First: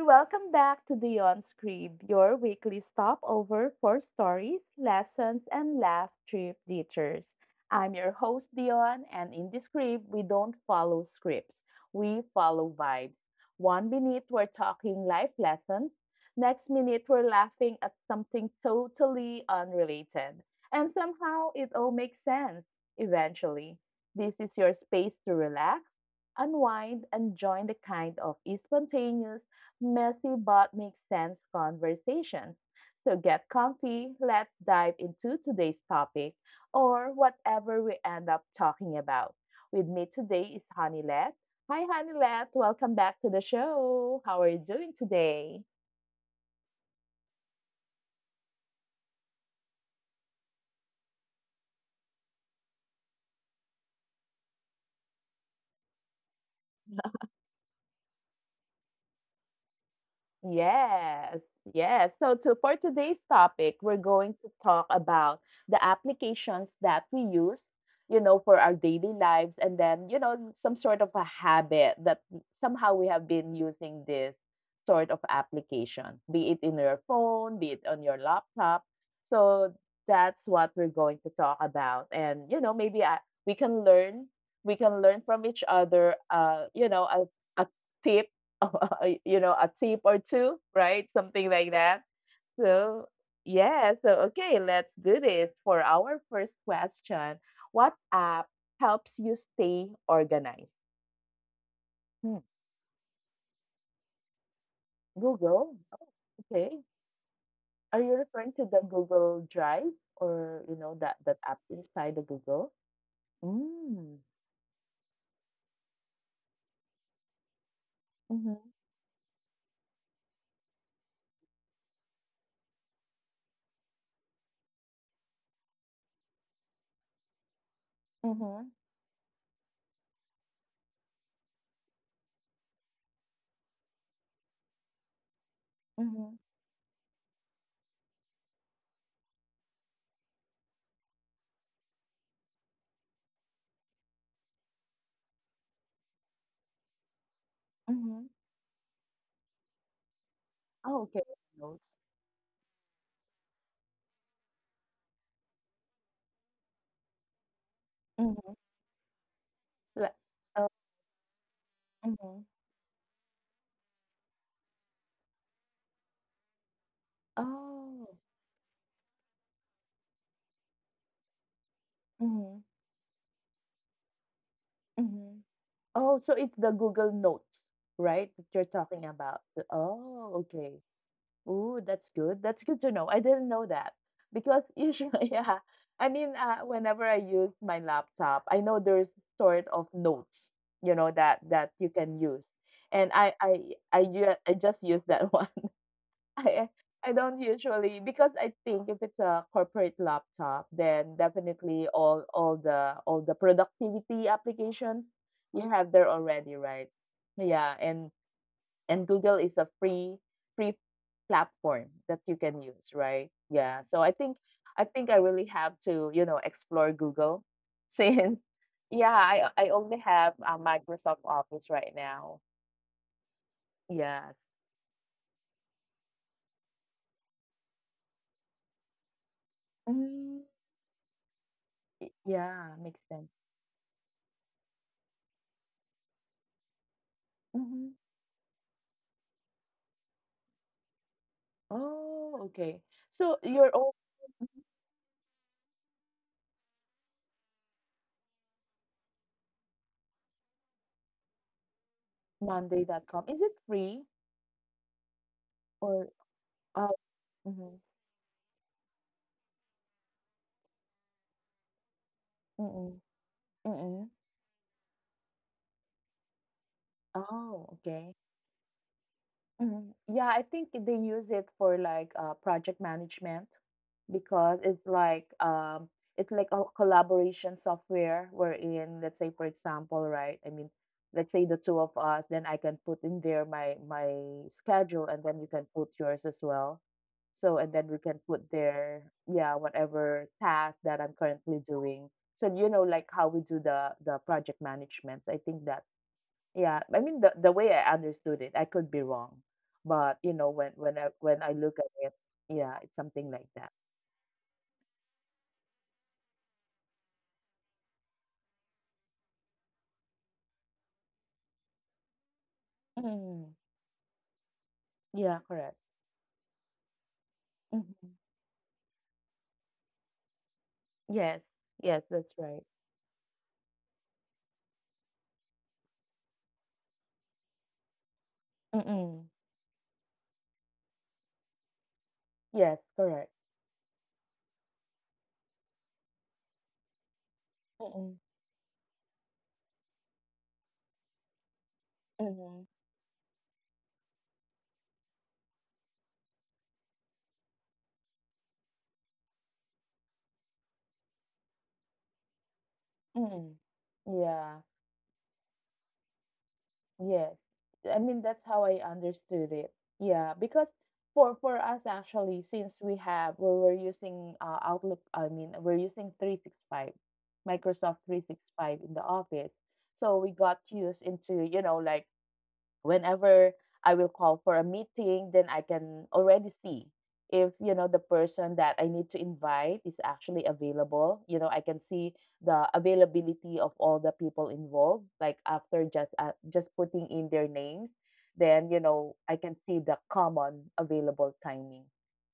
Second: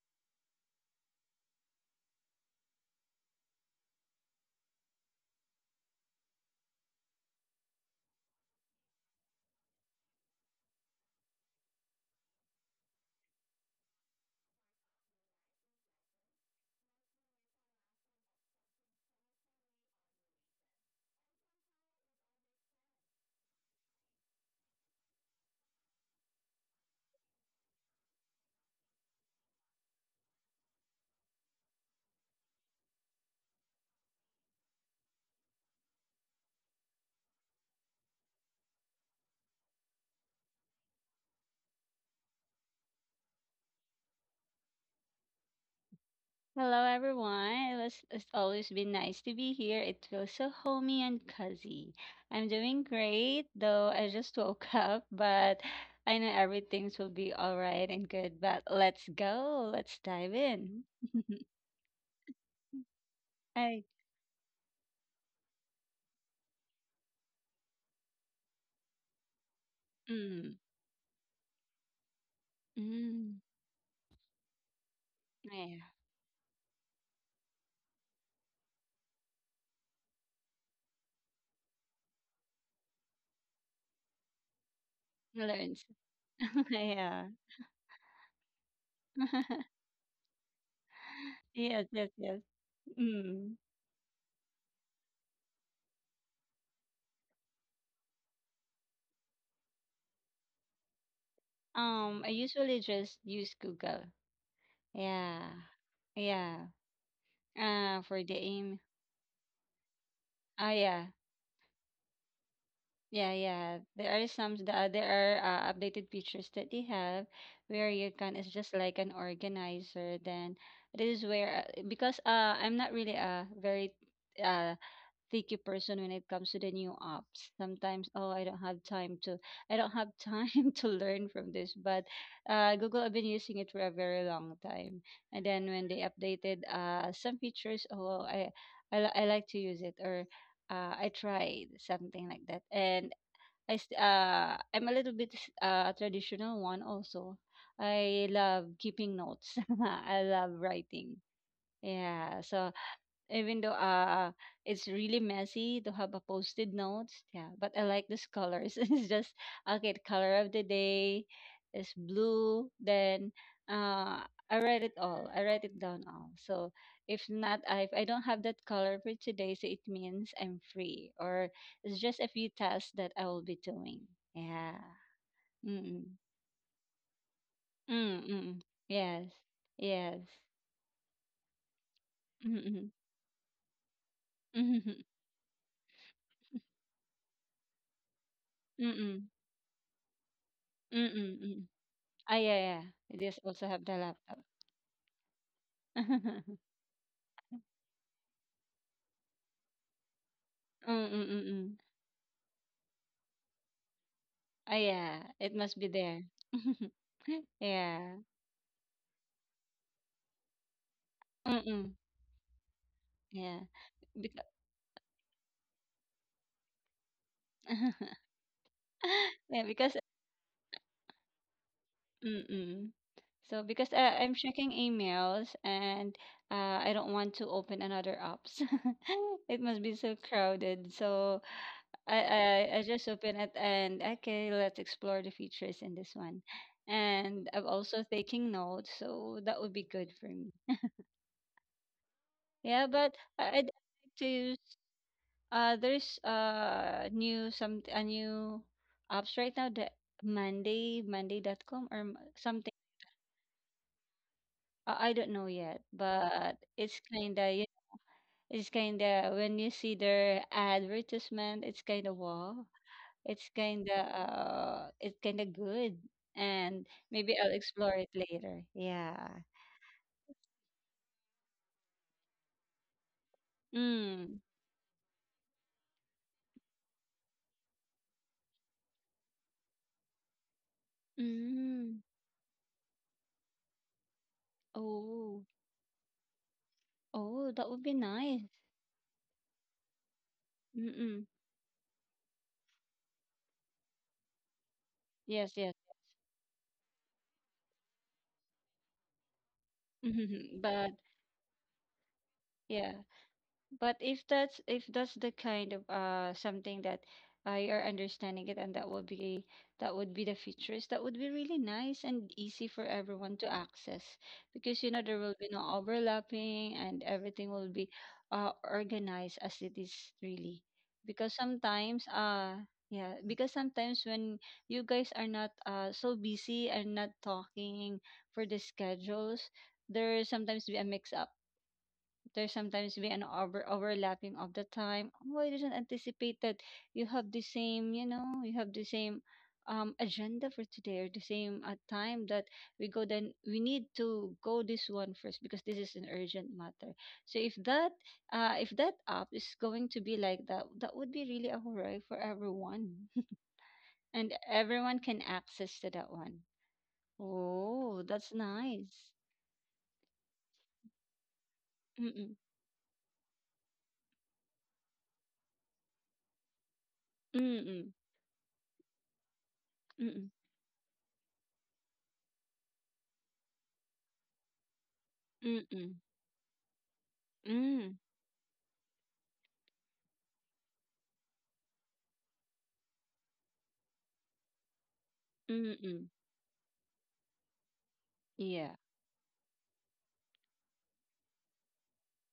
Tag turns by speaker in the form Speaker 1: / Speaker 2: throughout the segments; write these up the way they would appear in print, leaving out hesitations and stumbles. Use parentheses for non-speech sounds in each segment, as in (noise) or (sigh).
Speaker 1: welcome back to the On Scribe, your weekly stopover for stories, lessons, and laugh trip detours. I'm your host, Dion, and in this scribe, we don't follow scripts, we follow vibes. One minute, we're talking life lessons, next minute, we're laughing at something totally unrelated. And somehow, it all makes sense eventually. This is your space to relax unwind and join the kind of spontaneous, messy but makes sense conversations. So get comfy, let's dive into today's topic or whatever we end up talking about. With me today is Honeylet. Hi Honeylet, welcome back to the show. How are you doing today?
Speaker 2: Hello, everyone. It's always been nice to be here. It feels so homey and cozy. I'm doing great, though I just (laughs) woke up, but I know everything will be all right and good. But let's go. Let's dive in.
Speaker 1: Yes,
Speaker 2: (laughs)
Speaker 1: yes. So to for today's topic,
Speaker 2: I,
Speaker 1: we're going to talk about the applications that we use, you know, for our daily lives and then, you know,
Speaker 2: mm,
Speaker 1: some sort of a habit that somehow we have
Speaker 2: mm,
Speaker 1: been using this sort of
Speaker 2: yeah,
Speaker 1: application, be it in your phone, be it on your laptop. So that's what we're going to talk about. And, you know, maybe I, we can learn, we can learn from each
Speaker 2: learns.
Speaker 1: other,
Speaker 2: (laughs)
Speaker 1: you know,
Speaker 2: Yeah.
Speaker 1: a tip (laughs) you know, a
Speaker 2: (laughs)
Speaker 1: tip or two, right? Something like
Speaker 2: Yes,
Speaker 1: that.
Speaker 2: yes, yes.
Speaker 1: So,
Speaker 2: Mm.
Speaker 1: yeah, so okay, let's do this. For our first question, what app helps you stay organized?
Speaker 2: I
Speaker 1: Hmm,
Speaker 2: usually just use Google. Yeah.
Speaker 1: Google.
Speaker 2: Yeah.
Speaker 1: Okay. Are you
Speaker 2: For the
Speaker 1: referring to the
Speaker 2: aim.
Speaker 1: Google Drive or,
Speaker 2: Oh,
Speaker 1: you know,
Speaker 2: yeah.
Speaker 1: that app inside the Google?
Speaker 2: Yeah, yeah. There
Speaker 1: Mm.
Speaker 2: are some the, there are uh, updated features that they have where you can it's
Speaker 1: Mhm.
Speaker 2: just like an organizer. Then, this is where because I'm not really a very uh picky person when it comes to the new apps. Sometimes, oh, I don't
Speaker 1: Mhm.
Speaker 2: have time (laughs) to learn from this. But Google, I've been using it for a very long time. And then when they
Speaker 1: Mhm.
Speaker 2: updated some features, oh, I like to use it, or I tried something like that, and I'm a little bit a traditional one also.
Speaker 1: Mhm.
Speaker 2: I love keeping notes. (laughs) I love
Speaker 1: Oh, okay.
Speaker 2: writing.
Speaker 1: Notes.
Speaker 2: Yeah, so, even though it's really messy to have a posted notes, yeah, but I like these
Speaker 1: Mhm.
Speaker 2: colors. (laughs) It's just, okay,
Speaker 1: Like,
Speaker 2: the color of the day is
Speaker 1: mhm.
Speaker 2: blue, then uh I write it all, I write it down all, so if not,
Speaker 1: Oh.
Speaker 2: if I don't have that color for today, so it means I'm free, or it's just a
Speaker 1: Mhm.
Speaker 2: few tasks that I will be doing, yeah.
Speaker 1: Mhm. Oh,
Speaker 2: Mm,
Speaker 1: so it's the Google Notes,
Speaker 2: mm,
Speaker 1: right? That
Speaker 2: mm.
Speaker 1: you're talking about.
Speaker 2: Yes,
Speaker 1: Oh,
Speaker 2: yes.
Speaker 1: okay. Ooh, that's good. That's
Speaker 2: Mm,
Speaker 1: good to
Speaker 2: mm,
Speaker 1: know. I didn't know that because
Speaker 2: mm,
Speaker 1: usually, (laughs) yeah. I mean, whenever I use my laptop, I know there's
Speaker 2: mm,
Speaker 1: sort of notes, you know,
Speaker 2: mm,
Speaker 1: that
Speaker 2: mm.
Speaker 1: you can
Speaker 2: (laughs) Ah,
Speaker 1: use,
Speaker 2: yeah, yeah.
Speaker 1: and
Speaker 2: It
Speaker 1: I
Speaker 2: is
Speaker 1: I
Speaker 2: also have
Speaker 1: I,
Speaker 2: the
Speaker 1: ju-
Speaker 2: laptop.
Speaker 1: I just use that (laughs) one. I
Speaker 2: (laughs)
Speaker 1: I don't usually because I think if it's a corporate laptop,
Speaker 2: Mm,
Speaker 1: then
Speaker 2: mm, mm,
Speaker 1: definitely
Speaker 2: mm.
Speaker 1: all the productivity
Speaker 2: Ah,
Speaker 1: applications
Speaker 2: yeah. It
Speaker 1: you
Speaker 2: must
Speaker 1: have
Speaker 2: be
Speaker 1: there
Speaker 2: there.
Speaker 1: already, right?
Speaker 2: (laughs)
Speaker 1: Yeah,
Speaker 2: Yeah.
Speaker 1: and Google is a free
Speaker 2: Mm,
Speaker 1: platform
Speaker 2: mm.
Speaker 1: that you can use, right?
Speaker 2: Yeah.
Speaker 1: Yeah. So I think
Speaker 2: Because
Speaker 1: I really have to, you know, explore Google (laughs)
Speaker 2: (laughs)
Speaker 1: since yeah, I
Speaker 2: yeah,
Speaker 1: only
Speaker 2: because,
Speaker 1: have a Microsoft Office right now.
Speaker 2: mm, mm. So, because
Speaker 1: Yes.
Speaker 2: I'm checking emails and, I don't want to open another apps. (laughs) It must be so
Speaker 1: Mm,
Speaker 2: crowded. So,
Speaker 1: yeah,
Speaker 2: I
Speaker 1: makes
Speaker 2: just
Speaker 1: sense.
Speaker 2: open it and, okay, let's explore the features in this one. And I'm
Speaker 1: Mhm.
Speaker 2: also taking notes, so that would be good for me.
Speaker 1: Oh, okay.
Speaker 2: Yeah, but
Speaker 1: So
Speaker 2: I'd
Speaker 1: your own
Speaker 2: like to use, there's new some a new apps right now, the Monday.com, or something.
Speaker 1: Monday.com is it free
Speaker 2: I don't know yet,
Speaker 1: or
Speaker 2: but
Speaker 1: uh mm-hmm,
Speaker 2: it's kinda, when you see their advertisement, it's kinda wow.
Speaker 1: mm-mm,
Speaker 2: It's kinda
Speaker 1: mm-mm.
Speaker 2: uh, it's kinda good, and maybe I'll
Speaker 1: Oh,
Speaker 2: explore it
Speaker 1: okay.
Speaker 2: later. Yeah.
Speaker 1: Mhm. Yeah, I think they use it for like project management
Speaker 2: Mm.
Speaker 1: because it's like a collaboration software wherein, let's say for example, right? I mean, let's say the two of
Speaker 2: Mm.
Speaker 1: us, then I can put in there my schedule, and then you
Speaker 2: Oh.
Speaker 1: can put yours as well.
Speaker 2: Oh,
Speaker 1: So
Speaker 2: that
Speaker 1: and
Speaker 2: would
Speaker 1: then
Speaker 2: be
Speaker 1: we can put
Speaker 2: nice.
Speaker 1: there, yeah, whatever task that I'm
Speaker 2: Mm-mm.
Speaker 1: currently doing. So you know, like how we do the project management. I
Speaker 2: Yes,
Speaker 1: think
Speaker 2: yes.
Speaker 1: that's yeah, I mean the way I understood it, I could be wrong, but you know
Speaker 2: (laughs)
Speaker 1: when
Speaker 2: But
Speaker 1: I look at it, yeah, it's
Speaker 2: yeah.
Speaker 1: something like that.
Speaker 2: But if that's the kind of something that, you're understanding it, and that would be the features that would be really nice and easy for everyone
Speaker 1: Mm,
Speaker 2: to access, because, you know, there
Speaker 1: yeah,
Speaker 2: will be no
Speaker 1: correct.
Speaker 2: overlapping and everything will be
Speaker 1: Mhm.
Speaker 2: organized as it is, really. Because
Speaker 1: Yes, yes,
Speaker 2: sometimes
Speaker 1: that's right.
Speaker 2: yeah, because sometimes when you guys are not so busy and not talking for the
Speaker 1: Mm-mm.
Speaker 2: schedules, there sometimes be a mix up there
Speaker 1: Yes,
Speaker 2: sometimes be
Speaker 1: correct.
Speaker 2: an overlapping of the time. Oh, I didn't anticipate that you have the same, you
Speaker 1: Mm-mm.
Speaker 2: know, you have the same agenda for today, or the same time that
Speaker 1: Mm-mm.
Speaker 2: we go, then we need to go this one first because this is an urgent matter. So, if that app is going to be like that, that would be really a hooray for everyone. (laughs)
Speaker 1: Mm-mm.
Speaker 2: And
Speaker 1: Yeah.
Speaker 2: everyone can access to that one.
Speaker 1: Yes. I
Speaker 2: Oh,
Speaker 1: mean,
Speaker 2: that's
Speaker 1: that's how I
Speaker 2: nice.
Speaker 1: understood it. Yeah, because for us actually,
Speaker 2: Mm-mm.
Speaker 1: since we have we we're using Outlook, I mean, we're using 365, Microsoft
Speaker 2: Mm-mm.
Speaker 1: 365 in the office. So we
Speaker 2: Mm-mm.
Speaker 1: got used into, you know, like whenever I will call for a meeting, then I
Speaker 2: Mm-mm. Mm, mm, mm, mm, mm,
Speaker 1: can
Speaker 2: mm,
Speaker 1: already see if you know
Speaker 2: mm,
Speaker 1: the
Speaker 2: mm,
Speaker 1: person that I need to invite is actually available. You know, I can see the availability of all the people involved. Like
Speaker 2: mm,
Speaker 1: after
Speaker 2: mm.
Speaker 1: just putting in their names, then
Speaker 2: Yeah.
Speaker 1: you know I can see the common available timing.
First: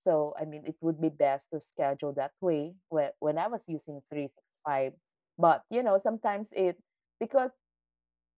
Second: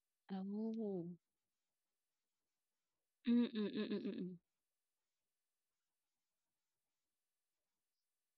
Speaker 1: So I mean, it would
Speaker 2: Oh.
Speaker 1: be best to schedule that way. When
Speaker 2: Mm,
Speaker 1: I was
Speaker 2: mm, mm,
Speaker 1: using three
Speaker 2: mm,
Speaker 1: six five, but you know sometimes it because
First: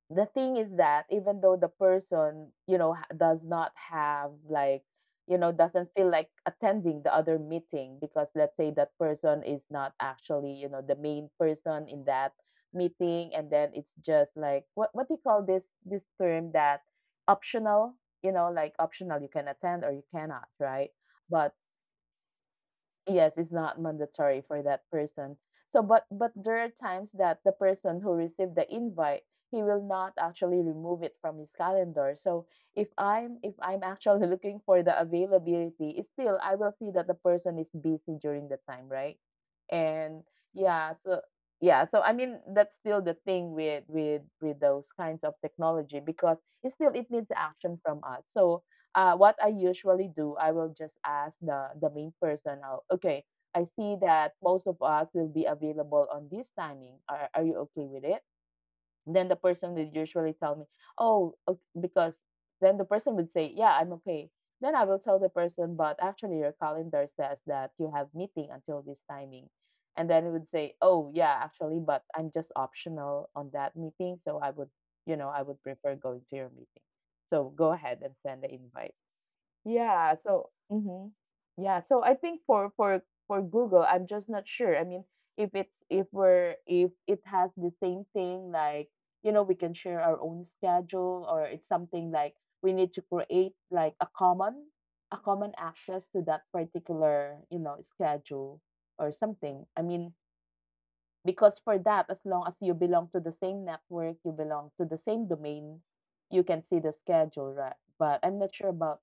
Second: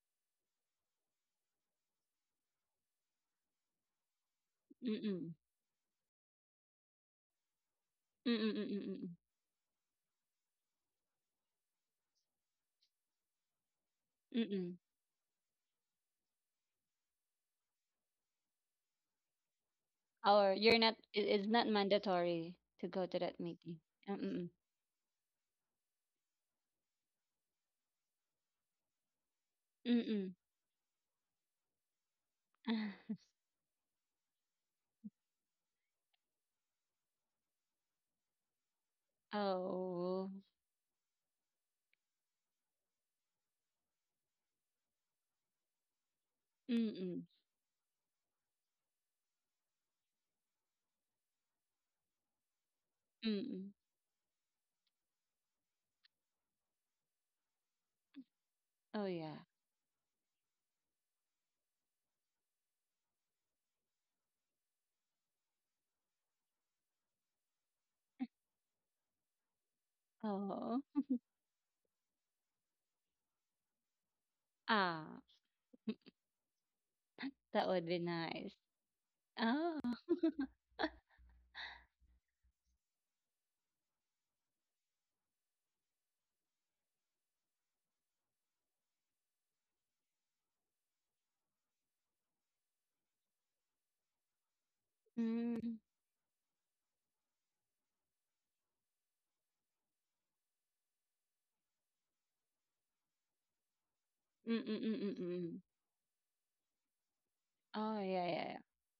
Speaker 1: the thing is that even though the person you know ha- does not have like
Speaker 2: mm, mm.
Speaker 1: you know doesn't feel like attending the other meeting because
Speaker 2: Mm, mm,
Speaker 1: let's
Speaker 2: mm,
Speaker 1: say
Speaker 2: mm, mm,
Speaker 1: that
Speaker 2: mm,
Speaker 1: person is not actually you know the main person in that meeting and then it's just
Speaker 2: mm,
Speaker 1: like
Speaker 2: mm.
Speaker 1: what do you call this term that optional you know like optional you can attend or you cannot
Speaker 2: Or you're
Speaker 1: right
Speaker 2: not, it's
Speaker 1: but
Speaker 2: not mandatory to go to
Speaker 1: yes
Speaker 2: that
Speaker 1: it's
Speaker 2: meeting.
Speaker 1: not
Speaker 2: Mm,
Speaker 1: mandatory
Speaker 2: mm,
Speaker 1: for that person so but there are times that the person who received the invite he will
Speaker 2: mm,
Speaker 1: not
Speaker 2: mm.
Speaker 1: actually remove it from his calendar. So if
Speaker 2: (laughs)
Speaker 1: i'm if i'm actually (laughs) looking for the availability it's still I will see that the person is busy during the time, right? And
Speaker 2: Oh.
Speaker 1: yeah, so yeah, so I mean that's still the thing with those kinds of technology because it
Speaker 2: Mm,
Speaker 1: still it
Speaker 2: mm,
Speaker 1: needs action from us. So what I usually do, I will just ask the main person out. Okay,
Speaker 2: mm,
Speaker 1: I
Speaker 2: mm.
Speaker 1: see that most of us will be available on this timing. Are you okay with it?
Speaker 2: Oh,
Speaker 1: Then the
Speaker 2: yeah.
Speaker 1: person would usually tell me, oh, ok- because then the person would say, yeah, I'm okay. Then I will tell the person, but actually your calendar says that you have meeting until this timing. And then it would say,
Speaker 2: Oh.
Speaker 1: oh, yeah, actually, but I'm just optional on that meeting. So I would, you
Speaker 2: Ah,
Speaker 1: know, I would prefer going to your meeting. So
Speaker 2: that
Speaker 1: go
Speaker 2: would
Speaker 1: ahead
Speaker 2: be
Speaker 1: and send the
Speaker 2: nice.
Speaker 1: invite.
Speaker 2: Oh.
Speaker 1: Yeah, so mhm. Yeah, so I think for Google, I'm just not sure. I mean, if it's if we're if it has the same thing like, you know, we can share our own schedule or it's something like we need to create like a common
Speaker 2: Mm,
Speaker 1: access to that particular, you know, schedule or something. I mean, because for that, as long as you belong to the same network, you
Speaker 2: mm,
Speaker 1: belong to
Speaker 2: mm,
Speaker 1: the
Speaker 2: mm, mm,
Speaker 1: same
Speaker 2: mm.
Speaker 1: domain, you can see the schedule, right?
Speaker 2: Oh,
Speaker 1: But
Speaker 2: yeah, yeah,
Speaker 1: I'm not
Speaker 2: yeah.
Speaker 1: sure about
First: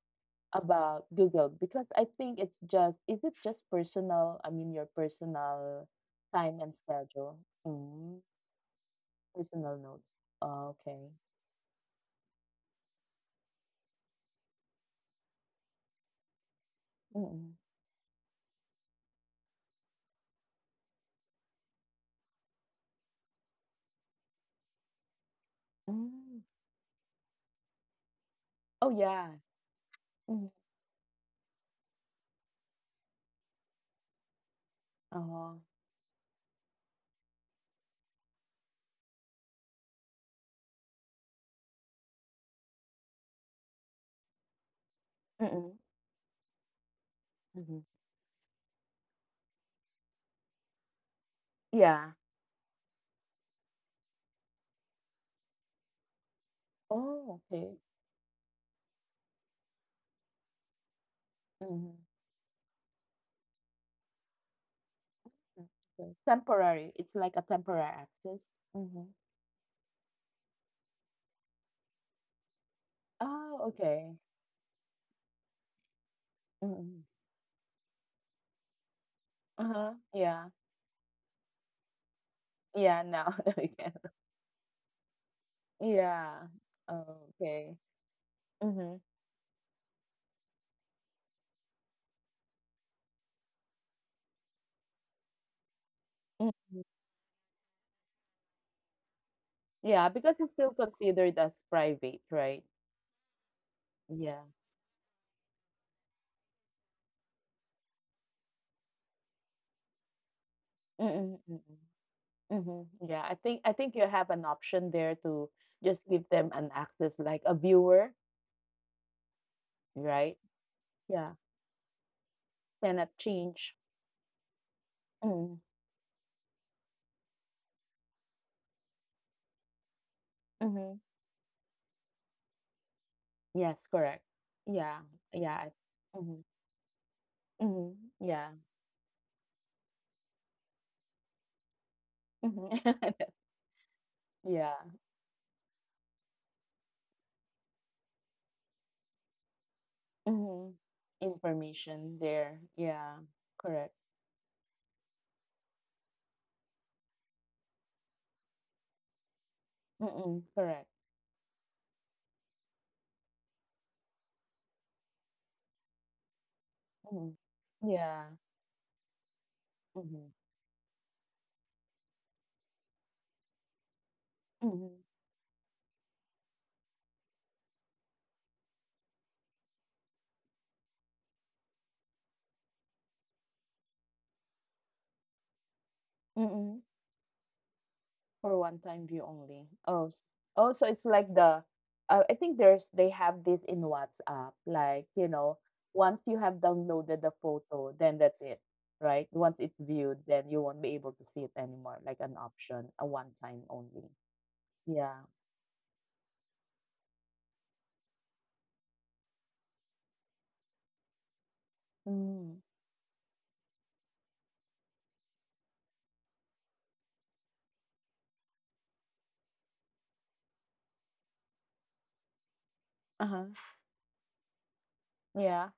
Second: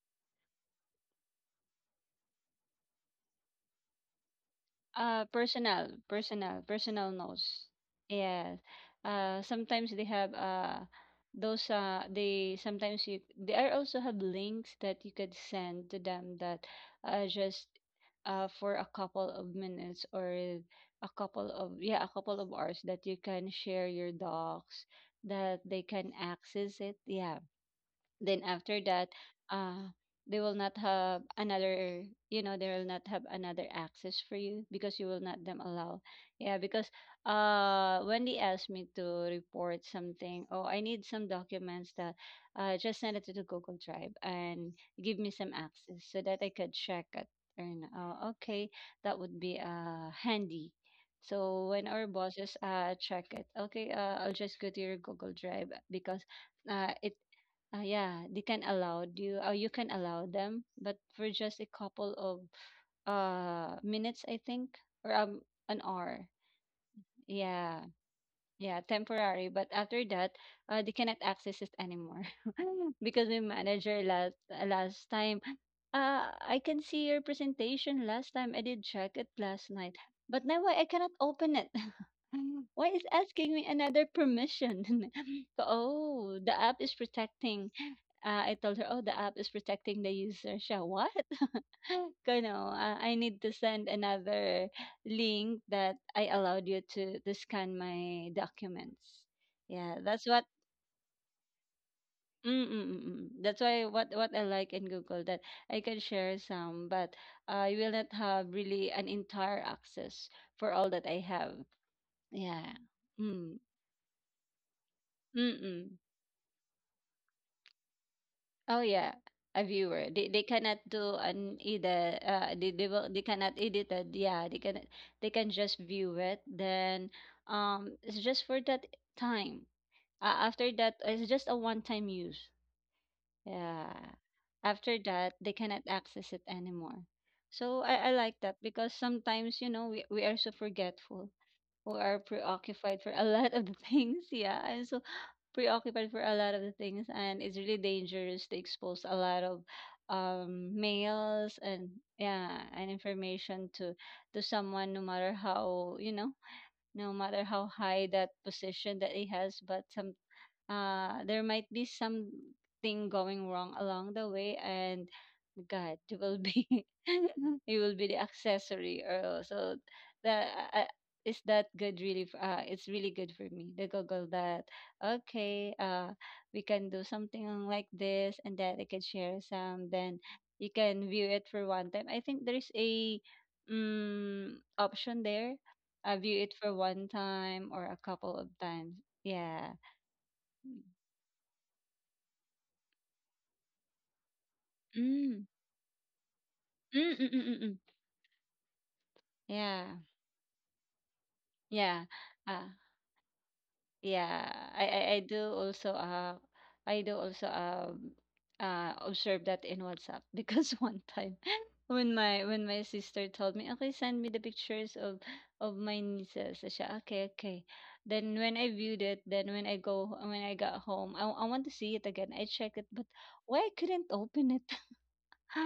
Speaker 1: Google because I think it's just is it just personal? I mean your personal time and
Speaker 2: Personal
Speaker 1: schedule.
Speaker 2: notes.
Speaker 1: Mm,
Speaker 2: Yes.
Speaker 1: personal
Speaker 2: Sometimes
Speaker 1: notes.
Speaker 2: they have
Speaker 1: Oh, okay.
Speaker 2: those they sometimes you they are also have links that you could send to them, that
Speaker 1: Mm-mm.
Speaker 2: just for a couple of minutes, or a couple of hours, that you can share your docs, that they can
Speaker 1: Mm.
Speaker 2: access it. Yeah, then after
Speaker 1: Oh
Speaker 2: that,
Speaker 1: yeah.
Speaker 2: uh they
Speaker 1: Mm.
Speaker 2: will not have another they will not have another access for you, because you will not
Speaker 1: Uh-huh.
Speaker 2: them allow. Yeah, because when they asked me to report something, oh, I need some documents, that, just send it to the Google Drive and give me some
Speaker 1: Mm-mm.
Speaker 2: access so that I could check it.
Speaker 1: Mm-hmm.
Speaker 2: And, okay, that would be handy. So, when our
Speaker 1: Yeah.
Speaker 2: bosses check it, okay, I'll just go to your Google Drive because it
Speaker 1: Oh okay.
Speaker 2: yeah, they can allow you, or you can allow them, but for just a
Speaker 1: Mm-hmm.
Speaker 2: couple of minutes, I think, or an
Speaker 1: Okay.
Speaker 2: hour.
Speaker 1: Temporary. It's like a
Speaker 2: Yeah,
Speaker 1: temporary access.
Speaker 2: yeah,
Speaker 1: Mm-hmm.
Speaker 2: temporary. But after that, they cannot access it anymore (laughs) because the
Speaker 1: Oh
Speaker 2: manager,
Speaker 1: okay.
Speaker 2: last time, I can
Speaker 1: Mm-mm.
Speaker 2: see your presentation last time. I did check it last
Speaker 1: Uh-huh.
Speaker 2: night, but
Speaker 1: Yeah.
Speaker 2: now I cannot open it. Mm. Why
Speaker 1: Yeah.
Speaker 2: is
Speaker 1: Now. (laughs)
Speaker 2: asking me
Speaker 1: okay.
Speaker 2: another permission? (laughs) Oh,
Speaker 1: Yeah.
Speaker 2: the app is protecting.
Speaker 1: Okay.
Speaker 2: I told her, oh, the app is protecting the user. Siya, what? (laughs) Kano, I need to send another link that I allowed
Speaker 1: Mm-hmm.
Speaker 2: you to scan my documents. Yeah,
Speaker 1: Yeah,
Speaker 2: that's
Speaker 1: because
Speaker 2: what.
Speaker 1: it's still considered as private, right?
Speaker 2: Mm, mm, mm, mm. That's why, what
Speaker 1: Yeah.
Speaker 2: I like in Google, that I can share some, but, you will not have really an entire access for all that I
Speaker 1: Mm-mm,
Speaker 2: have.
Speaker 1: mm-mm.
Speaker 2: Yeah.
Speaker 1: Mm-hmm. Yeah,
Speaker 2: Mm.
Speaker 1: I think you have an option there to just
Speaker 2: Mm-mm.
Speaker 1: give them an access like a viewer,
Speaker 2: Oh yeah, a viewer. They
Speaker 1: right?
Speaker 2: they cannot do
Speaker 1: Yeah.
Speaker 2: an edit. They
Speaker 1: Cannot
Speaker 2: will they cannot
Speaker 1: change.
Speaker 2: edit it. Yeah, they
Speaker 1: Mm-hmm.
Speaker 2: can just view it. Then, it's just for that time. After
Speaker 1: Mm-hmm.
Speaker 2: that, it's just a one-time use.
Speaker 1: Yes,
Speaker 2: Yeah.
Speaker 1: correct. Yeah.
Speaker 2: After that, they
Speaker 1: Yeah.
Speaker 2: cannot access
Speaker 1: Mm-hmm.
Speaker 2: it anymore. So,
Speaker 1: Mm-hmm.
Speaker 2: I like
Speaker 1: Yeah.
Speaker 2: that because sometimes, you know, we are so forgetful, who are
Speaker 1: Mm-hmm.
Speaker 2: preoccupied for
Speaker 1: (laughs)
Speaker 2: a lot of the (laughs) things. Yeah,
Speaker 1: Yeah.
Speaker 2: I'm so preoccupied for a lot of the things, and it's really dangerous to expose a lot of
Speaker 1: Mm-hmm.
Speaker 2: mails and,
Speaker 1: Information there.
Speaker 2: yeah, and
Speaker 1: Yeah.
Speaker 2: information
Speaker 1: Correct.
Speaker 2: to someone, no matter how, you know, no matter how high that position that he has. But some,
Speaker 1: Mm-mm. Correct.
Speaker 2: there might be something going wrong along the way, and, god, you will be
Speaker 1: Mm-hmm.
Speaker 2: (laughs) you will be
Speaker 1: Yeah.
Speaker 2: the accessory, or so,
Speaker 1: Mm-hmm.
Speaker 2: that, uh, uh, is that good really f- it's really good for me, the Google, that,
Speaker 1: Mm-hmm.
Speaker 2: okay, we can do something like this, and that I can share some, then you can view it for one time. I think there's a option there. View it
Speaker 1: Mm-hmm.
Speaker 2: for one time or a couple
Speaker 1: For
Speaker 2: of
Speaker 1: one-time
Speaker 2: times,
Speaker 1: view only.
Speaker 2: yeah.
Speaker 1: Oh, so it's like the, I think there's they have this in WhatsApp. Like, you
Speaker 2: Mm.
Speaker 1: know, once you have downloaded
Speaker 2: Mm,
Speaker 1: the
Speaker 2: mm, mm, mm, mm.
Speaker 1: photo, then that's it, right? Once it's
Speaker 2: Yeah.
Speaker 1: viewed, then you won't be able to see it anymore.
Speaker 2: Yeah.
Speaker 1: Like an
Speaker 2: Uh,
Speaker 1: option, a one-time only.
Speaker 2: yeah.
Speaker 1: Yeah.
Speaker 2: I do also I do also um observe that in WhatsApp (laughs) because one time (laughs)
Speaker 1: Mm.
Speaker 2: when my sister told me, "Okay, send me the pictures of my nieces." I said, "Okay, okay." Then when I viewed it, then when I got home, I want to see it again. I check it, but
Speaker 1: Uh-huh.
Speaker 2: why I couldn't open it? (laughs)
Speaker 1: Yeah.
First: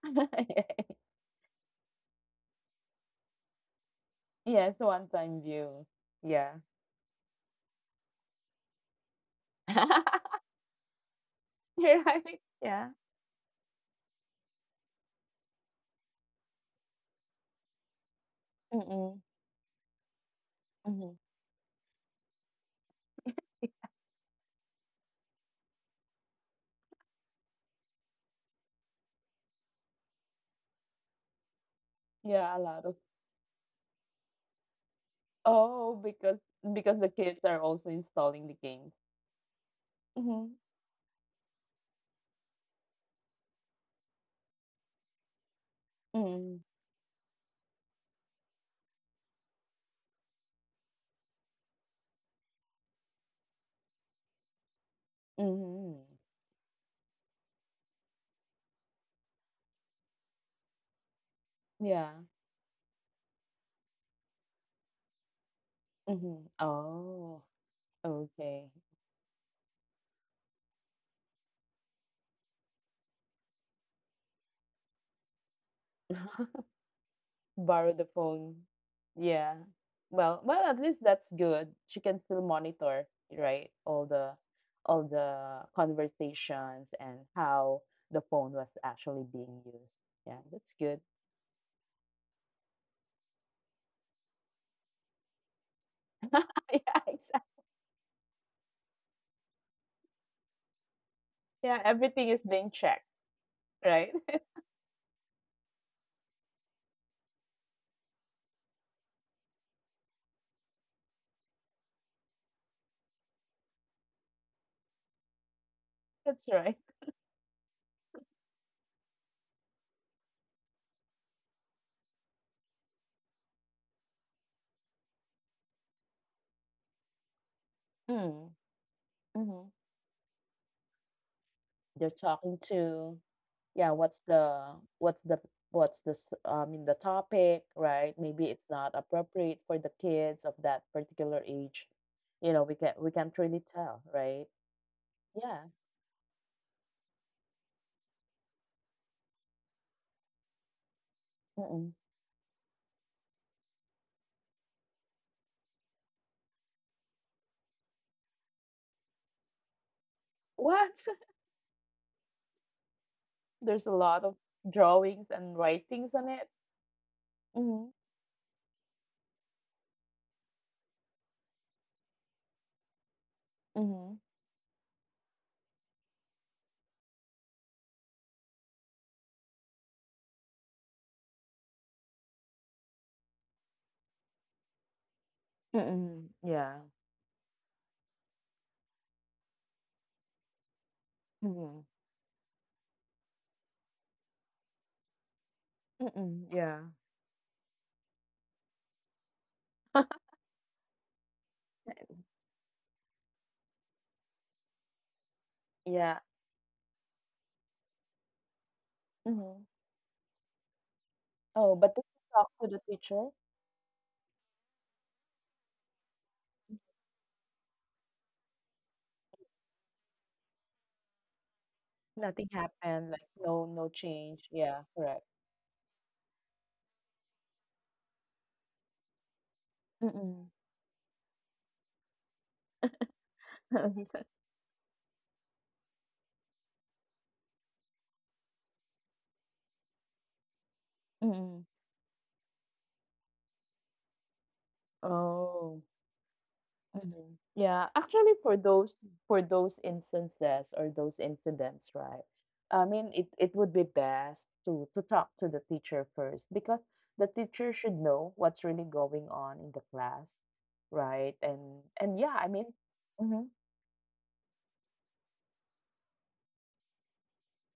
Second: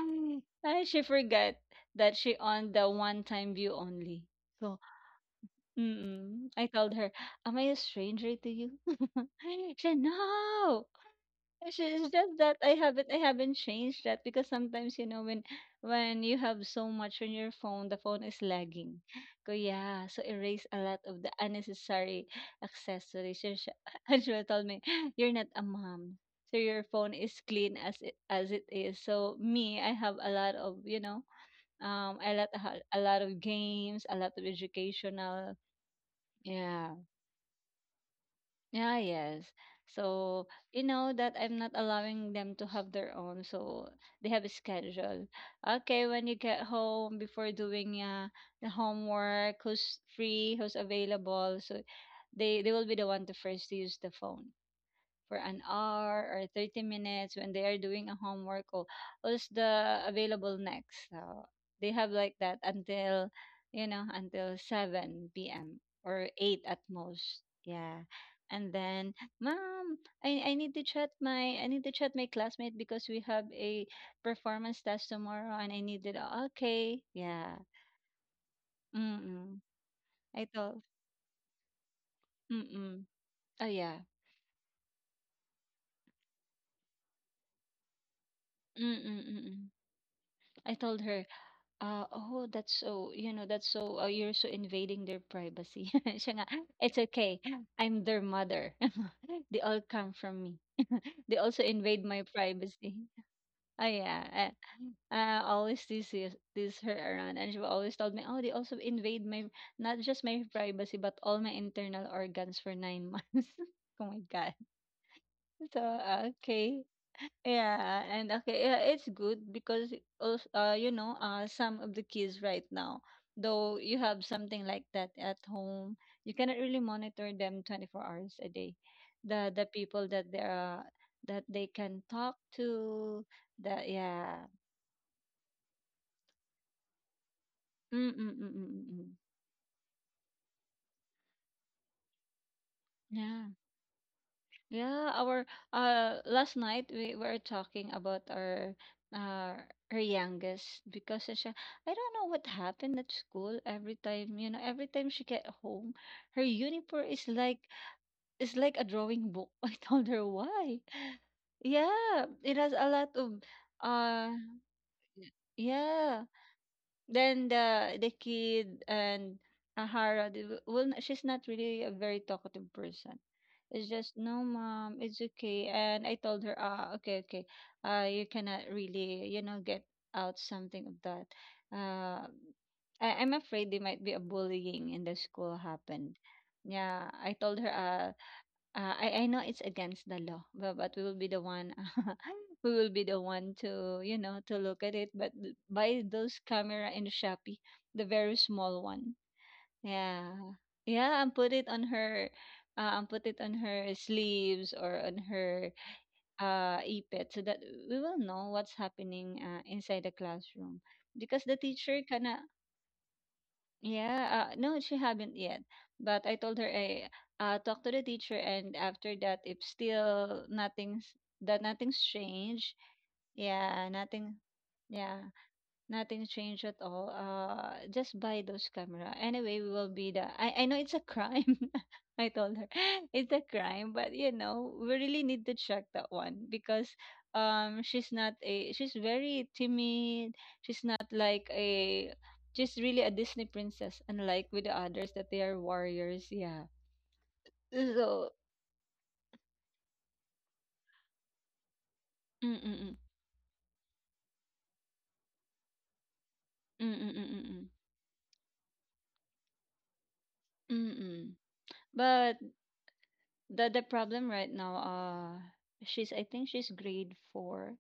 Speaker 2: I
Speaker 1: (laughs)
Speaker 2: She forgot that she on the one time view only.
Speaker 1: Yes,
Speaker 2: So.
Speaker 1: one-time view.
Speaker 2: Mm.
Speaker 1: Yeah.
Speaker 2: I told her, "Am I a stranger to you?" (laughs) She said,
Speaker 1: (laughs)
Speaker 2: "No."
Speaker 1: You're
Speaker 2: It's just
Speaker 1: right.
Speaker 2: that
Speaker 1: Yeah.
Speaker 2: I haven't changed that because sometimes, you know, when you have so much on your phone, the phone is lagging.
Speaker 1: Mm-mm.
Speaker 2: Ko yeah, so erase a lot
Speaker 1: Mm-hmm.
Speaker 2: of the unnecessary accessories. (laughs) And she told me, "You're not a mom." So your phone is clean as it is. So me, I have a lot of, you know, um, a lot
Speaker 1: Yeah, a lot of.
Speaker 2: a lot of games, a lot of educational,
Speaker 1: Oh,
Speaker 2: yeah.
Speaker 1: because the kids are also installing the games.
Speaker 2: Yeah, yes. So,
Speaker 1: Mhm,
Speaker 2: you know that I'm not allowing them to have their own, so they have a schedule. Okay, when you
Speaker 1: mm,
Speaker 2: get home, before doing, the homework, who's free, who's available, so they will be the one to first use the phone for an
Speaker 1: mhm,
Speaker 2: hour or 30 minutes when they are doing a homework or what's the available next. So they
Speaker 1: yeah,
Speaker 2: have like that until, you know, until 7 p.m. or
Speaker 1: mhm.
Speaker 2: 8 at
Speaker 1: Oh,
Speaker 2: most. Yeah.
Speaker 1: okay.
Speaker 2: And then, "Mom, I need to chat my I need to chat my classmate because we have a performance test tomorrow and I needed."
Speaker 1: (laughs)
Speaker 2: Okay. Yeah.
Speaker 1: Borrow the phone. Yeah.
Speaker 2: Mm-mm.
Speaker 1: Well,
Speaker 2: I
Speaker 1: well, at
Speaker 2: told.
Speaker 1: least that's good. She can still monitor,
Speaker 2: Mm-mm. Oh
Speaker 1: right?
Speaker 2: yeah.
Speaker 1: All the conversations and how the phone was actually being
Speaker 2: Mm-mm-mm.
Speaker 1: used. Yeah, that's
Speaker 2: I
Speaker 1: good.
Speaker 2: told her. Ah, oh, that's so, you know, you're so invading their privacy. (laughs)
Speaker 1: (laughs)
Speaker 2: Siya nga,
Speaker 1: Yeah,
Speaker 2: it's
Speaker 1: exactly.
Speaker 2: okay. I'm their mother. (laughs) They all come from me. (laughs) They also
Speaker 1: Yeah,
Speaker 2: invade my
Speaker 1: everything is being
Speaker 2: privacy.
Speaker 1: checked,
Speaker 2: (laughs) Oh,
Speaker 1: right? (laughs)
Speaker 2: yeah. I always tease, this tease her around, and she always told me, oh, they also invade my, not just my privacy, but all my internal organs for 9 months. (laughs) Oh my God. So,
Speaker 1: That's right.
Speaker 2: okay. Yeah, and okay, yeah, it's good because also, some of the kids right now, though you have something like that at home, you cannot really monitor them 24 hours a
Speaker 1: Mm,
Speaker 2: day. The
Speaker 1: mhm.
Speaker 2: people that they are that they can
Speaker 1: They're
Speaker 2: talk
Speaker 1: talking to
Speaker 2: to, that
Speaker 1: yeah
Speaker 2: yeah,
Speaker 1: what's the what's the s- I mean the topic,
Speaker 2: mm
Speaker 1: right?
Speaker 2: mm
Speaker 1: Maybe
Speaker 2: mm mm
Speaker 1: it's
Speaker 2: mm,
Speaker 1: not
Speaker 2: mm.
Speaker 1: appropriate for the kids of that particular age, you know, we can we can't
Speaker 2: Yeah.
Speaker 1: really tell, right?
Speaker 2: Yeah, our
Speaker 1: Yeah.
Speaker 2: last night we were talking about our uh her youngest because she I
Speaker 1: Mm-mm.
Speaker 2: don't know what happened at school every time, you know, every time she get home, her uniform is like a drawing book. (laughs) I told her why.
Speaker 1: What?
Speaker 2: Yeah, it has a lot of
Speaker 1: (laughs) There's a lot
Speaker 2: uh
Speaker 1: of drawings and writings
Speaker 2: yeah.
Speaker 1: on it.
Speaker 2: Then
Speaker 1: Mm-hmm.
Speaker 2: the kid and Ahara, they w- will n- she's not really a very talkative person. It's
Speaker 1: Mm-hmm.
Speaker 2: just no, mom, it's okay. And I told her, ah, okay, okay, you cannot really, you know, get out something of that. Uh, I'm afraid there might be a bullying in the school happened.
Speaker 1: Mm-mm. Yeah.
Speaker 2: Yeah, I told her, "Ah, I know it's against the law, but we will be the one,
Speaker 1: Mm-hmm.
Speaker 2: (laughs) we will be the one to you know to look at it. But buy those
Speaker 1: Mm-mm. Yeah.
Speaker 2: camera in Shopee, the very small one.
Speaker 1: (laughs)
Speaker 2: Yeah, yeah, and put it on her, and put it on her sleeves or on her
Speaker 1: Yeah.
Speaker 2: ipad, so that we will know what's happening
Speaker 1: Mm-hmm.
Speaker 2: inside the classroom, because the
Speaker 1: Oh but
Speaker 2: teacher
Speaker 1: did you
Speaker 2: cannot.
Speaker 1: talk to the teacher?
Speaker 2: Yeah, no, she haven't yet. But I told her I talk to the teacher, and after that, if still nothing's
Speaker 1: Nothing
Speaker 2: changed,
Speaker 1: happened like no
Speaker 2: yeah,
Speaker 1: no
Speaker 2: nothing,
Speaker 1: change yeah correct.
Speaker 2: yeah, nothing changed at all. Just buy those camera. Anyway, we will be the.
Speaker 1: Mm-mm.
Speaker 2: I know it's a crime. (laughs) I told her (laughs) it's a crime, but you
Speaker 1: (laughs)
Speaker 2: know we really need to check that one because she's very timid. She's not like
Speaker 1: Mm-mm.
Speaker 2: a she's really a Disney princess, unlike with the others that they are
Speaker 1: Oh,
Speaker 2: warriors. Yeah.
Speaker 1: mhm. Yeah,
Speaker 2: So
Speaker 1: actually for those instances or those incidents, right?
Speaker 2: mm
Speaker 1: I
Speaker 2: mm
Speaker 1: mean, it would be best to talk to the teacher first because
Speaker 2: mm mm mm
Speaker 1: the
Speaker 2: mm mm
Speaker 1: teacher should know what's really going on in the class,
Speaker 2: mm. Mm.
Speaker 1: right? And
Speaker 2: But
Speaker 1: yeah, I mean, mm-hmm,
Speaker 2: the problem right now she's I think she's grade four.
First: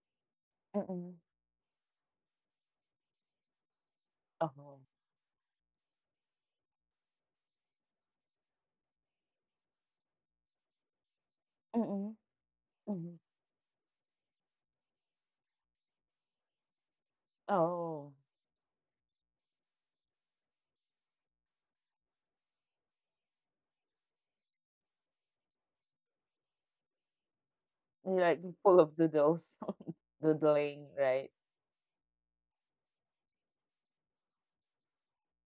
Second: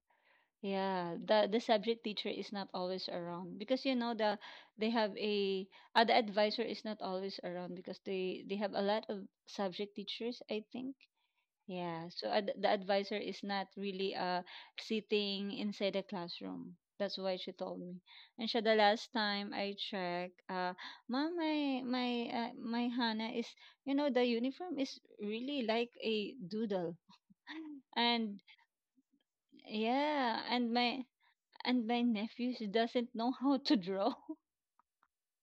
Speaker 1: mm-mm,
Speaker 2: Yeah, the subject teacher is not always around because you know the
Speaker 1: oh,
Speaker 2: they have a the advisor is not always around because they have a lot of subject teachers, I think. Yeah,
Speaker 1: mm-mm,
Speaker 2: so ad the advisor
Speaker 1: mm-mm,
Speaker 2: is not really sitting inside the classroom. That's why she told me.
Speaker 1: oh,
Speaker 2: And siya the last time I checked, mom, my Hannah is, you know, the uniform is really like a doodle. (laughs) And
Speaker 1: like full of doodles, (laughs)
Speaker 2: yeah,
Speaker 1: doodling, right?
Speaker 2: and my nephew doesn't know how to draw.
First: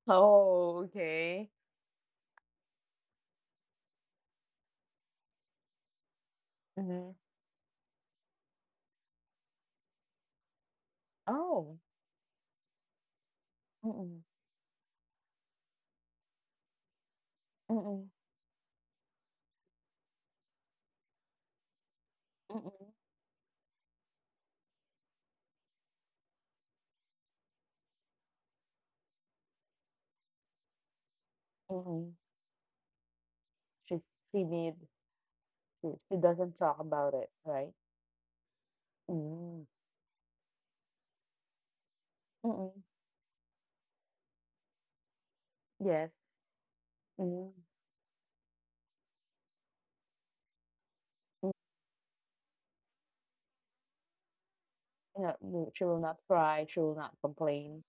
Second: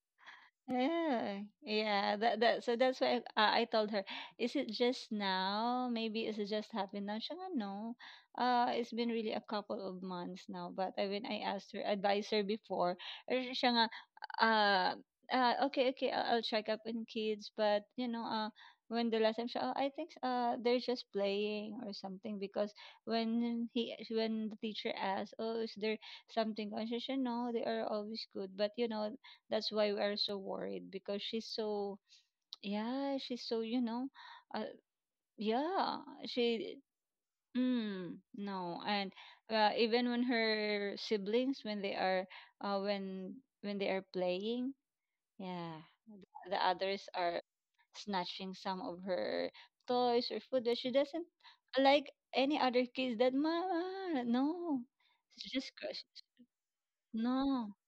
Speaker 1: Oh,
Speaker 2: Yeah,
Speaker 1: okay.
Speaker 2: yeah. That's why I told her, is it just now? Maybe is it just happened
Speaker 1: Mm-hmm.
Speaker 2: now? She nga, no. It's been really a couple of months now. But I, when I asked
Speaker 1: Oh,
Speaker 2: her, advised her before, eh, she siya nga,
Speaker 1: mm-mm,
Speaker 2: uh, okay, okay, I'll check up on kids. But you
Speaker 1: mm-mm,
Speaker 2: know, when the last time she, oh, I think they're just playing or something because
Speaker 1: mm-mm.
Speaker 2: when the teacher asked, oh, is there something conscious? No, they are always good. But you know, that's why we are so worried because she's so
Speaker 1: Mhm.
Speaker 2: (tsk) yeah, she's so you
Speaker 1: She's
Speaker 2: know, uh,
Speaker 1: timid.
Speaker 2: yeah,
Speaker 1: She doesn't talk
Speaker 2: she
Speaker 1: about it, right?
Speaker 2: mm, no, and
Speaker 1: Mm.
Speaker 2: even when her siblings when they are uh,
Speaker 1: Mm-mm.
Speaker 2: when when they are playing, yeah,
Speaker 1: Yes.
Speaker 2: the others are
Speaker 1: Mm.
Speaker 2: snatching some of her toys or food that she doesn't
Speaker 1: Mm.
Speaker 2: like any other kids that mama no
Speaker 1: Yeah,
Speaker 2: it's
Speaker 1: no,
Speaker 2: just
Speaker 1: she will
Speaker 2: crushes
Speaker 1: not cry. She will not
Speaker 2: no
Speaker 1: complain.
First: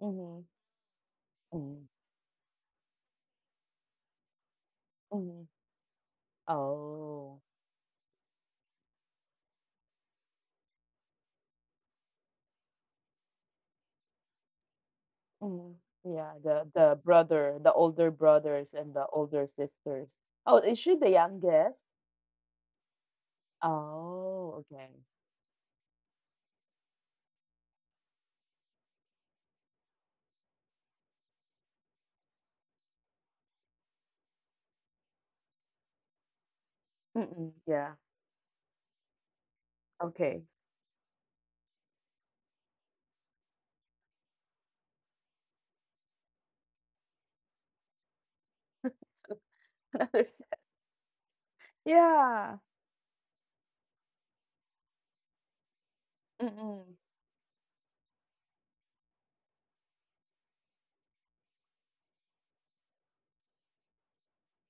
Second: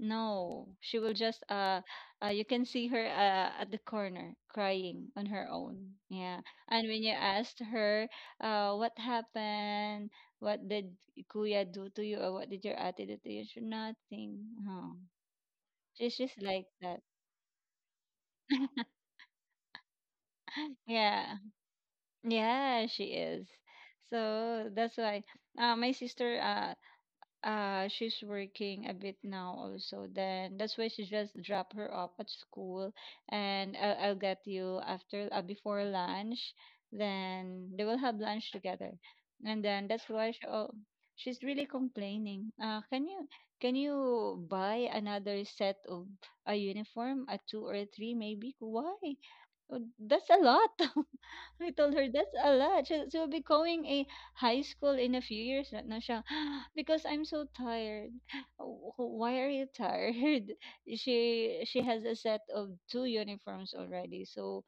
Speaker 1: Mm-hmm.
Speaker 2: she will just
Speaker 1: Mm.
Speaker 2: you can see her at the corner crying on
Speaker 1: Mm-hmm.
Speaker 2: her own. Yeah. And when you
Speaker 1: Oh.
Speaker 2: asked her what happened, what did Kuya do to you or what did your ate do to you? She nothing. Oh.
Speaker 1: Mm.
Speaker 2: She's
Speaker 1: Yeah,
Speaker 2: just like
Speaker 1: the
Speaker 2: that.
Speaker 1: brother, the older brothers and the older sisters. Oh, is she the
Speaker 2: Yeah.
Speaker 1: youngest?
Speaker 2: Yeah, she is.
Speaker 1: Oh,
Speaker 2: So
Speaker 1: okay.
Speaker 2: that's why my sister she's working a bit now also then that's why she just drop her off at school and I'll get you after before lunch
Speaker 1: Mm-mm.
Speaker 2: then they
Speaker 1: Yeah.
Speaker 2: will have lunch together and then that's why
Speaker 1: Okay.
Speaker 2: she, oh, she's really complaining can you buy another set of a uniform a two or a three maybe why "Oh,
Speaker 1: (laughs) Another
Speaker 2: that's a
Speaker 1: set.
Speaker 2: lot. (laughs) I told her that's
Speaker 1: Yeah.
Speaker 2: a lot. She'll be going a high school in a few years na, na siya. (gasps)
Speaker 1: Mm-mm.
Speaker 2: Because I'm so tired. (gasps) Oh, why are you tired? (laughs) She has a set of two uniforms already. So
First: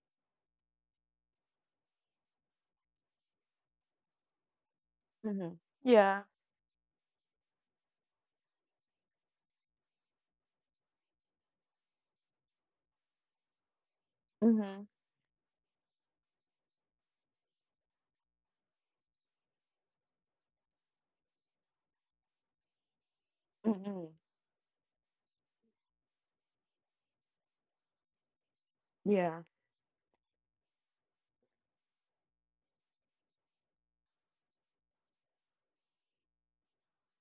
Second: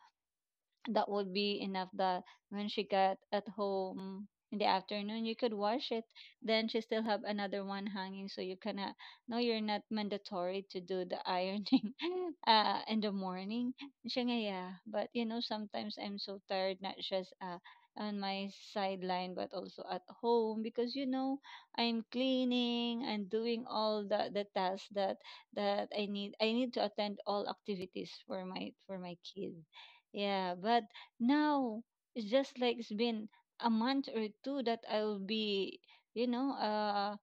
Speaker 2: that would be enough that when she got at home in the afternoon you could
Speaker 1: Mm-hmm.
Speaker 2: wash it
Speaker 1: Yeah.
Speaker 2: then she still have another one hanging so you cannot no you're not mandatory to do the ironing (laughs) in the morning. And siya nga, yeah
Speaker 1: Mm-hmm.
Speaker 2: but you know sometimes I'm so tired not just on my sideline but also at home because you know I'm cleaning and doing all
Speaker 1: Mm-mm.
Speaker 2: the tasks that I need to attend all activities for my
Speaker 1: Yeah.
Speaker 2: kids. Yeah, but now it's just like it's been a month or two that I'll be, you know,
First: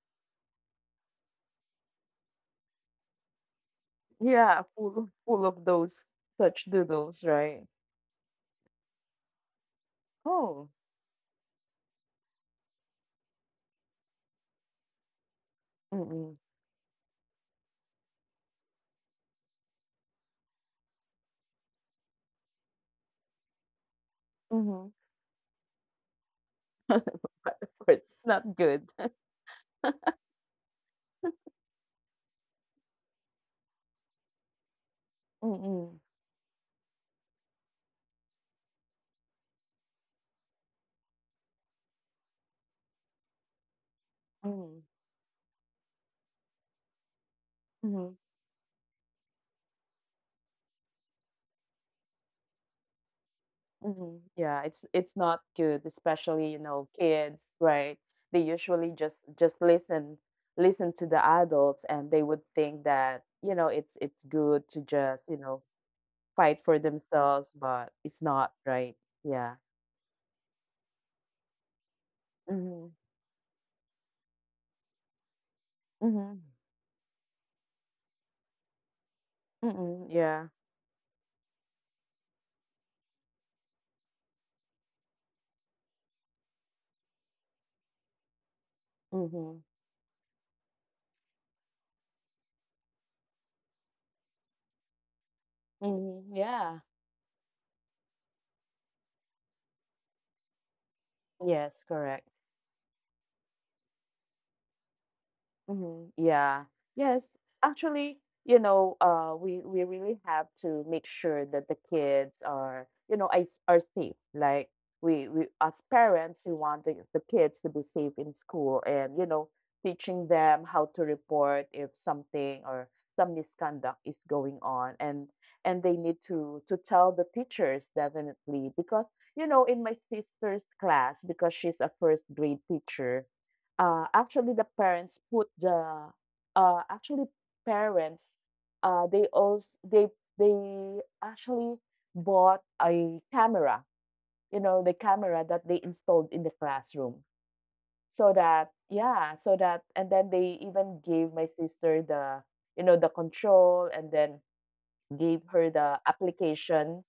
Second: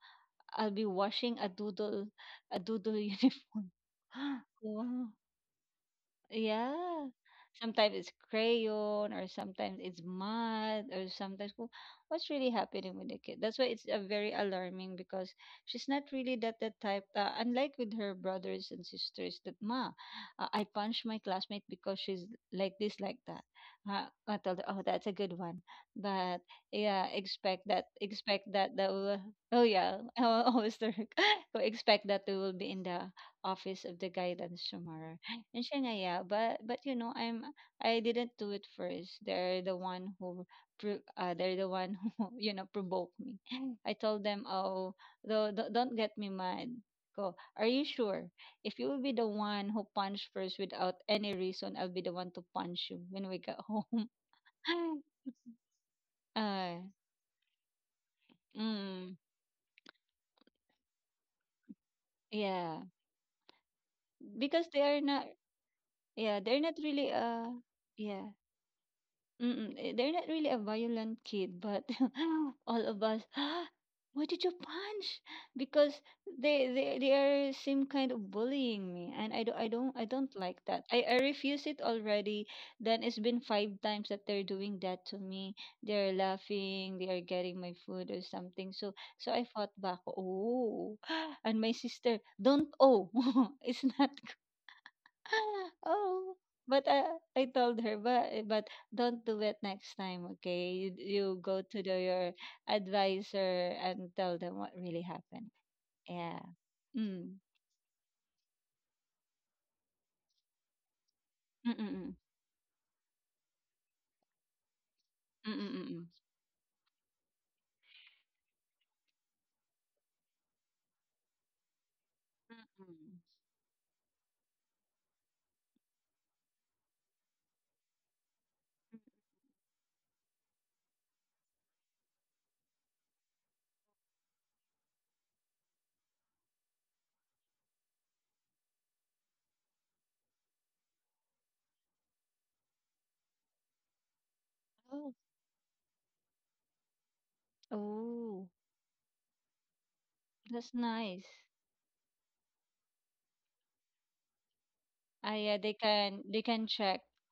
Speaker 2: I'll be washing a doodle (laughs) uniform. (gasps)
Speaker 1: Yeah, full
Speaker 2: Yeah.
Speaker 1: of those such
Speaker 2: Yeah.
Speaker 1: doodles, right?
Speaker 2: Sometimes it's crayon, or sometimes it's
Speaker 1: Oh.
Speaker 2: mud, or sometimes "Wh- what's really happening with the kid. That's why it's a very alarming because she's not really
Speaker 1: Mm-mm.
Speaker 2: that type. Unlike with her brothers and sisters, that ma, I punched my classmate because she's like this, like that. I told her, oh,
Speaker 1: Mm-hmm.
Speaker 2: that's a good one, but
Speaker 1: (laughs)
Speaker 2: yeah,
Speaker 1: But of course, it's
Speaker 2: expect
Speaker 1: not
Speaker 2: that
Speaker 1: good.
Speaker 2: that will. Oh yeah, (laughs) I always (laughs) expect that we will be in the office of the guidance tomorrow in China,
Speaker 1: Mm-mm.
Speaker 2: yeah, but you know, I didn't do it first. They're the one who, they're the one (laughs) who you know provoked me. (laughs) I told them,
Speaker 1: Mm-mm.
Speaker 2: oh, though, don't get me mad. Go. Are you
Speaker 1: Mm-hmm.
Speaker 2: sure? If you will be the one who punch first without any reason, I'll be the one to punch you when we get home.
Speaker 1: Mm-hmm. Yeah,
Speaker 2: (laughs)
Speaker 1: it's not good, especially, you
Speaker 2: uh,
Speaker 1: know, kids, right? They usually
Speaker 2: mm,
Speaker 1: just listen to the adults and they would
Speaker 2: yeah,
Speaker 1: think that, you know, it's
Speaker 2: because
Speaker 1: good
Speaker 2: they
Speaker 1: to
Speaker 2: are not.
Speaker 1: just, you know,
Speaker 2: Yeah, they're
Speaker 1: fight
Speaker 2: not
Speaker 1: for
Speaker 2: really.
Speaker 1: themselves, but
Speaker 2: Yeah.
Speaker 1: it's not, right? Yeah.
Speaker 2: Mm, eh, they're not really a violent kid, but (laughs) all
Speaker 1: Mm-hmm.
Speaker 2: of us, (gasps) ah, why did you punch? Because
Speaker 1: Mm-hmm.
Speaker 2: they are same kind of bullying me, and I
Speaker 1: Mm-mm.
Speaker 2: don't
Speaker 1: Yeah.
Speaker 2: like that. I refuse it already. Then it's been five times that they're doing that to me. They're laughing, they are getting my food or something. So I
Speaker 1: Mm-hmm.
Speaker 2: fought back. Oh, (gasps) and my sister, don't oh, (laughs) it's not (laughs) oh,
Speaker 1: Mm-hmm. Yeah.
Speaker 2: but I told her, but don't do it next time, okay? You go
Speaker 1: Yes,
Speaker 2: to the, your
Speaker 1: correct.
Speaker 2: advisor and tell them what really happened.
Speaker 1: Hmm,
Speaker 2: Yeah.
Speaker 1: yeah. Yes.
Speaker 2: Mm.
Speaker 1: Actually, we really have to make sure that the
Speaker 2: Mm-mm-mm.
Speaker 1: kids are, you know, are safe. Like we as
Speaker 2: Mm-mm-mm.
Speaker 1: parents, we want the kids to be safe in school, and you know, teaching them how to report if something or
Speaker 2: Mm-mm.
Speaker 1: some misconduct is going on, and they need to tell the teachers definitely because you know, in my sister's class, because she's a first grade teacher. Actually, the parents put the actually parents they also they actually bought a camera, you know, the
Speaker 2: Oh,
Speaker 1: camera that they installed in the classroom,
Speaker 2: oh,
Speaker 1: so that yeah, so that and then
Speaker 2: that's
Speaker 1: they even
Speaker 2: nice.
Speaker 1: gave my sister the, you know, the control, and then
Speaker 2: Ah, yeah,
Speaker 1: gave her the
Speaker 2: they can check.
Speaker 1: application,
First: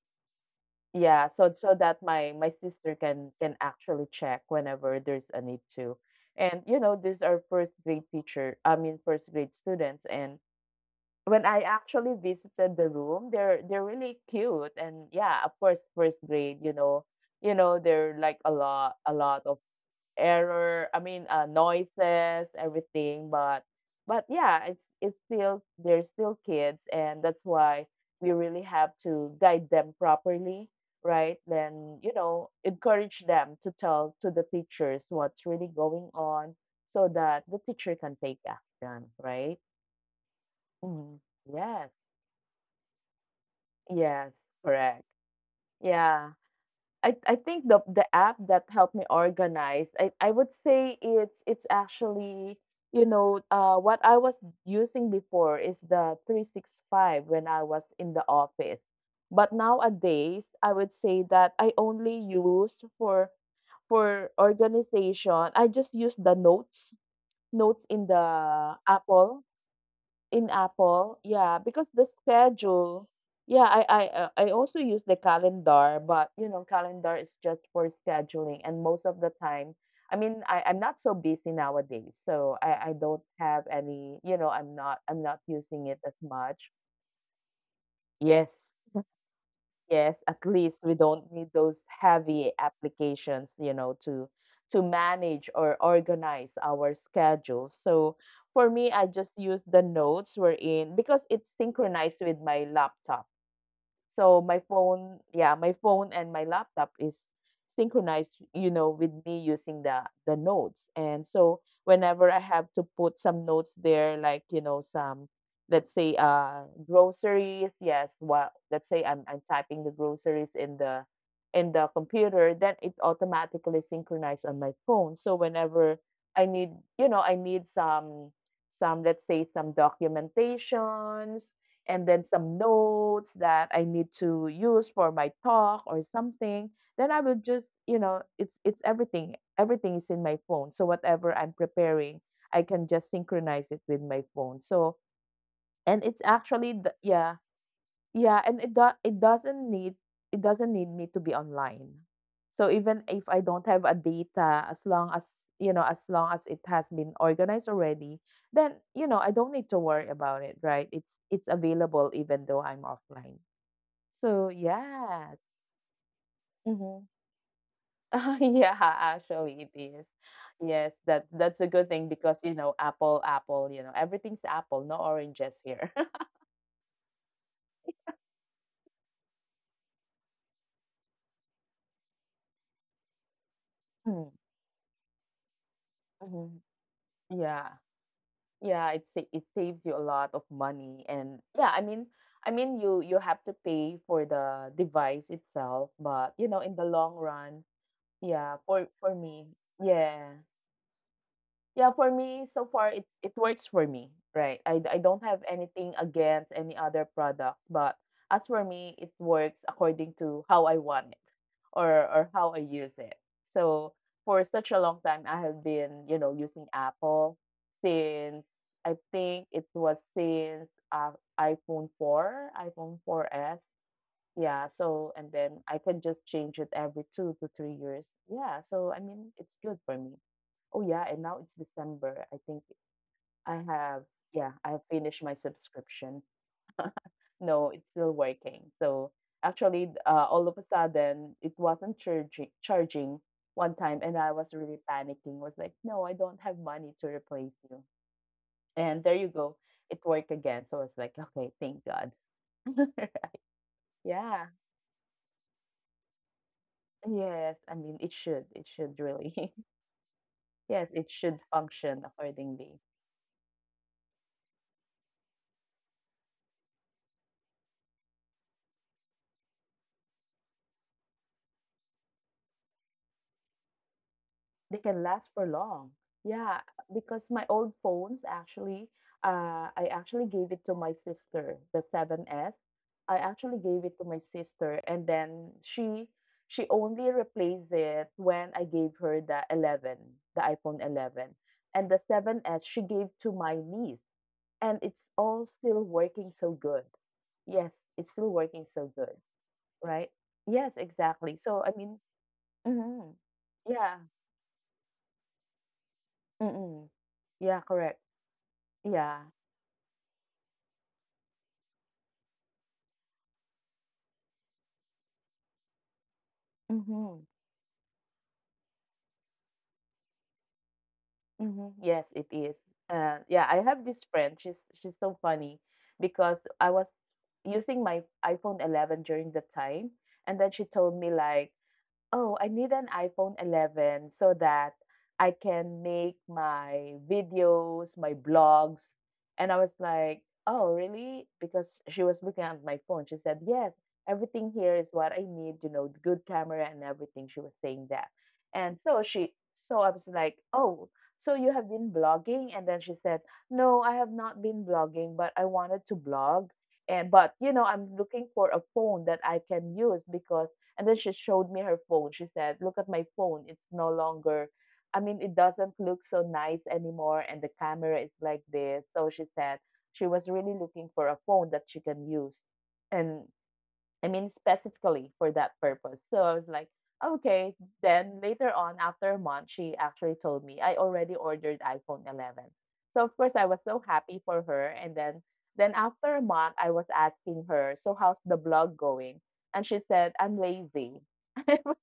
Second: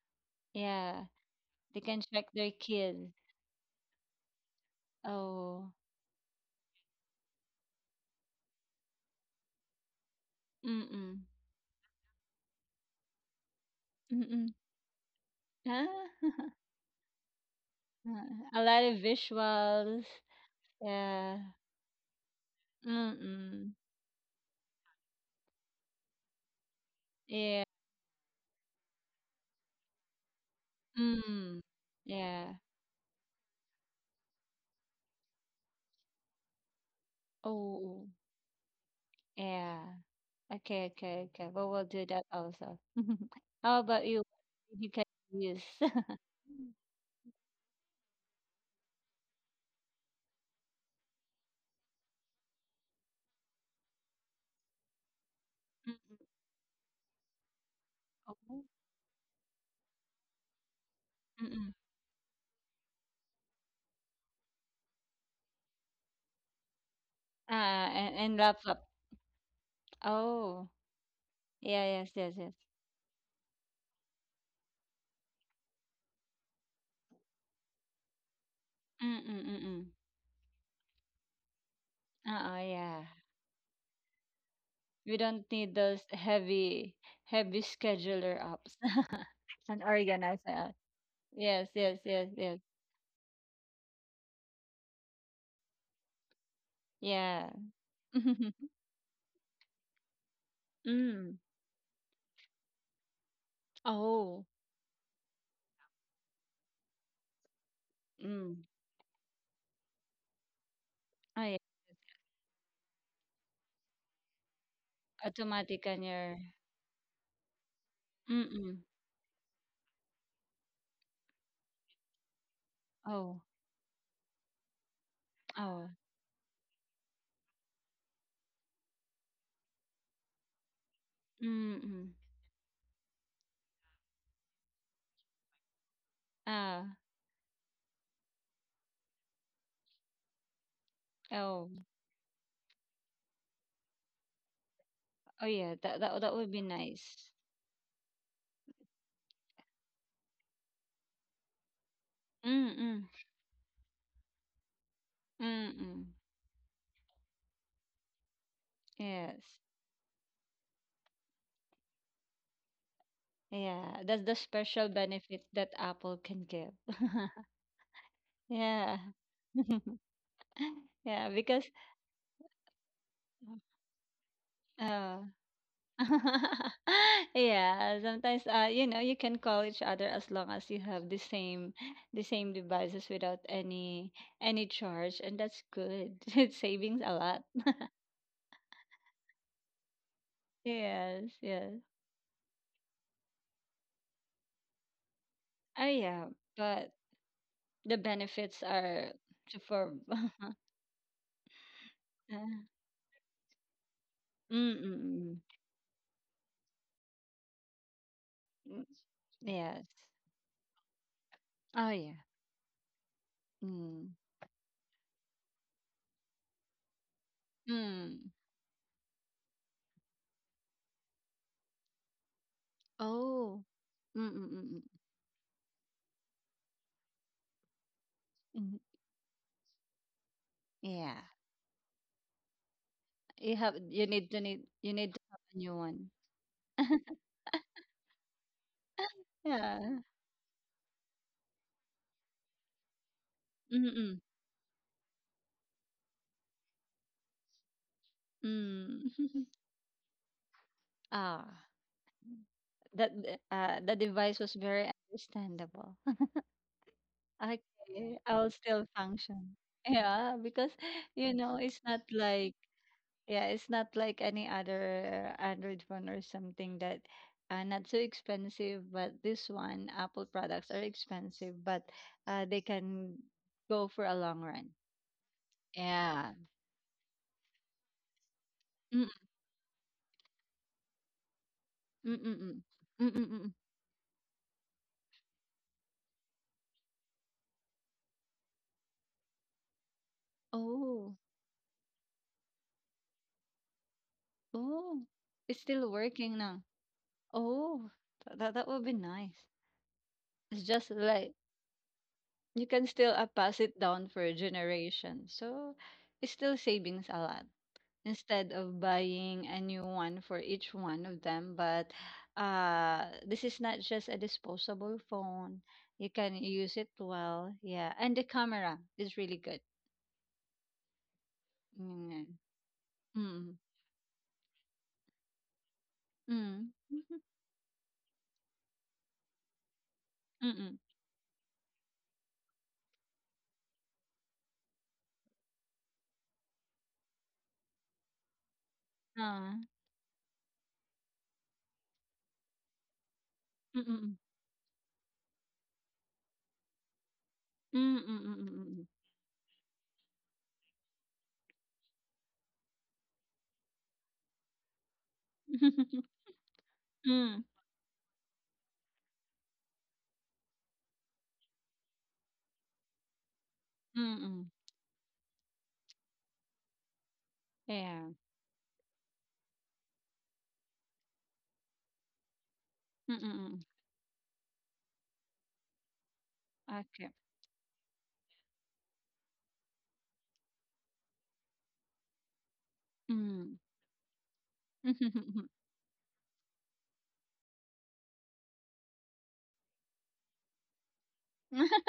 Speaker 2: Yeah,
Speaker 1: yeah, so so
Speaker 2: they
Speaker 1: that
Speaker 2: can check
Speaker 1: my
Speaker 2: their
Speaker 1: sister
Speaker 2: kids.
Speaker 1: can actually check whenever there's a need
Speaker 2: Oh,
Speaker 1: to. And you know, these are first grade teacher, I mean first grade students. And
Speaker 2: mm-mm.
Speaker 1: when I actually visited the room, they're really
Speaker 2: Mm-mm.
Speaker 1: cute. And yeah, of course,
Speaker 2: Ah,
Speaker 1: first grade, you know, they're like
Speaker 2: (laughs) a lot of
Speaker 1: a lot of
Speaker 2: visuals. Yeah.
Speaker 1: noises, everything.
Speaker 2: Mm-mm.
Speaker 1: But yeah, it's still they're still kids, and that's
Speaker 2: Yeah.
Speaker 1: why we really have to guide them properly, right?
Speaker 2: Mm.
Speaker 1: Then you know,
Speaker 2: Yeah.
Speaker 1: encourage them to tell to the teachers what's really going on, so that the teacher
Speaker 2: Oh,
Speaker 1: can take action, right?
Speaker 2: yeah. Okay,
Speaker 1: Mhm.
Speaker 2: okay, okay. Well, we'll
Speaker 1: Yes,
Speaker 2: do that also. (laughs) How about you?
Speaker 1: yes,
Speaker 2: You can
Speaker 1: correct.
Speaker 2: use. (laughs)
Speaker 1: Yeah. I think the app that helped me organize, I would say it's actually, what I was using before is the
Speaker 2: Mm-mm.
Speaker 1: 365 when I was in the
Speaker 2: Oh.
Speaker 1: office. But nowadays, I would say that I
Speaker 2: Mm-mm.
Speaker 1: only use for organization. I just use the notes, notes
Speaker 2: Ah,
Speaker 1: in the
Speaker 2: and laptop.
Speaker 1: Apple, in
Speaker 2: Oh,
Speaker 1: Apple, yeah, because
Speaker 2: yeah,
Speaker 1: the
Speaker 2: yes, yes, yes.
Speaker 1: schedule, yeah, I also use the calendar, but you know, calendar is just for scheduling, and most of the
Speaker 2: Mm-mm,
Speaker 1: time,
Speaker 2: mm-mm.
Speaker 1: I mean, I'm not so busy nowadays, so
Speaker 2: Uh-oh,
Speaker 1: I
Speaker 2: yeah.
Speaker 1: don't have any, you know,
Speaker 2: We
Speaker 1: I'm not
Speaker 2: don't need
Speaker 1: using it
Speaker 2: those
Speaker 1: as much.
Speaker 2: heavy, heavy scheduler
Speaker 1: Yes,
Speaker 2: apps (laughs) and
Speaker 1: yes, at
Speaker 2: organizer.
Speaker 1: least we don't need
Speaker 2: Yes,
Speaker 1: those
Speaker 2: yes, yes,
Speaker 1: heavy
Speaker 2: yes.
Speaker 1: applications, you know, to manage or organize our
Speaker 2: Yeah.
Speaker 1: schedules. So for
Speaker 2: (laughs)
Speaker 1: me, I just use the notes we're in because
Speaker 2: Mm.
Speaker 1: it's synchronized with my laptop, so
Speaker 2: Oh.
Speaker 1: my phone, yeah, my phone and my laptop is synchronized,
Speaker 2: Mm.
Speaker 1: you know, with me using the notes. And
Speaker 2: Oh, yeah.
Speaker 1: so whenever I have to put some notes there, like you know some,
Speaker 2: Automatic
Speaker 1: let's
Speaker 2: on
Speaker 1: say
Speaker 2: your
Speaker 1: groceries, yes, well
Speaker 2: mm.
Speaker 1: let's say I'm I'm typing the groceries in the, in the computer, then it
Speaker 2: Oh,
Speaker 1: automatically synchronized on my phone. So
Speaker 2: oh.
Speaker 1: whenever I need, I need some, let's say some documentations, and
Speaker 2: Mm.
Speaker 1: then some notes that I need to use for my talk or something,
Speaker 2: Ah,
Speaker 1: then I will just, you know, it's everything. Everything is in my phone. So whatever I'm
Speaker 2: oh.
Speaker 1: preparing, I can just synchronize it with my phone. So
Speaker 2: Oh yeah, that
Speaker 1: and it's
Speaker 2: that that would be
Speaker 1: actually the,
Speaker 2: nice.
Speaker 1: yeah, yeah, and it doesn't need me to be online. So even
Speaker 2: Mm.
Speaker 1: if I don't have a data, as long as you know, as
Speaker 2: Mm.
Speaker 1: long as it has been organized already, then you know, I don't
Speaker 2: Yes.
Speaker 1: need to worry about it, right? It's available even though I'm offline.
Speaker 2: Yeah, that's the
Speaker 1: So
Speaker 2: special
Speaker 1: yeah.
Speaker 2: benefit that Apple can give.
Speaker 1: Mm-hmm.
Speaker 2: (laughs)
Speaker 1: (laughs) Yeah,
Speaker 2: Yeah.
Speaker 1: actually it is.
Speaker 2: (laughs)
Speaker 1: Yes, that
Speaker 2: Yeah,
Speaker 1: that's a
Speaker 2: because
Speaker 1: good thing because you know, Apple, you know, everything's Apple, no
Speaker 2: uh
Speaker 1: oranges here.
Speaker 2: (laughs)
Speaker 1: (laughs)
Speaker 2: yeah, sometimes you know you can call each other as long as you have the same devices without any any charge and that's good. (laughs)
Speaker 1: Mm-hmm.
Speaker 2: It's savings a lot.
Speaker 1: Yeah. Yeah, it saves you a lot of money, and
Speaker 2: Yes,
Speaker 1: yeah, I
Speaker 2: yes.
Speaker 1: mean, you you have to pay for the device itself,
Speaker 2: Oh
Speaker 1: but
Speaker 2: yeah,
Speaker 1: you know, in the
Speaker 2: but
Speaker 1: long run,
Speaker 2: the
Speaker 1: yeah,
Speaker 2: benefits
Speaker 1: for
Speaker 2: are
Speaker 1: me,
Speaker 2: to for
Speaker 1: yeah. Yeah, for me, so far
Speaker 2: (laughs)
Speaker 1: it works for me, right?
Speaker 2: mm
Speaker 1: I
Speaker 2: mm
Speaker 1: don't have
Speaker 2: mm.
Speaker 1: anything against any other products, but as for me, it works
Speaker 2: Yes.
Speaker 1: according to how I want it,
Speaker 2: Oh yeah.
Speaker 1: or how I use it. So
Speaker 2: Mm.
Speaker 1: for such a long time, I have been, you know, using Apple
Speaker 2: Mm.
Speaker 1: since, I think it was since iPhone 4, iPhone four S.
Speaker 2: Oh. Mm mm
Speaker 1: Yeah,
Speaker 2: mm. Mm.
Speaker 1: so and then I can just change it every 2 to 3 years. Yeah,
Speaker 2: Mm,
Speaker 1: so I mean it's good for me. Oh yeah, and
Speaker 2: yeah.
Speaker 1: now it's December. I think I
Speaker 2: You have
Speaker 1: have,
Speaker 2: you need to
Speaker 1: yeah, I
Speaker 2: need
Speaker 1: have
Speaker 2: you
Speaker 1: finished
Speaker 2: need to
Speaker 1: my
Speaker 2: have a new one.
Speaker 1: subscription. No, it's still working. So
Speaker 2: Yeah.
Speaker 1: actually all of a sudden it wasn't charging one time, and
Speaker 2: Mm,
Speaker 1: I was really panicking. Was like, "No, I don't have money to replace you." And there you go.
Speaker 2: mm. (laughs)
Speaker 1: It worked again. So I was like, "Okay,
Speaker 2: Ah,
Speaker 1: thank God." (laughs)
Speaker 2: the
Speaker 1: Yeah.
Speaker 2: device was very understandable. (laughs)
Speaker 1: Yes, I mean, it
Speaker 2: Okay,
Speaker 1: should.
Speaker 2: I'll
Speaker 1: It
Speaker 2: still
Speaker 1: should really. (laughs)
Speaker 2: function. Yeah, because
Speaker 1: Yes, it should
Speaker 2: you know, it's
Speaker 1: function
Speaker 2: not like
Speaker 1: accordingly.
Speaker 2: yeah, it's not like any other Android phone or something that not so expensive, but this one, Apple products are expensive, but they can go for a long
Speaker 1: They
Speaker 2: run.
Speaker 1: can last for long.
Speaker 2: Yeah.
Speaker 1: Yeah, because my old phones actually,
Speaker 2: Mm,
Speaker 1: I actually gave it to my sister, the
Speaker 2: mm,
Speaker 1: seven
Speaker 2: mm,
Speaker 1: S.
Speaker 2: mm.
Speaker 1: I
Speaker 2: Mm, mm, mm.
Speaker 1: actually
Speaker 2: Mm.
Speaker 1: gave it to my sister, and then she only replaced it when I gave her the 11, the iPhone
Speaker 2: Oh,
Speaker 1: 11. And the seven S she gave to my niece, and it's
Speaker 2: oh,
Speaker 1: all
Speaker 2: it's
Speaker 1: still
Speaker 2: still
Speaker 1: working
Speaker 2: working
Speaker 1: so
Speaker 2: now.
Speaker 1: good. Yes,
Speaker 2: Oh,
Speaker 1: it's still
Speaker 2: tha that
Speaker 1: working
Speaker 2: that
Speaker 1: so
Speaker 2: would be
Speaker 1: good.
Speaker 2: nice.
Speaker 1: Right? Yes,
Speaker 2: It's just
Speaker 1: exactly.
Speaker 2: like
Speaker 1: So I mean,
Speaker 2: you can
Speaker 1: hmm,
Speaker 2: still, pass it
Speaker 1: yeah,
Speaker 2: down for a generation, so it's still
Speaker 1: mm-mm,
Speaker 2: savings a lot
Speaker 1: yeah, correct,
Speaker 2: instead of
Speaker 1: yeah,
Speaker 2: buying a new one for each one of them. But, this is not just a disposable phone. You can use it
Speaker 1: mm-hmm,
Speaker 2: well, yeah, and the camera is really good.
Speaker 1: mm-hmm. Yes, it
Speaker 2: Mm,
Speaker 1: is. Yeah,
Speaker 2: mm,
Speaker 1: I have this friend. She's so funny because
Speaker 2: mm,
Speaker 1: I was
Speaker 2: (laughs)
Speaker 1: using my iPhone 11 during the time, and then she
Speaker 2: mm,
Speaker 1: told me like, oh, I need an iPhone 11 so that I can make my videos, my blogs. And
Speaker 2: ah,
Speaker 1: I was like, oh, really? Because she was looking at my phone. She said,
Speaker 2: mm,
Speaker 1: yes,
Speaker 2: mm,
Speaker 1: everything here is what I need, you know, good camera and everything. She was saying that.
Speaker 2: mm,
Speaker 1: And so she, so I was like, oh, so you have been blogging? And then she said, no, I have not been blogging, but I
Speaker 2: (laughs)
Speaker 1: wanted
Speaker 2: mm,
Speaker 1: to blog. And,
Speaker 2: mm,
Speaker 1: but, you know, I'm looking for a phone that I can use, because and then she showed me her phone. She said, look at my phone. It's
Speaker 2: mm,
Speaker 1: no
Speaker 2: mm, mm, mm,
Speaker 1: longer, I mean, it doesn't look so nice anymore. And the
Speaker 2: (laughs) yeah.
Speaker 1: camera is like this. So she said she was really looking for a phone that she can use.
Speaker 2: Mm,
Speaker 1: And
Speaker 2: mm, mm.
Speaker 1: I mean, specifically for that purpose. So I was like,
Speaker 2: Okay.
Speaker 1: okay. Then later on, after a month, she actually told me I already ordered iPhone 11. So of course,
Speaker 2: Mm.
Speaker 1: I was so happy for her. And
Speaker 2: (laughs)
Speaker 1: then after a month, I was asking her, so how's the blog going? And she said, I'm lazy. (laughs) I was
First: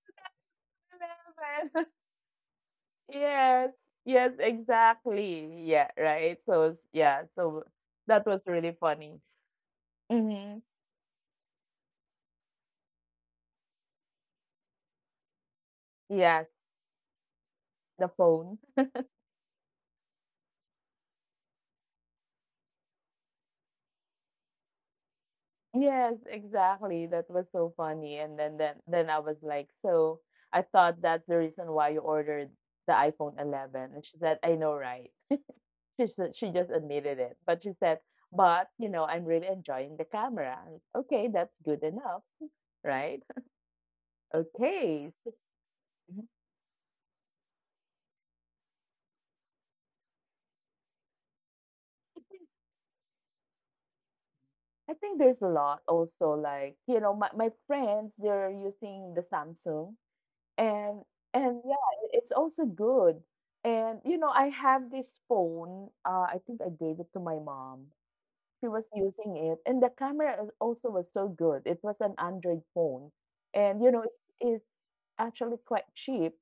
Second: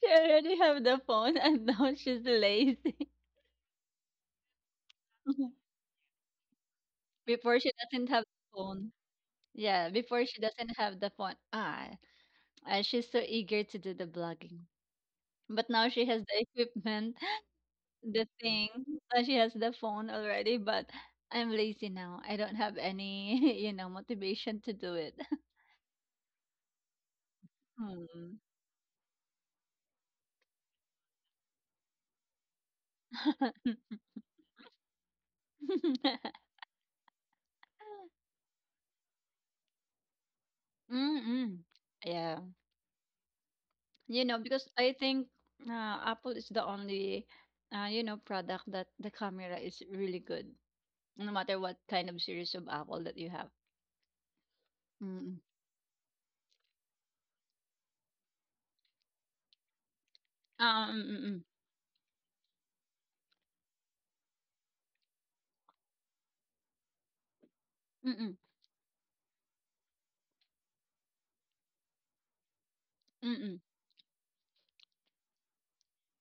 Speaker 2: She already have the phone (laughs) and
Speaker 1: 11.
Speaker 2: now
Speaker 1: (laughs)
Speaker 2: she's lazy.
Speaker 1: Yes, yes, exactly.
Speaker 2: (laughs)
Speaker 1: Yeah, right. So yeah, so
Speaker 2: Before she doesn't
Speaker 1: that
Speaker 2: have
Speaker 1: was
Speaker 2: the
Speaker 1: really
Speaker 2: phone.
Speaker 1: funny.
Speaker 2: Yeah, before she
Speaker 1: Mm-hmm.
Speaker 2: doesn't have the phone. She's so eager to do the blogging. But now she has the
Speaker 1: Yes,
Speaker 2: equipment, (laughs)
Speaker 1: the
Speaker 2: the
Speaker 1: phone.
Speaker 2: thing. She has the phone already, but I'm lazy now. I don't have any, (laughs) motivation to do it. (laughs)
Speaker 1: Yes, exactly. That was so funny. And
Speaker 2: Hmm.
Speaker 1: then I was like, so I thought that's the reason why you ordered the iPhone 11. And she said, I know, right? She said, she
Speaker 2: (laughs)
Speaker 1: just admitted it. But she said, but you know, I'm really enjoying the camera. I'm like, okay, that's
Speaker 2: Mm-mm.
Speaker 1: good enough,
Speaker 2: Yeah.
Speaker 1: right?
Speaker 2: You know, because I
Speaker 1: Okay. So
Speaker 2: think uh, Apple is the only product that the camera is really good, no matter what kind of series of Apple that you have.
Speaker 1: I think there's a
Speaker 2: Mm-mm.
Speaker 1: lot also like, you know, my friends, they're using the Samsung. And
Speaker 2: Mm-mm,
Speaker 1: and yeah, it's also good. And you know, I have this phone. I think I gave it to my mom.
Speaker 2: mm-mm,
Speaker 1: She was using it, and also was so good. It was an Android phone,
Speaker 2: mm-mm.
Speaker 1: and you know, it's, actually quite cheap.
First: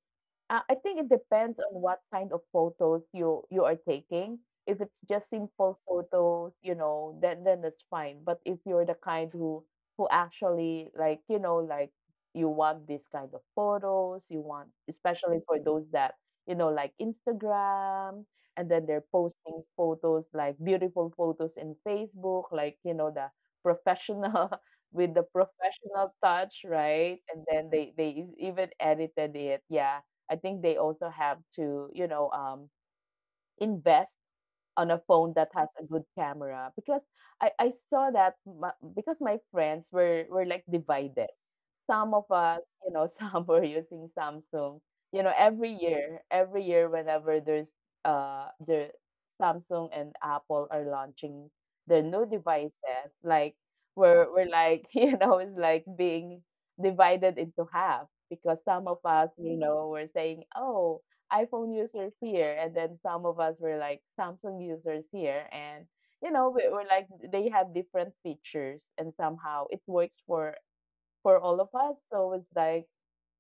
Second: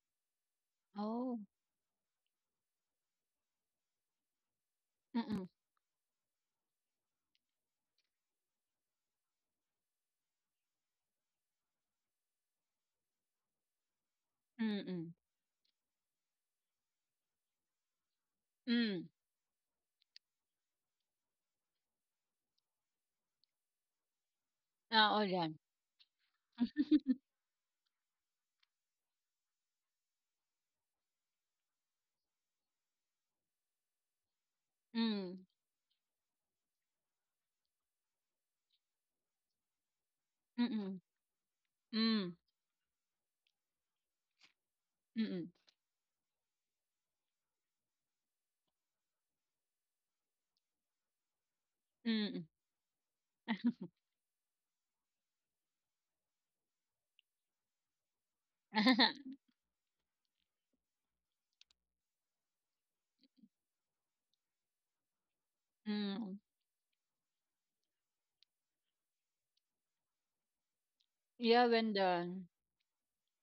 Speaker 1: I think it
Speaker 2: Oh,
Speaker 1: depends on what kind of photos you are taking. If it's just
Speaker 2: mm-mm,
Speaker 1: simple photos, you know, then it's fine. But if you're the kind who actually like, you know, like you want this kind of photos, you want
Speaker 2: mm-mm,
Speaker 1: especially for those that, you know, like Instagram, and then they're
Speaker 2: mm.
Speaker 1: posting photos like beautiful photos in Facebook, like, you know, the professional (laughs)
Speaker 2: Ah,
Speaker 1: with the
Speaker 2: all yan.
Speaker 1: professional touch, right? And then they even edited it. Yeah, I think they also have to, invest on a phone
Speaker 2: Mm,
Speaker 1: that has a good camera, because I saw that my, because my friends were like
Speaker 2: mm-mm,
Speaker 1: divided, some of
Speaker 2: mm,
Speaker 1: us, you know, (laughs) some were using Samsung. You know,
Speaker 2: mm-mm,
Speaker 1: every year, whenever there's the Samsung and Apple are launching their new
Speaker 2: mm.
Speaker 1: devices, like we're like, (laughs) you know, it's like being divided into half because some of
Speaker 2: (laughs)
Speaker 1: us, you know, were saying, oh, iPhone users here, and then some of us were like Samsung users here, and you
Speaker 2: mm.
Speaker 1: know, we're like they have different features, and somehow it works for all
Speaker 2: Yeah,
Speaker 1: of
Speaker 2: when
Speaker 1: us. So it's
Speaker 2: done.
Speaker 1: like,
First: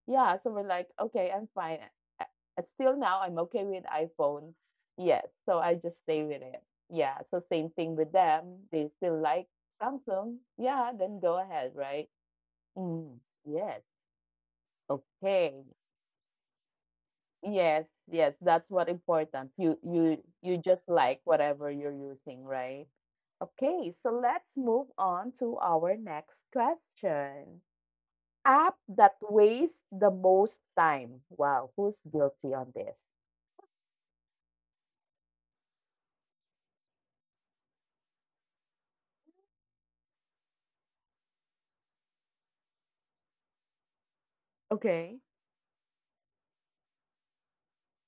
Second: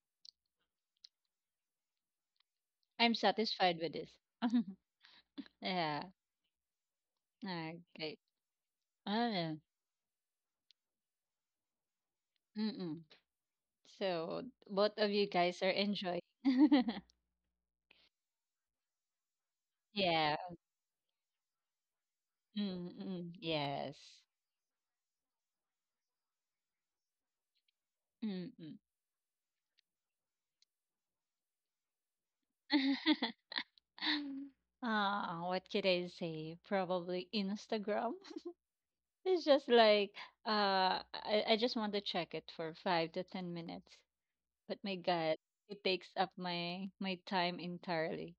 Speaker 1: yeah, so we're like, okay, I'm fine. Uh, Still
Speaker 2: I'm
Speaker 1: now, I'm okay
Speaker 2: satisfied
Speaker 1: with
Speaker 2: with this. (laughs)
Speaker 1: iPhone. Yes, so I just
Speaker 2: yeah.
Speaker 1: stay with it. Yeah, so same thing with
Speaker 2: Okay.
Speaker 1: them. They still
Speaker 2: Ah,
Speaker 1: like
Speaker 2: yeah.
Speaker 1: Samsung. Yeah, then go ahead, right?
Speaker 2: Mm-mm.
Speaker 1: Mm, yes,
Speaker 2: So both of you
Speaker 1: okay.
Speaker 2: guys are enjoying. (laughs)
Speaker 1: Yes, yes, that's what important. You
Speaker 2: yeah.
Speaker 1: you just like whatever you're using, right?
Speaker 2: Mm-mm.
Speaker 1: Okay,
Speaker 2: Yes.
Speaker 1: so let's move on to our next question.
Speaker 2: Mm-mm.
Speaker 1: App that wastes the most time. Wow, who's guilty on this?
Speaker 2: (laughs) Ah, what could I say? Probably Instagram. (laughs) It's just like I just want to check it for 5 to 10 minutes. But my God,
Speaker 1: Okay.
Speaker 2: it takes up my time entirely.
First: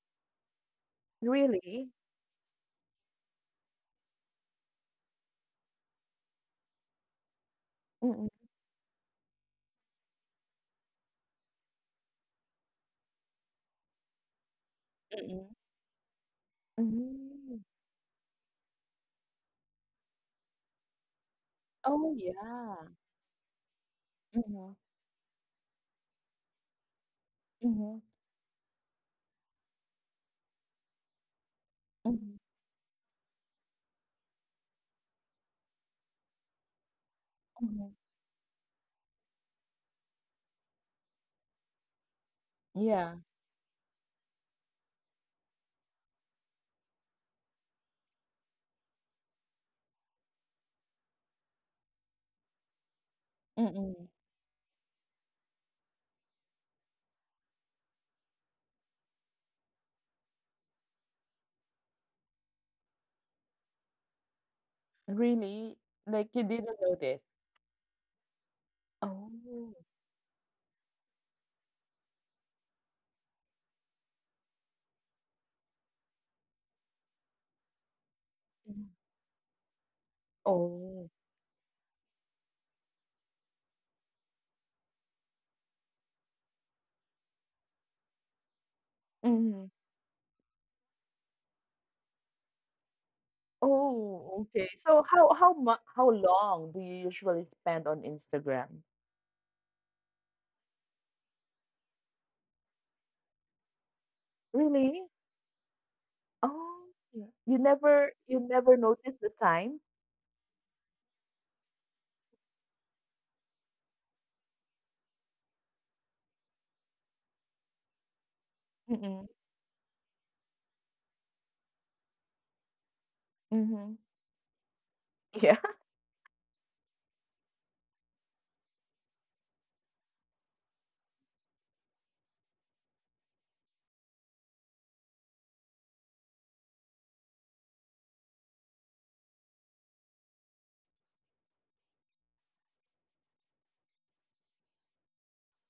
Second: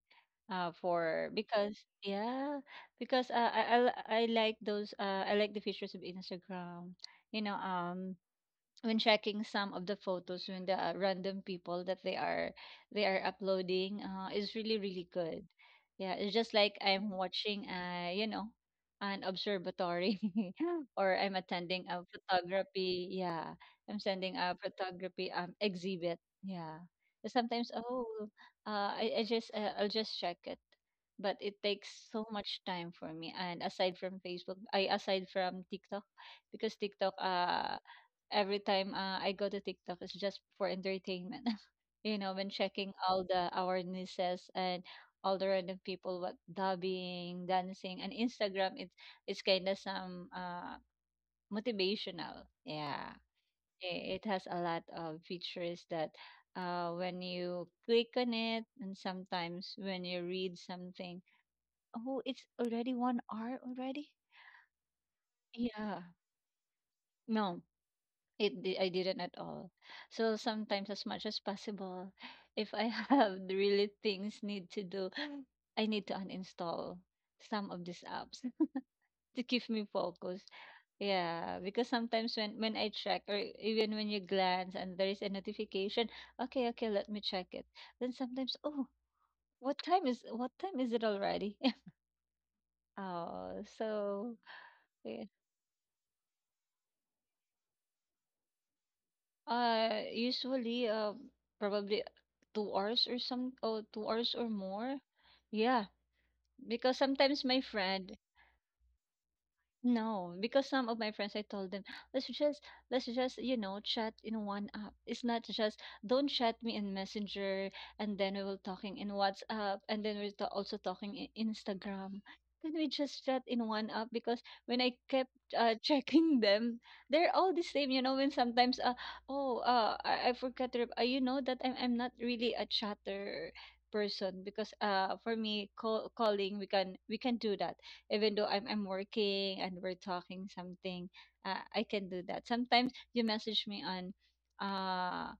Speaker 2: For because
Speaker 1: Really?
Speaker 2: yeah, because I like those I like the features of Instagram. You know um
Speaker 1: Mm-mm.
Speaker 2: when checking some of the photos when the random people that they are uploading is really really good,
Speaker 1: Mm-mm.
Speaker 2: yeah. It's just like I'm
Speaker 1: Mm.
Speaker 2: watching an observatory, (laughs) or I'm attending a
Speaker 1: Oh, yeah.
Speaker 2: photography, yeah, I'm sending a
Speaker 1: Mhm,
Speaker 2: photography exhibit, yeah. So sometimes,
Speaker 1: mhm,
Speaker 2: oh, I'll just check it, but it takes so
Speaker 1: mhm,
Speaker 2: much time for me, and aside from Facebook, I aside from TikTok, because TikTok,
Speaker 1: mhm.
Speaker 2: every time I go to TikTok, it's just for entertainment. (laughs) You know, when checking
Speaker 1: Yeah.
Speaker 2: all the our nieces and all the random people what dubbing, dancing, and Instagram, it's kind of some motivational. Yeah,
Speaker 1: Mm-mm.
Speaker 2: I- it has a lot of features that when you click on it, and sometimes when you read something, oh, it's already 1 hour already.
Speaker 1: Really?
Speaker 2: Yeah,
Speaker 1: Like you didn't know this?
Speaker 2: no, It di I didn't at
Speaker 1: Oh.
Speaker 2: all. So sometimes as much as possible, (laughs) if I have (laughs) really things need to do, I need to uninstall some of these apps
Speaker 1: Mhm.
Speaker 2: (laughs) to keep me focused.
Speaker 1: Oh.
Speaker 2: Yeah, because sometimes when I check or even when you glance and there is a notification, okay, let me check it. Then sometimes, oh,
Speaker 1: Mhm.
Speaker 2: what time is it already? (laughs) Oh,
Speaker 1: Oh,
Speaker 2: so
Speaker 1: okay. So how
Speaker 2: yeah.
Speaker 1: how mu how long do you usually spend on Instagram?
Speaker 2: Usually, probably 2 hours or some, oh, 2 hours or
Speaker 1: Really?
Speaker 2: more. Yeah,
Speaker 1: Oh.
Speaker 2: because
Speaker 1: Yeah. You
Speaker 2: sometimes my
Speaker 1: never
Speaker 2: friend,
Speaker 1: you never notice the time?
Speaker 2: no, because some of my friends, I told them, let's just let's just, you know, chat in one app. It's not just don't chat me in Messenger and then we will talking
Speaker 1: Mm,
Speaker 2: in WhatsApp and then we're also talking in Instagram. Can we just chat in
Speaker 1: mhm.
Speaker 2: one app? Because when I kept
Speaker 1: Yeah.
Speaker 2: (laughs) checking them, they're all the same. You know, when sometimes, I forgot to, you know that I'm not really a chatter person, because for me calling, we can do that even though I'm working and we're talking something, I can do that. Sometimes you message me uh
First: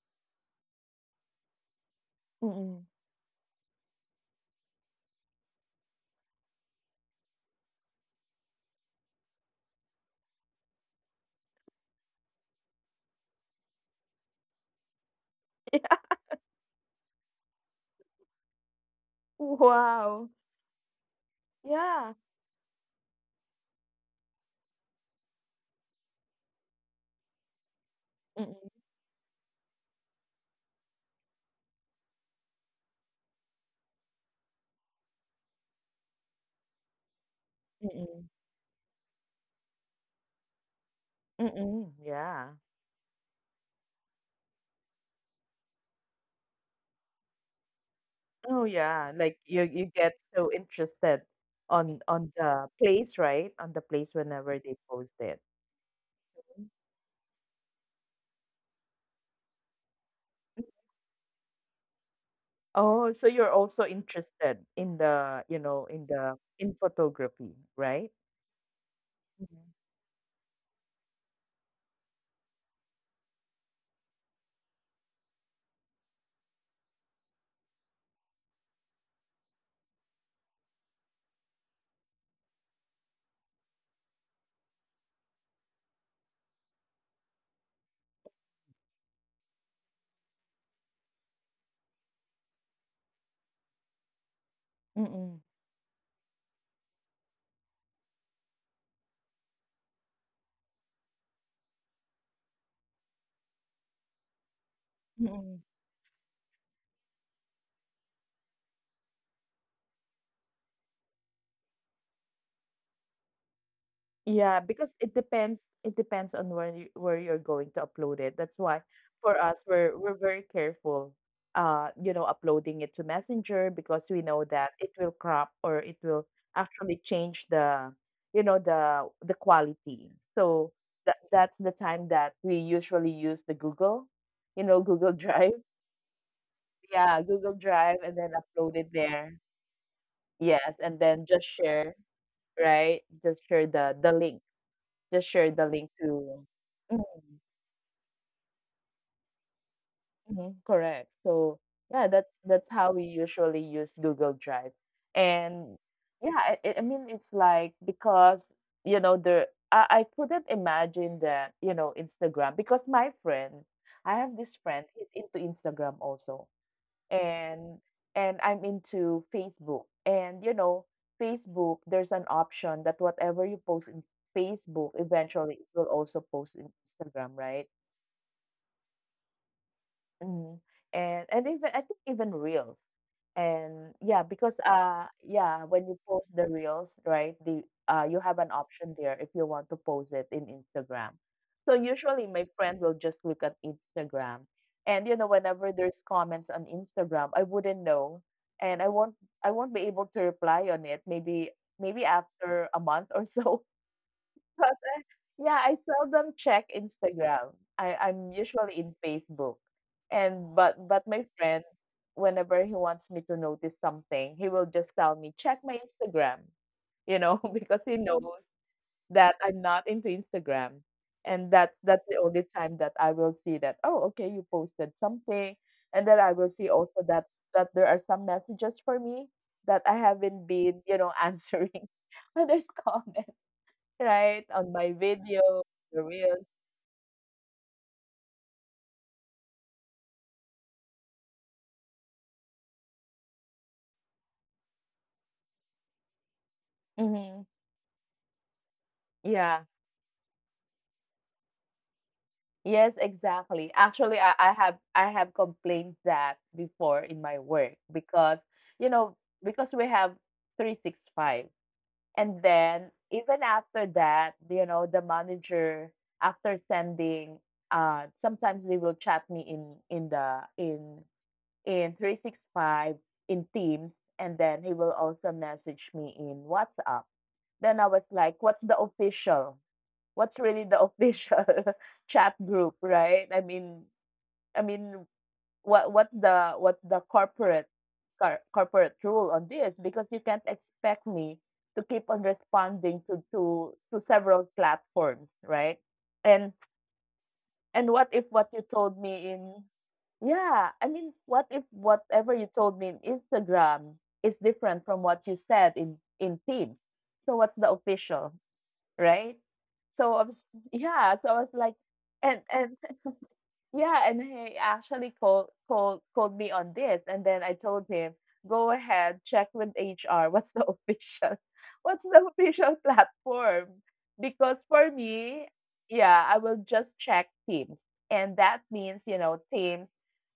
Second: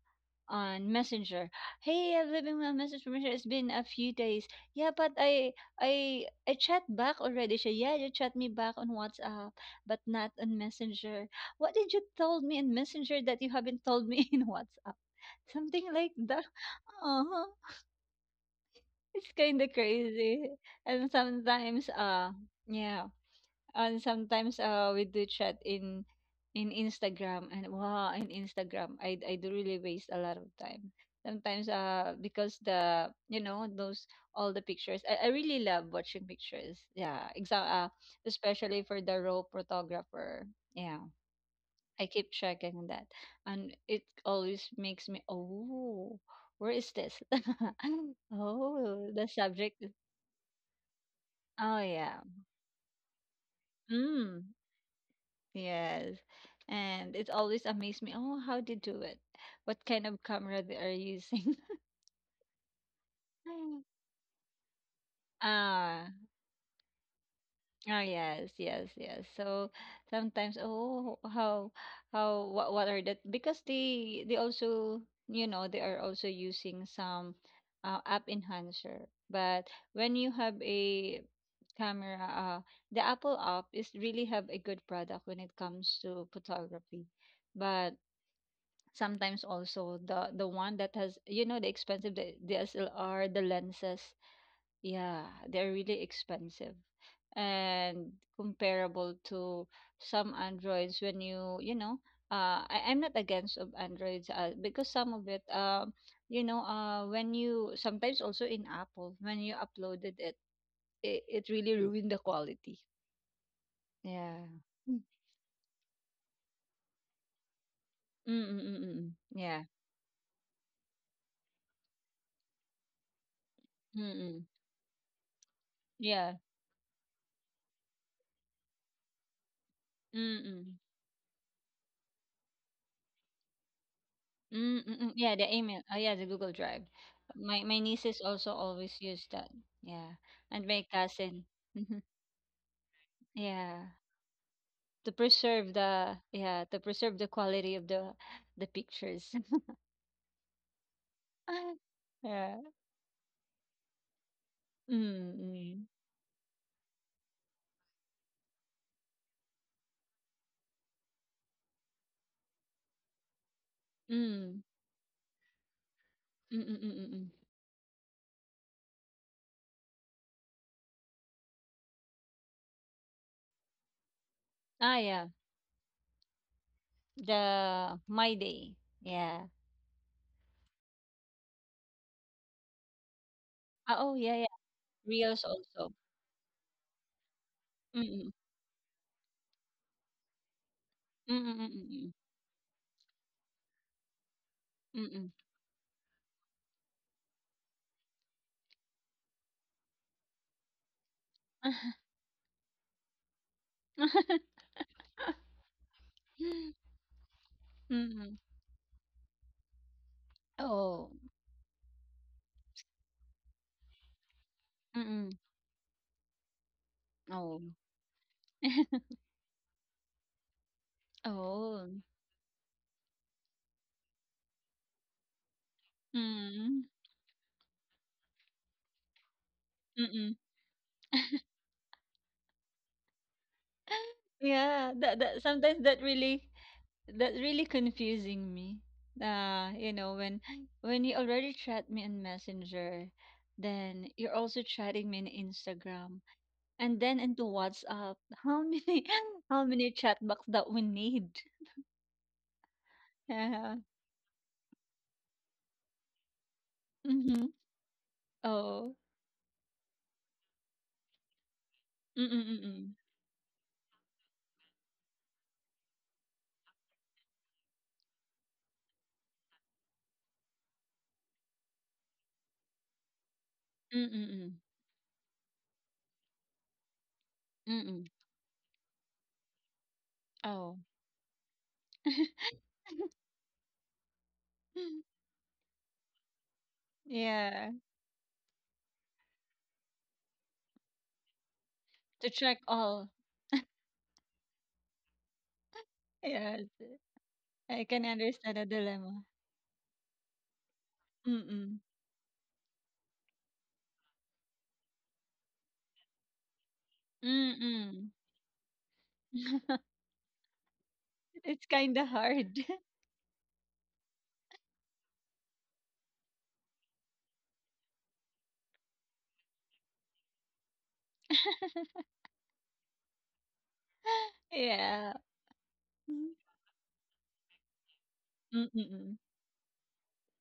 Speaker 2: on Messenger. Hey, I'm leaving a
Speaker 1: Mm.
Speaker 2: message from Messenger. It's been a few days. Yeah, but I chat back already. She, yeah, you chat me back on WhatsApp, but not on Messenger. What did you told me in Messenger that you haven't told me (laughs) in WhatsApp? Something like that. (laughs) Uh-huh. It's kind of
Speaker 1: Wow.
Speaker 2: crazy. And sometimes,
Speaker 1: Yeah.
Speaker 2: yeah. And sometimes we do chat in Instagram, and wow, in
Speaker 1: Mm,
Speaker 2: Instagram I do really waste a lot of time. Sometimes because the you know those all the pictures, I really love watching pictures. Yeah,
Speaker 1: mm.
Speaker 2: especially for the raw photographer. Yeah,
Speaker 1: Mm.
Speaker 2: I keep
Speaker 1: Yeah.
Speaker 2: checking that and it always makes me, oh, where is this? (laughs)
Speaker 1: Oh,
Speaker 2: Oh,
Speaker 1: yeah.
Speaker 2: the
Speaker 1: Like you
Speaker 2: subject.
Speaker 1: you get so interested
Speaker 2: Oh
Speaker 1: on
Speaker 2: yeah.
Speaker 1: on the place, right? On the place
Speaker 2: Mm.
Speaker 1: whenever they post it.
Speaker 2: Yes. And it always amazed me. Oh, how they do it? What kind of camera they are using?
Speaker 1: Oh, so you're also
Speaker 2: (laughs)
Speaker 1: interested in the, you know, in
Speaker 2: Ah,
Speaker 1: the in photography, right?
Speaker 2: yes, yes, yes. So sometimes, oh, what are that? Because they also, you know, they are also using some app enhancer. But when you have a camera, the Apple app is really have a good product when it comes to photography. But sometimes also the one that has, you know, the expensive, the DSLR, the lenses,
Speaker 1: Mm,
Speaker 2: yeah,
Speaker 1: mm,
Speaker 2: they're really expensive, and comparable to some androids when you know, I'm not against of androids, because some of it,
Speaker 1: mm.
Speaker 2: you know, when you sometimes also in Apple when you uploaded it, it really Mm. ruined the quality,
Speaker 1: Yeah,
Speaker 2: yeah.
Speaker 1: because it depends on where you, where you're going to upload it. That's why
Speaker 2: Mm-mm-mm-mm.
Speaker 1: for us
Speaker 2: Yeah.
Speaker 1: we're very careful you know uploading it to Messenger because we know
Speaker 2: Mm-mm.
Speaker 1: that it will crop or it will
Speaker 2: Yeah.
Speaker 1: actually change the you know the quality. So
Speaker 2: Mm-mm.
Speaker 1: that's the time that we usually use the Google, you know,
Speaker 2: Mm, mm,
Speaker 1: Google (laughs)
Speaker 2: mm, yeah,
Speaker 1: Drive.
Speaker 2: the email. Oh, yeah, the Google Drive.
Speaker 1: Yeah, Google
Speaker 2: My
Speaker 1: Drive and
Speaker 2: nieces
Speaker 1: then
Speaker 2: also
Speaker 1: upload it
Speaker 2: always use
Speaker 1: there.
Speaker 2: that. Yeah, and
Speaker 1: Yes,
Speaker 2: my
Speaker 1: and then just
Speaker 2: cousin.
Speaker 1: share,
Speaker 2: Mhm.
Speaker 1: right? Just share
Speaker 2: Yeah,
Speaker 1: the link
Speaker 2: to
Speaker 1: just share the
Speaker 2: preserve
Speaker 1: link
Speaker 2: the
Speaker 1: to
Speaker 2: yeah to preserve
Speaker 1: mhm,
Speaker 2: the quality of the pictures.
Speaker 1: mhm, correct. So
Speaker 2: (laughs)
Speaker 1: yeah, that's
Speaker 2: Yeah.
Speaker 1: that's how we usually use Google Drive.
Speaker 2: Mm,
Speaker 1: And
Speaker 2: mm,
Speaker 1: yeah, I mean it's like because you know the I couldn't imagine that you know Instagram because my friend I have this
Speaker 2: mm,
Speaker 1: friend he's into Instagram also
Speaker 2: mm, mm, mm, mm. mm.
Speaker 1: and and I'm into Facebook and you know Facebook there's an option that whatever you post in Facebook
Speaker 2: Ah, yeah.
Speaker 1: eventually it will also post in Instagram, right?
Speaker 2: The My Day. Yeah.
Speaker 1: Mm. And even I think even reels. And
Speaker 2: Ah, oh,
Speaker 1: yeah,
Speaker 2: yeah,
Speaker 1: because
Speaker 2: yeah. Reels
Speaker 1: yeah, when you
Speaker 2: also.
Speaker 1: post the reels, right? The
Speaker 2: Mm,
Speaker 1: you have
Speaker 2: mm,
Speaker 1: an option there if you want to post it in Instagram.
Speaker 2: mm,
Speaker 1: So
Speaker 2: mm,
Speaker 1: usually my friend will just look at Instagram. And
Speaker 2: mm,
Speaker 1: you
Speaker 2: mm,
Speaker 1: know,
Speaker 2: mm.
Speaker 1: whenever there's comments on Instagram, I wouldn't know and I won't be able to reply on it maybe
Speaker 2: mm.
Speaker 1: maybe after a month or so.
Speaker 2: mm. (laughs)
Speaker 1: (laughs) Yeah, I seldom check Instagram. I'm
Speaker 2: Mm-mm.
Speaker 1: usually in Facebook. And but
Speaker 2: Oh.
Speaker 1: my friend, whenever he wants me to notice something, he will just tell
Speaker 2: Mm-mm.
Speaker 1: me, check my Instagram, you know,
Speaker 2: Oh.
Speaker 1: (laughs) because he knows
Speaker 2: (laughs)
Speaker 1: that I'm not into Instagram. And that
Speaker 2: Oh.
Speaker 1: that's the only time that I will see that, oh, okay, you posted something. And then I will see
Speaker 2: Mm,
Speaker 1: also that there are some messages for me that I
Speaker 2: mm.
Speaker 1: haven't been, you know, (laughs) answering when there's (laughs) comments. Right, on
Speaker 2: Yeah,
Speaker 1: my
Speaker 2: that that
Speaker 1: video,
Speaker 2: sometimes that
Speaker 1: the
Speaker 2: really
Speaker 1: reels.
Speaker 2: that's really confusing me. You know, when you already chat me on Messenger, then you're also chatting me on Instagram, and then into
Speaker 1: Mhm.
Speaker 2: WhatsApp. How many (laughs) how
Speaker 1: Yeah.
Speaker 2: many chat box that we need? (laughs)
Speaker 1: Yes,
Speaker 2: Yeah.
Speaker 1: exactly. Actually, I have I have complained that before in
Speaker 2: Mm-hmm.
Speaker 1: my work because
Speaker 2: Oh.
Speaker 1: you know because we have 365 and
Speaker 2: Mm-mm-mm.
Speaker 1: then even after that, you know, the manager after sending sometimes they will chat me in 365 in Teams and
Speaker 2: Mm-mm-mm.
Speaker 1: then he will also message me in WhatsApp. Then I
Speaker 2: Mm-mm.
Speaker 1: was like, what's the official? What's really
Speaker 2: Oh.
Speaker 1: the official (laughs) chat group,
Speaker 2: (laughs)
Speaker 1: right? I mean, what what's the
Speaker 2: Yeah,
Speaker 1: corporate cor- corporate rule on this? Because you can't expect me to keep
Speaker 2: to
Speaker 1: on
Speaker 2: check all.
Speaker 1: responding to to several platforms, right?
Speaker 2: Yeah.
Speaker 1: And
Speaker 2: I
Speaker 1: and
Speaker 2: can
Speaker 1: what if what
Speaker 2: understand the
Speaker 1: you told
Speaker 2: dilemma.
Speaker 1: me in yeah, I mean, what if
Speaker 2: Mm.
Speaker 1: whatever you told me in Instagram is different from what you said in Teams? So what's the
Speaker 2: Mm.
Speaker 1: official? Right?
Speaker 2: (laughs)
Speaker 1: So I was yeah, so I was
Speaker 2: It's
Speaker 1: like
Speaker 2: kinda hard. (laughs)
Speaker 1: and yeah, and he actually called me on this, and then I told him, go ahead, check with HR. What's the (laughs) official, what's the official platform? Because for
Speaker 2: Yeah.
Speaker 1: me,
Speaker 2: Mm,
Speaker 1: yeah, I will just check Teams, and that means
Speaker 2: mm,
Speaker 1: you know Teams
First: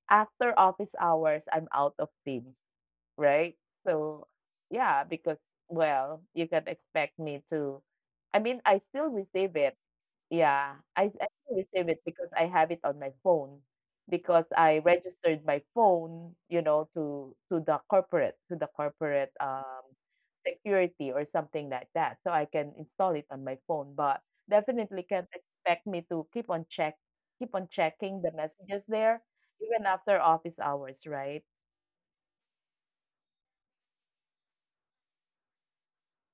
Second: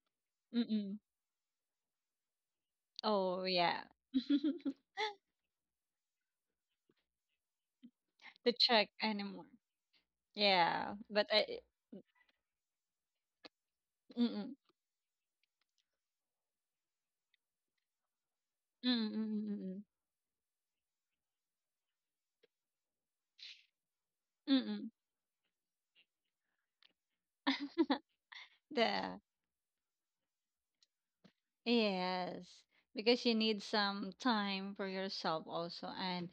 Speaker 1: after office
Speaker 2: mm.
Speaker 1: hours, I'm out of Teams,
Speaker 2: Oh,
Speaker 1: right?
Speaker 2: yeah. (laughs)
Speaker 1: So yeah, because well, you can expect me to. I
Speaker 2: To
Speaker 1: mean, I
Speaker 2: check
Speaker 1: still
Speaker 2: anymore.
Speaker 1: receive it yeah,
Speaker 2: Yeah,
Speaker 1: I
Speaker 2: but
Speaker 1: I still
Speaker 2: I
Speaker 1: receive it because I have it on my phone because
Speaker 2: mm.
Speaker 1: I registered my phone, you know, to the
Speaker 2: Mm, mm,
Speaker 1: corporate
Speaker 2: mm, mm.
Speaker 1: security or something like that. So I can install it on my phone, but
Speaker 2: Mm.
Speaker 1: definitely can't expect me to keep on check keep on
Speaker 2: (laughs)
Speaker 1: checking the messages
Speaker 2: The
Speaker 1: there even after office hours, right?
Speaker 2: Yes, because you need some time for yourself also, and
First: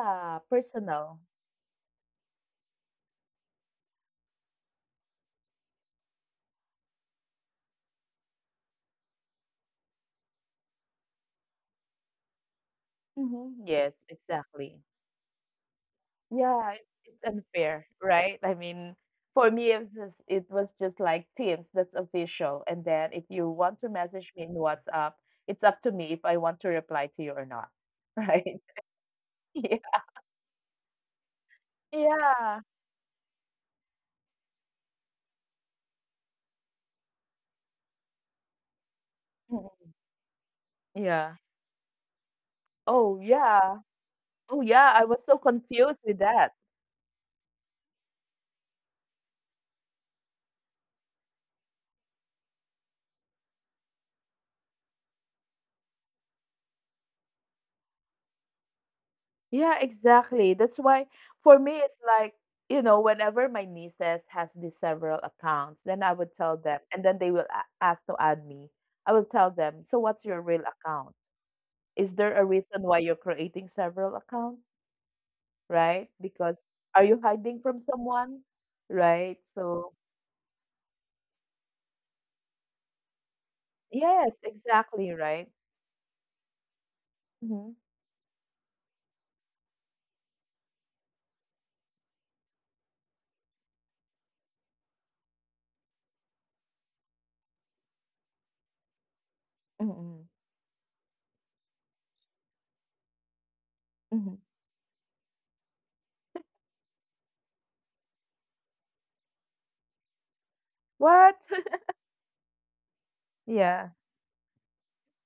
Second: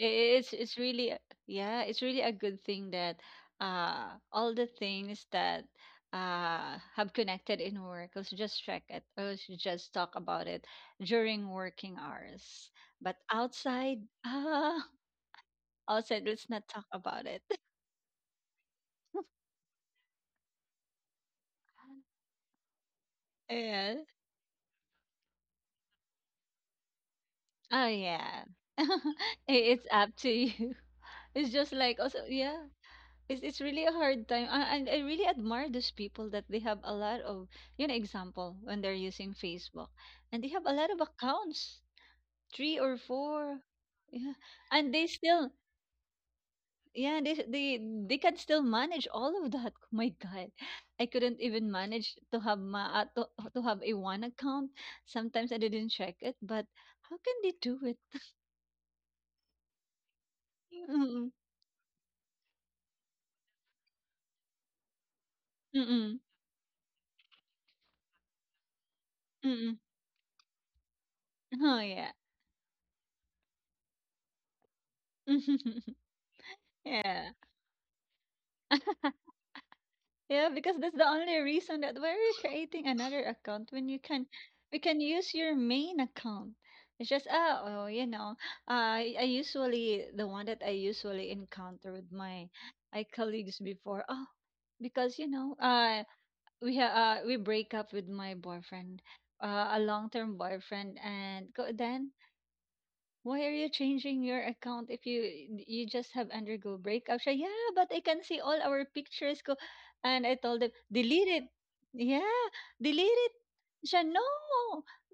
Speaker 2: i- i- it's really
Speaker 1: personal.
Speaker 2: yeah, it's really a good thing that all the things that have connected in work, let's just check it, or let's just talk about it during working hours. But
Speaker 1: Hmm. Yes,
Speaker 2: outside, (laughs)
Speaker 1: exactly.
Speaker 2: ah, outside, let's not
Speaker 1: Yeah,
Speaker 2: talk
Speaker 1: it's
Speaker 2: about it. (laughs)
Speaker 1: unfair, right? I mean, for me, it was just like Teams, that's official. And then if you want to
Speaker 2: Yeah.
Speaker 1: message me in WhatsApp, it's up to me if I want to reply to you or not,
Speaker 2: Oh
Speaker 1: (laughs)
Speaker 2: yeah.
Speaker 1: right?
Speaker 2: (laughs) I-
Speaker 1: Yeah.
Speaker 2: It's up to you. (laughs) It's just like also
Speaker 1: Yeah.
Speaker 2: yeah. It's really a hard time, I and I really admire those people that they have a lot of, you know, example when they're using
Speaker 1: Mm.
Speaker 2: Facebook and they have a lot of
Speaker 1: Yeah.
Speaker 2: accounts, three or
Speaker 1: Oh,
Speaker 2: four,
Speaker 1: yeah.
Speaker 2: yeah,
Speaker 1: Oh,
Speaker 2: and
Speaker 1: yeah.
Speaker 2: they
Speaker 1: I was so
Speaker 2: still
Speaker 1: confused with that.
Speaker 2: yeah they can still manage all of that. (laughs) My God, I couldn't even manage to have to have a one account, sometimes I didn't check it, but how can they do it?
Speaker 1: Yeah, exactly. That's why
Speaker 2: Mm-mm,
Speaker 1: for me it's like, you know, whenever my nieces has these several accounts, then I
Speaker 2: mm-mm,
Speaker 1: would tell them and then they will a- ask to add me. I will tell
Speaker 2: mm-mm.
Speaker 1: them, "So what's your real account?
Speaker 2: Oh yeah.
Speaker 1: Is there a reason why you're creating several accounts?"
Speaker 2: (laughs)
Speaker 1: Right? Because are you
Speaker 2: yeah.
Speaker 1: hiding from someone? Right? So,
Speaker 2: Yeah, because that's the only reason that why are you creating another account when you can
Speaker 1: yes,
Speaker 2: we can
Speaker 1: exactly,
Speaker 2: use
Speaker 1: right?
Speaker 2: your main account. It's just ah,
Speaker 1: Mhm.
Speaker 2: oh, you know, I usually the one that I usually encounter with my my colleagues before. Oh, because you know, we ha we break up with my boyfriend, a
Speaker 1: Mhm.
Speaker 2: long-term boyfriend, and go, then why are you changing
Speaker 1: Mhm.
Speaker 2: your account if you you just have undergo breakup? Siya, yeah, but I can see all our pictures ko. And I told them,
Speaker 1: What?
Speaker 2: delete it.
Speaker 1: (laughs)
Speaker 2: Yeah, delete it.
Speaker 1: Yeah.
Speaker 2: Siya, no.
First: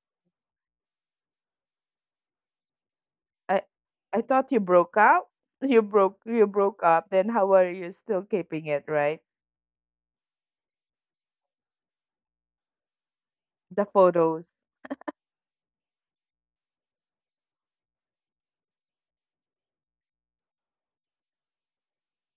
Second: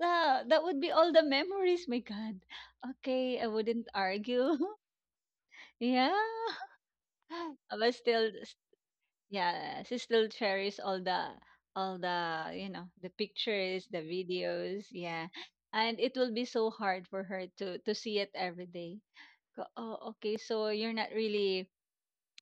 Speaker 2: That would be all the memories. My God. Okay, I
Speaker 1: I
Speaker 2: wouldn't
Speaker 1: I thought
Speaker 2: argue.
Speaker 1: you broke up.
Speaker 2: (laughs)
Speaker 1: You
Speaker 2: yeah.
Speaker 1: broke you broke up. Then how are
Speaker 2: (laughs)
Speaker 1: you
Speaker 2: But
Speaker 1: still
Speaker 2: still,
Speaker 1: keeping it, right?
Speaker 2: yeah, she still cherishes all the, you know, the pictures,
Speaker 1: The
Speaker 2: the
Speaker 1: photos.
Speaker 2: videos. Yeah. And it will be so hard for her to see it every day. Ko oh, okay. So you're not really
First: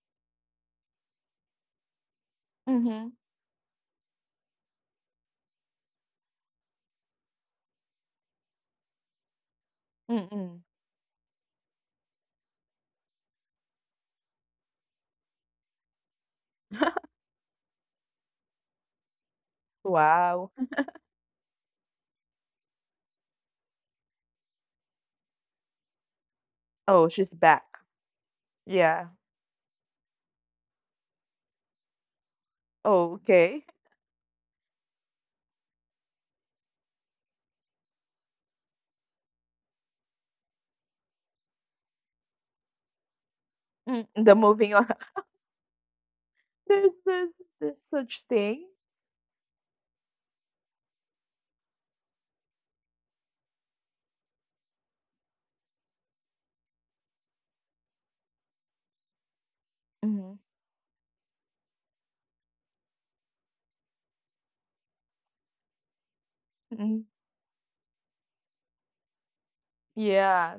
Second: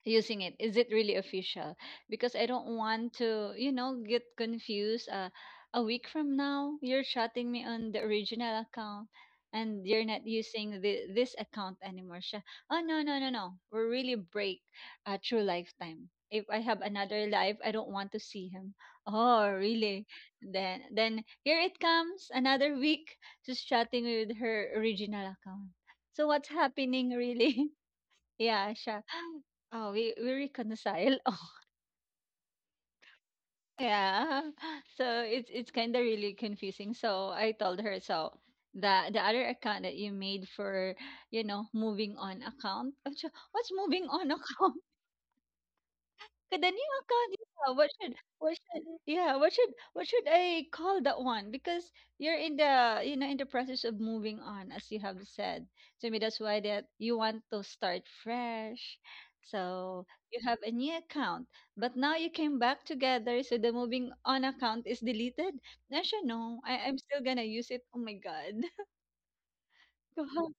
Speaker 2: using it, is it really official? Because I don't
Speaker 1: Mhm.
Speaker 2: want to, you know, get confused, a week from now you're chatting me on the original account, and you're not
Speaker 1: Mm-mm.
Speaker 2: using this account anymore. Siya, oh no no no no, we're really break, through lifetime, if I have
Speaker 1: (laughs)
Speaker 2: another life I don't want to see him. Oh really?
Speaker 1: Wow.
Speaker 2: Then here it comes another week, just chatting with her original account. So what's
Speaker 1: Oh,
Speaker 2: happening
Speaker 1: she's back.
Speaker 2: really? Yeah, siya.
Speaker 1: Yeah.
Speaker 2: (gasps) Oh, we reconcile. (laughs) Oh,
Speaker 1: Oh, okay.
Speaker 2: yeah. So it's kind of really confusing. So I told her, so the other account that you made for, you know, moving on account. (laughs) Oh, siya, What's
Speaker 1: Mm,
Speaker 2: moving on
Speaker 1: the moving
Speaker 2: account?
Speaker 1: on. (laughs)
Speaker 2: The
Speaker 1: There's
Speaker 2: new
Speaker 1: there's
Speaker 2: account, yeah.
Speaker 1: there's
Speaker 2: What should
Speaker 1: such
Speaker 2: what
Speaker 1: thing.
Speaker 2: should yeah, what should I call that one? Because you're in the you know in the process of moving on, as you have said. To me that's why that you want to start fresh. So
Speaker 1: Hmm.
Speaker 2: you have a new account. But now you came back together, so the moving on account is deleted. And she no, I'm
Speaker 1: Mm.
Speaker 2: still gonna use it. Oh my God. (laughs) Go-
Speaker 1: Yeah.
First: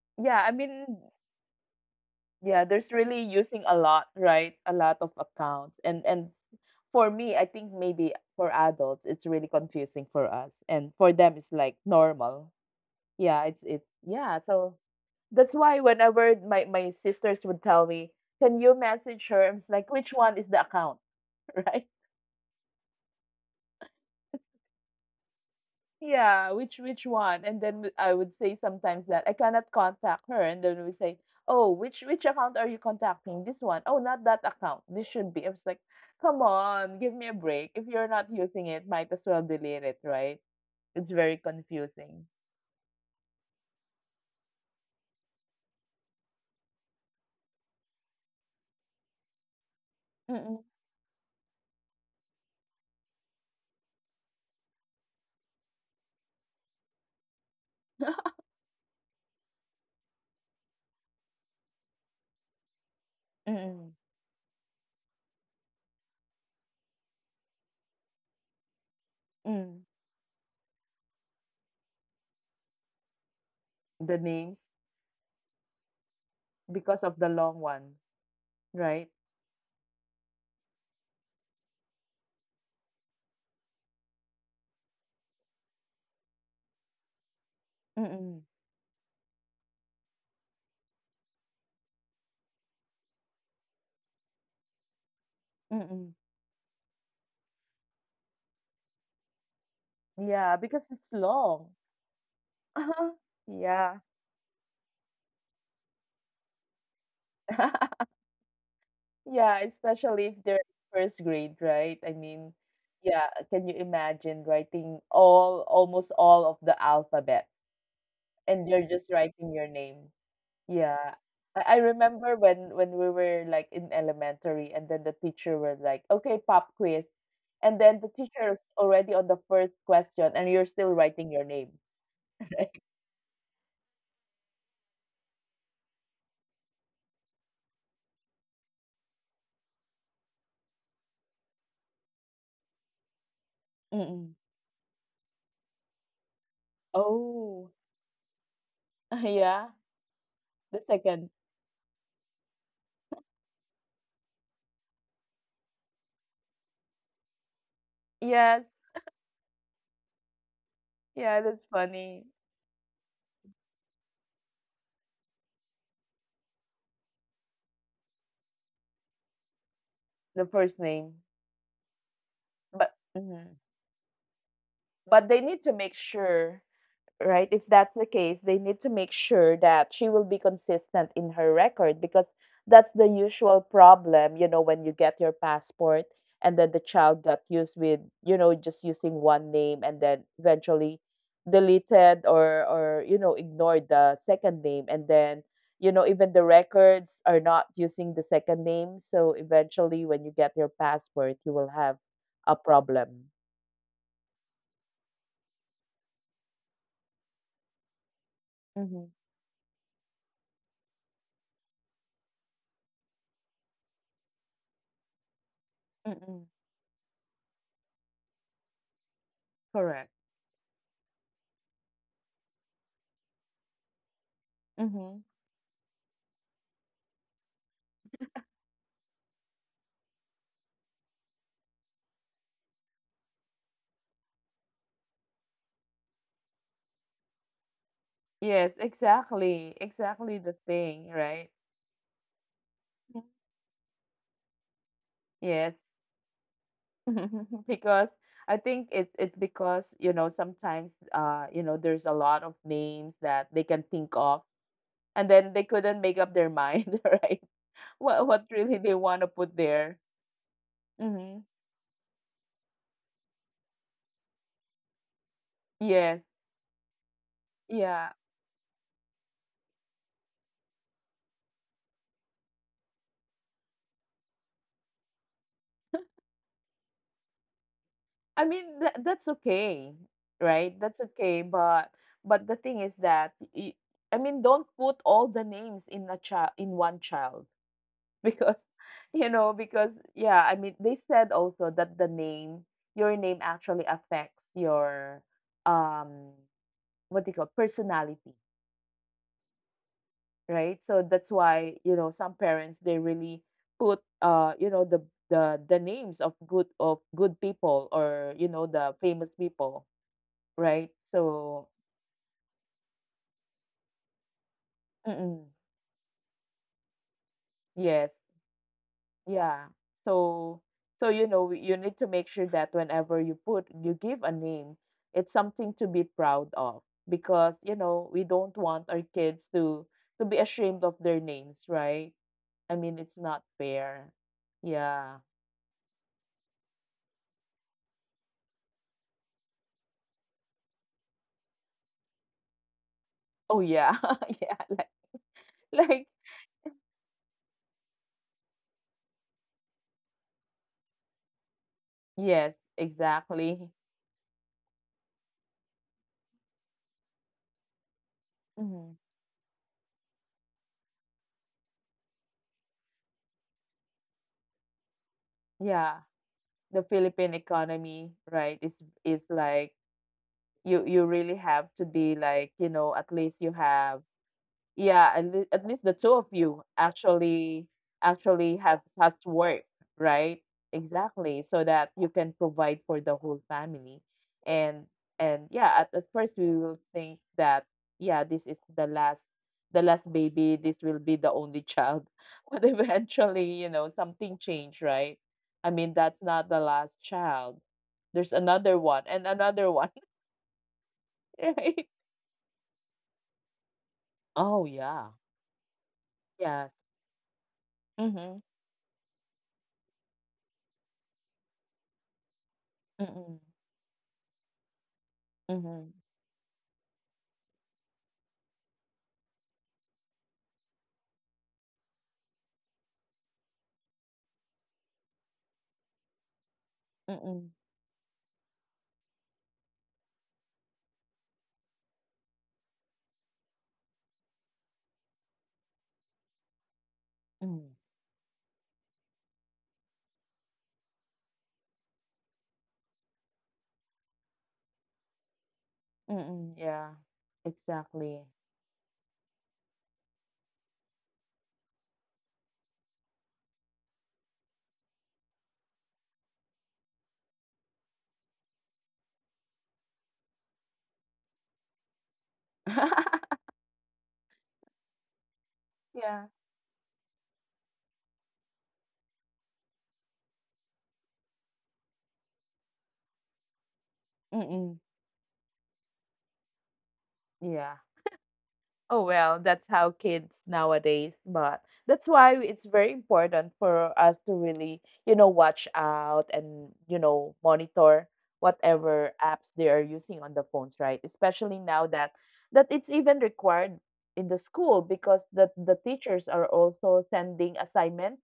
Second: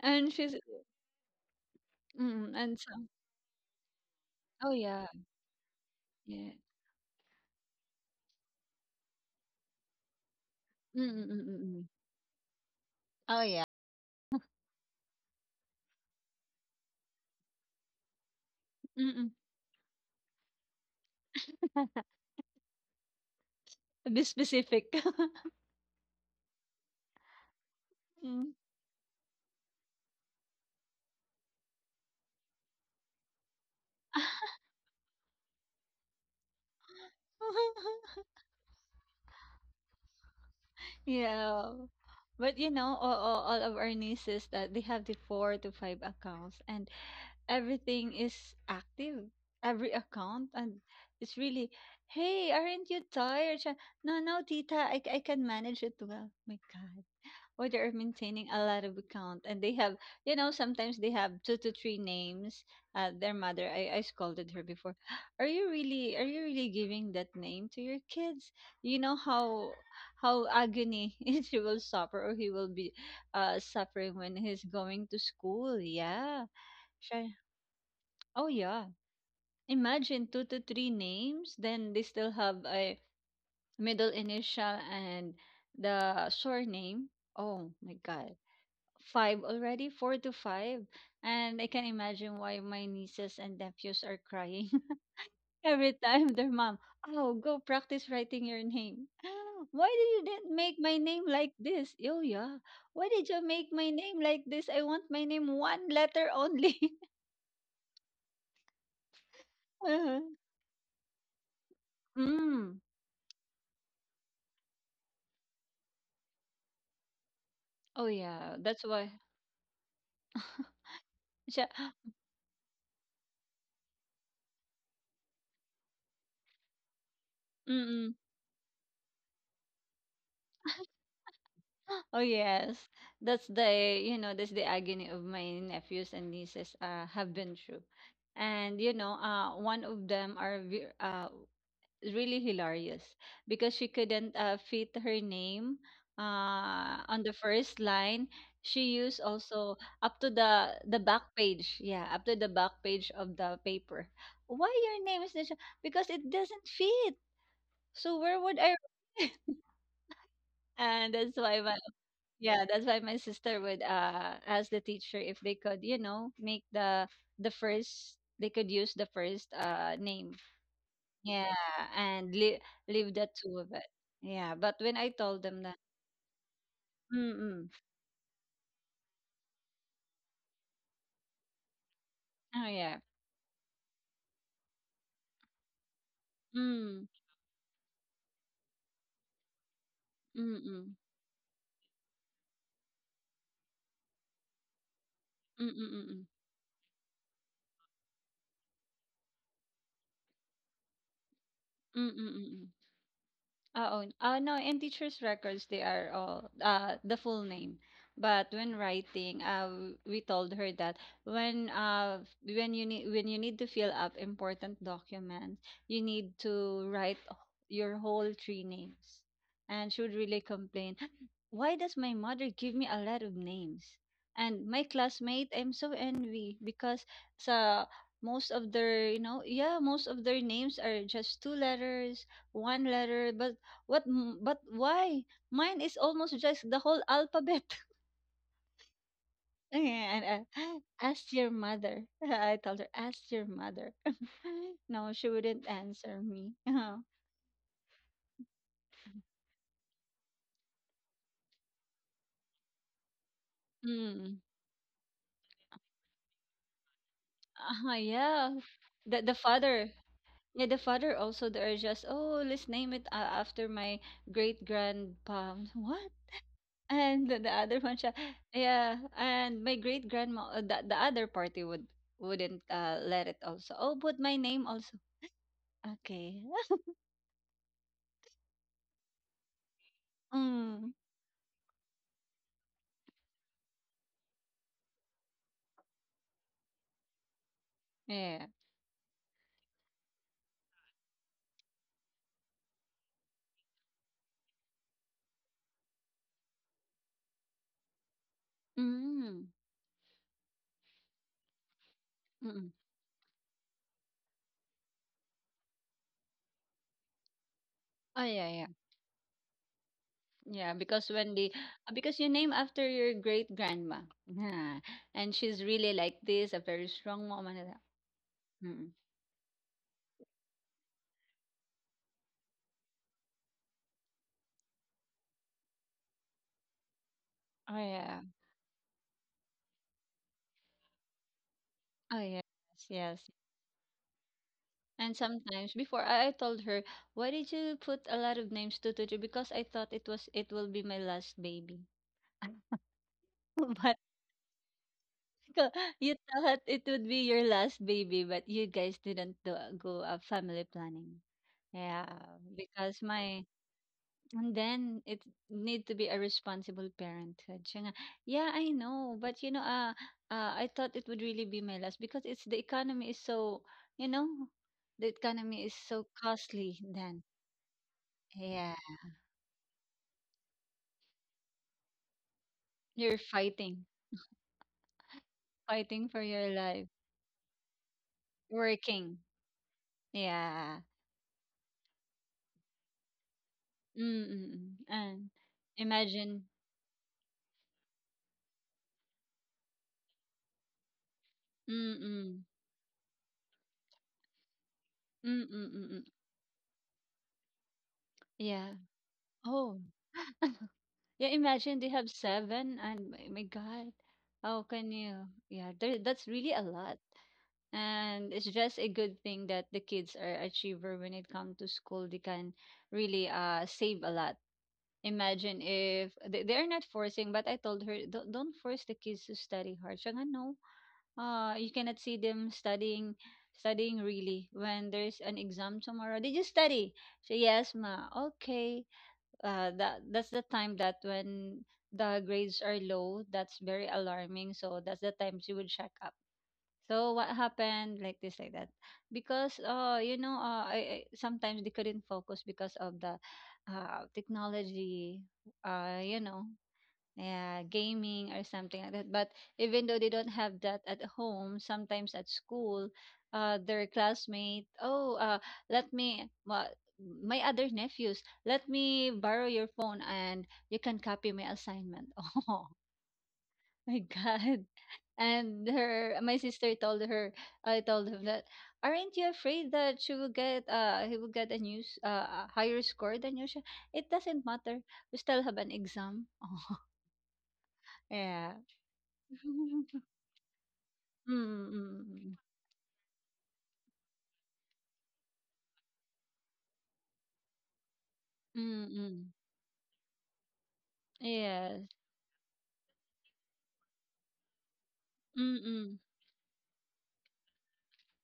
Speaker 2: and
Speaker 1: Yeah. I
Speaker 2: she's,
Speaker 1: mean, yeah.
Speaker 2: and
Speaker 1: There's
Speaker 2: so,
Speaker 1: really using a lot, right?
Speaker 2: oh
Speaker 1: A
Speaker 2: yeah.
Speaker 1: lot of accounts,
Speaker 2: Yeah.
Speaker 1: and for me, I think maybe for adults, it's really confusing for us, and for them, it's
Speaker 2: Mm-mm-mm-mm.
Speaker 1: like normal.
Speaker 2: Oh yeah.
Speaker 1: Yeah, it's yeah. So that's why whenever my sisters would tell me, "Can you
Speaker 2: Mm-mm.
Speaker 1: message her?" I'm just like, "Which one is the account?" (laughs) Right?
Speaker 2: Be specific. (laughs)
Speaker 1: Yeah, which one? And then w- I would
Speaker 2: Mm.
Speaker 1: say sometimes that I cannot contact her, and then we say, "Oh, which account are you contacting? This one? Oh, not
Speaker 2: (laughs)
Speaker 1: that account. This should be." I was like, "Come on, give me a break. If you're not using it, might as well delete it, right?" It's very
Speaker 2: Yeah.
Speaker 1: confusing.
Speaker 2: But all of our nieces that they have the four to five accounts and everything is active, every (laughs) account,
Speaker 1: Mm-mm,
Speaker 2: and it's really, hey, aren't you tired? Siya, no, no, tita, I can manage it well. My God. Or they're maintaining a lot of account and they have, sometimes they have two to three names. Their mother, I,
Speaker 1: mm-mm,
Speaker 2: I scolded her before. (gasps) Are you really giving that name to your kids? You know how,
Speaker 1: mm.
Speaker 2: how agony (laughs) she will suffer or he will be suffering
Speaker 1: The
Speaker 2: when he's
Speaker 1: names
Speaker 2: going to school. Yeah.
Speaker 1: because of the long one.
Speaker 2: Oh yeah.
Speaker 1: Right?
Speaker 2: Imagine two to three names, then they still have a middle initial and the surname. Oh my God.
Speaker 1: Mm,
Speaker 2: Five already, four to five. And I can imagine why my nieces and nephews are crying (laughs) every
Speaker 1: mm.
Speaker 2: time their mom, oh, go practice writing your name. (gasps) Why did you
Speaker 1: Yeah,
Speaker 2: didn't make
Speaker 1: because
Speaker 2: my
Speaker 1: it's
Speaker 2: name like
Speaker 1: long.
Speaker 2: this? Oh yeah. Why
Speaker 1: (laughs)
Speaker 2: did you make my
Speaker 1: Yeah.
Speaker 2: name like this? I want my name one letter only. (laughs)
Speaker 1: (laughs) Yeah,
Speaker 2: Uh-huh.
Speaker 1: especially if they're in first grade, right? I mean,
Speaker 2: Mm.
Speaker 1: yeah, can you imagine writing all, almost all of the alphabet
Speaker 2: Oh yeah.
Speaker 1: and you're
Speaker 2: That's
Speaker 1: just
Speaker 2: why.
Speaker 1: writing your name? Yeah.
Speaker 2: Siya.
Speaker 1: I remember when we were like in elementary and then the teacher was like, "Okay, pop quiz." And then the
Speaker 2: Mm.
Speaker 1: teacher is already on the first question and you're still
Speaker 2: (laughs)
Speaker 1: writing your name,
Speaker 2: Oh,
Speaker 1: (laughs) right?
Speaker 2: yes. That's the agony of my nephews and nieces, have been through. And, one of them are really hilarious because she
Speaker 1: Mm-mm.
Speaker 2: couldn't fit her name on the
Speaker 1: Oh.
Speaker 2: first line. She
Speaker 1: (laughs)
Speaker 2: used
Speaker 1: Yeah,
Speaker 2: also up to
Speaker 1: the
Speaker 2: the back
Speaker 1: second.
Speaker 2: page, yeah, up to the back page of the paper. Why your name is this? Because it doesn't fit. So where
Speaker 1: Yes,
Speaker 2: would I? (laughs) And
Speaker 1: yeah,
Speaker 2: that's
Speaker 1: that's
Speaker 2: why my
Speaker 1: funny.
Speaker 2: yeah, that's why my sister would ask the teacher if they could, make the first they could use the first name.
Speaker 1: The first name,
Speaker 2: Yeah, and leave
Speaker 1: but
Speaker 2: leave the
Speaker 1: mhm.
Speaker 2: two of it. Yeah, but when I
Speaker 1: But they
Speaker 2: told them
Speaker 1: need to
Speaker 2: that,
Speaker 1: make sure,
Speaker 2: mm,
Speaker 1: right?
Speaker 2: mm,
Speaker 1: If that's the case, they need to make sure that she will be consistent in her record because
Speaker 2: oh
Speaker 1: that's
Speaker 2: yeah,
Speaker 1: the usual problem, you know, when you get your passport and then the
Speaker 2: mm,
Speaker 1: child got used with, you know, just using one name and then
Speaker 2: mm,
Speaker 1: eventually
Speaker 2: mm,
Speaker 1: deleted or you know ignored the second name and then
Speaker 2: mm,
Speaker 1: you
Speaker 2: mm,
Speaker 1: know
Speaker 2: mm,
Speaker 1: even the records are not using the second name, so eventually when you get your passport you will have
Speaker 2: mm, mm, mm,
Speaker 1: a
Speaker 2: mm, mm.
Speaker 1: problem.
Speaker 2: Uh, Oh, no, in teachers' records, they are all the full name. But when
Speaker 1: Mm-hmm.
Speaker 2: writing, we told her that when when you need to fill up important documents, you need
Speaker 1: Mm-hmm.
Speaker 2: to write your whole three names. And she
Speaker 1: Correct.
Speaker 2: would really complain, why does my mother give me a lot of names? And my
Speaker 1: Mm-hmm.
Speaker 2: classmate, I'm so envy because sa most of their, you know, yeah, most of their names are just two letters, one letter but what m but why? Mine is almost just the whole alphabet. (laughs)
Speaker 1: Yes, exactly. Exactly the
Speaker 2: And,
Speaker 1: thing,
Speaker 2: ask
Speaker 1: right?
Speaker 2: your mother. (laughs) I told her,
Speaker 1: Mhm.
Speaker 2: ask your mother. (laughs) No, she wouldn't
Speaker 1: Yes.
Speaker 2: answer me. (laughs)
Speaker 1: (laughs) Because I think it's because, you know, sometimes you know, there's a lot of names that they can think of
Speaker 2: Mm.
Speaker 1: and then they couldn't make up their mind, (laughs) right?
Speaker 2: uh
Speaker 1: What
Speaker 2: yeah.
Speaker 1: really they want
Speaker 2: The
Speaker 1: to
Speaker 2: the
Speaker 1: put
Speaker 2: father.
Speaker 1: there.
Speaker 2: Yeah, the father
Speaker 1: Mm-hmm.
Speaker 2: also they are just, oh, let's name it after my great grandpa. What?
Speaker 1: Yes.
Speaker 2: (laughs) And the other one,
Speaker 1: Yeah.
Speaker 2: siya, yeah, and my great grandma, the other party would wouldn't let it also. Oh, put my name also. Okay.
Speaker 1: I mean that's okay, right?
Speaker 2: Mm,
Speaker 1: That's okay, but the thing is that y- I mean don't put all the names in a child in one child
Speaker 2: yeah.
Speaker 1: because (laughs) you know because yeah I mean they said also that the name your name actually affects your um what do you call personality,
Speaker 2: Mm,
Speaker 1: right? So that's why you know some
Speaker 2: mm.
Speaker 1: parents they really put you know the the names of good people
Speaker 2: Oh,
Speaker 1: or you
Speaker 2: yeah,
Speaker 1: know
Speaker 2: yeah.
Speaker 1: the famous people,
Speaker 2: Yeah,
Speaker 1: right?
Speaker 2: because when the
Speaker 1: So
Speaker 2: because you name after your great grandma. Yeah. And
Speaker 1: mm-mm,
Speaker 2: she's really like this, a very strong woman, and that.
Speaker 1: yes.
Speaker 2: Mm.
Speaker 1: Yeah. So so you know we- you need to make sure that whenever you put you give a name, it's something to be proud of because
Speaker 2: Oh,
Speaker 1: you
Speaker 2: yeah.
Speaker 1: know we don't want our kids to be ashamed of their names,
Speaker 2: Oh,
Speaker 1: right?
Speaker 2: yes,
Speaker 1: I mean,
Speaker 2: yes.
Speaker 1: it's not fair.
Speaker 2: And
Speaker 1: Yeah.
Speaker 2: sometimes before I told her, why did you put a lot of names to Tutu? Because I thought it was it will be my last baby. (laughs)
Speaker 1: Oh yeah.
Speaker 2: But
Speaker 1: (laughs) Yeah,
Speaker 2: co-
Speaker 1: like
Speaker 2: you thought it would be your last baby, but you guys didn't do, go family planning. Yeah,
Speaker 1: yes,
Speaker 2: because my
Speaker 1: exactly.
Speaker 2: and then it need to be a responsible parenthood. Siya nga, yeah, I
Speaker 1: Mhm.
Speaker 2: know, but I thought it would really be my last because it's the economy is so, you know, the economy is
Speaker 1: Yeah.
Speaker 2: so costly
Speaker 1: The
Speaker 2: then.
Speaker 1: Philippine economy, right,
Speaker 2: Yeah,
Speaker 1: is like you really have to be like, you know, at
Speaker 2: you're
Speaker 1: least you
Speaker 2: fighting,
Speaker 1: have yeah and the- at least the
Speaker 2: fighting
Speaker 1: two
Speaker 2: for
Speaker 1: of
Speaker 2: your
Speaker 1: you
Speaker 2: life,
Speaker 1: actually actually have has
Speaker 2: working.
Speaker 1: to work right
Speaker 2: Yeah.
Speaker 1: exactly so that you can provide for the whole family
Speaker 2: Mm-mm.
Speaker 1: and
Speaker 2: And
Speaker 1: and yeah at first
Speaker 2: imagine.
Speaker 1: we will think that yeah this is the last baby this will be the only child
Speaker 2: Mm-mm.
Speaker 1: (laughs) but eventually you know something changed, right? I mean
Speaker 2: Mm-mm.
Speaker 1: that's not the last child there's
Speaker 2: Yeah.
Speaker 1: another one and another
Speaker 2: Oh.
Speaker 1: one.
Speaker 2: (laughs) Yeah,
Speaker 1: (laughs)
Speaker 2: imagine
Speaker 1: Right.
Speaker 2: they have seven, and my God,
Speaker 1: Oh
Speaker 2: how can
Speaker 1: yeah.
Speaker 2: you? Yeah, there, that's really a
Speaker 1: Yes.
Speaker 2: lot. And
Speaker 1: Mhm,
Speaker 2: it's just a good thing that the kids are achiever when it comes to school. They can really
Speaker 1: mhm,
Speaker 2: save a lot. Imagine
Speaker 1: mhm.
Speaker 2: if they are not forcing, but I told her don't force the kids to study hard. Siya nga, no, you cannot see them studying really when there's an exam tomorrow. Did you study? So
Speaker 1: Mm,
Speaker 2: yes, ma. Okay, that's the time that when the grades are low, that's very alarming. So that's the time she would check up. So what
Speaker 1: mm,
Speaker 2: happened like this like that? Because I sometimes they couldn't focus because of the technology uh you know
Speaker 1: mm, yeah,
Speaker 2: yeah,
Speaker 1: exactly.
Speaker 2: gaming or something like that. But even though they don't have that at home, sometimes at school, their classmate, oh, let me, my, my other nephews, let me borrow your phone and you can copy my assignment. (laughs)
Speaker 1: (laughs)
Speaker 2: Oh my God. And
Speaker 1: Yeah.
Speaker 2: her, my sister told her, I told him that, aren't you afraid that she will get, he will get a news, a higher score than you? It doesn't
Speaker 1: Mm,
Speaker 2: matter. We still have an exam.
Speaker 1: yeah.
Speaker 2: (laughs) Yeah.
Speaker 1: Oh well, that's how
Speaker 2: (laughs)
Speaker 1: kids nowadays, but
Speaker 2: Mm,
Speaker 1: that's why
Speaker 2: mm,
Speaker 1: it's very important for us to really, watch out and, monitor
Speaker 2: mm,
Speaker 1: whatever
Speaker 2: mm.
Speaker 1: apps they are using on the phones, right? Especially now
Speaker 2: Yes.
Speaker 1: that it's even required in the school because the
Speaker 2: Mm-mm.
Speaker 1: teachers are also sending assignments,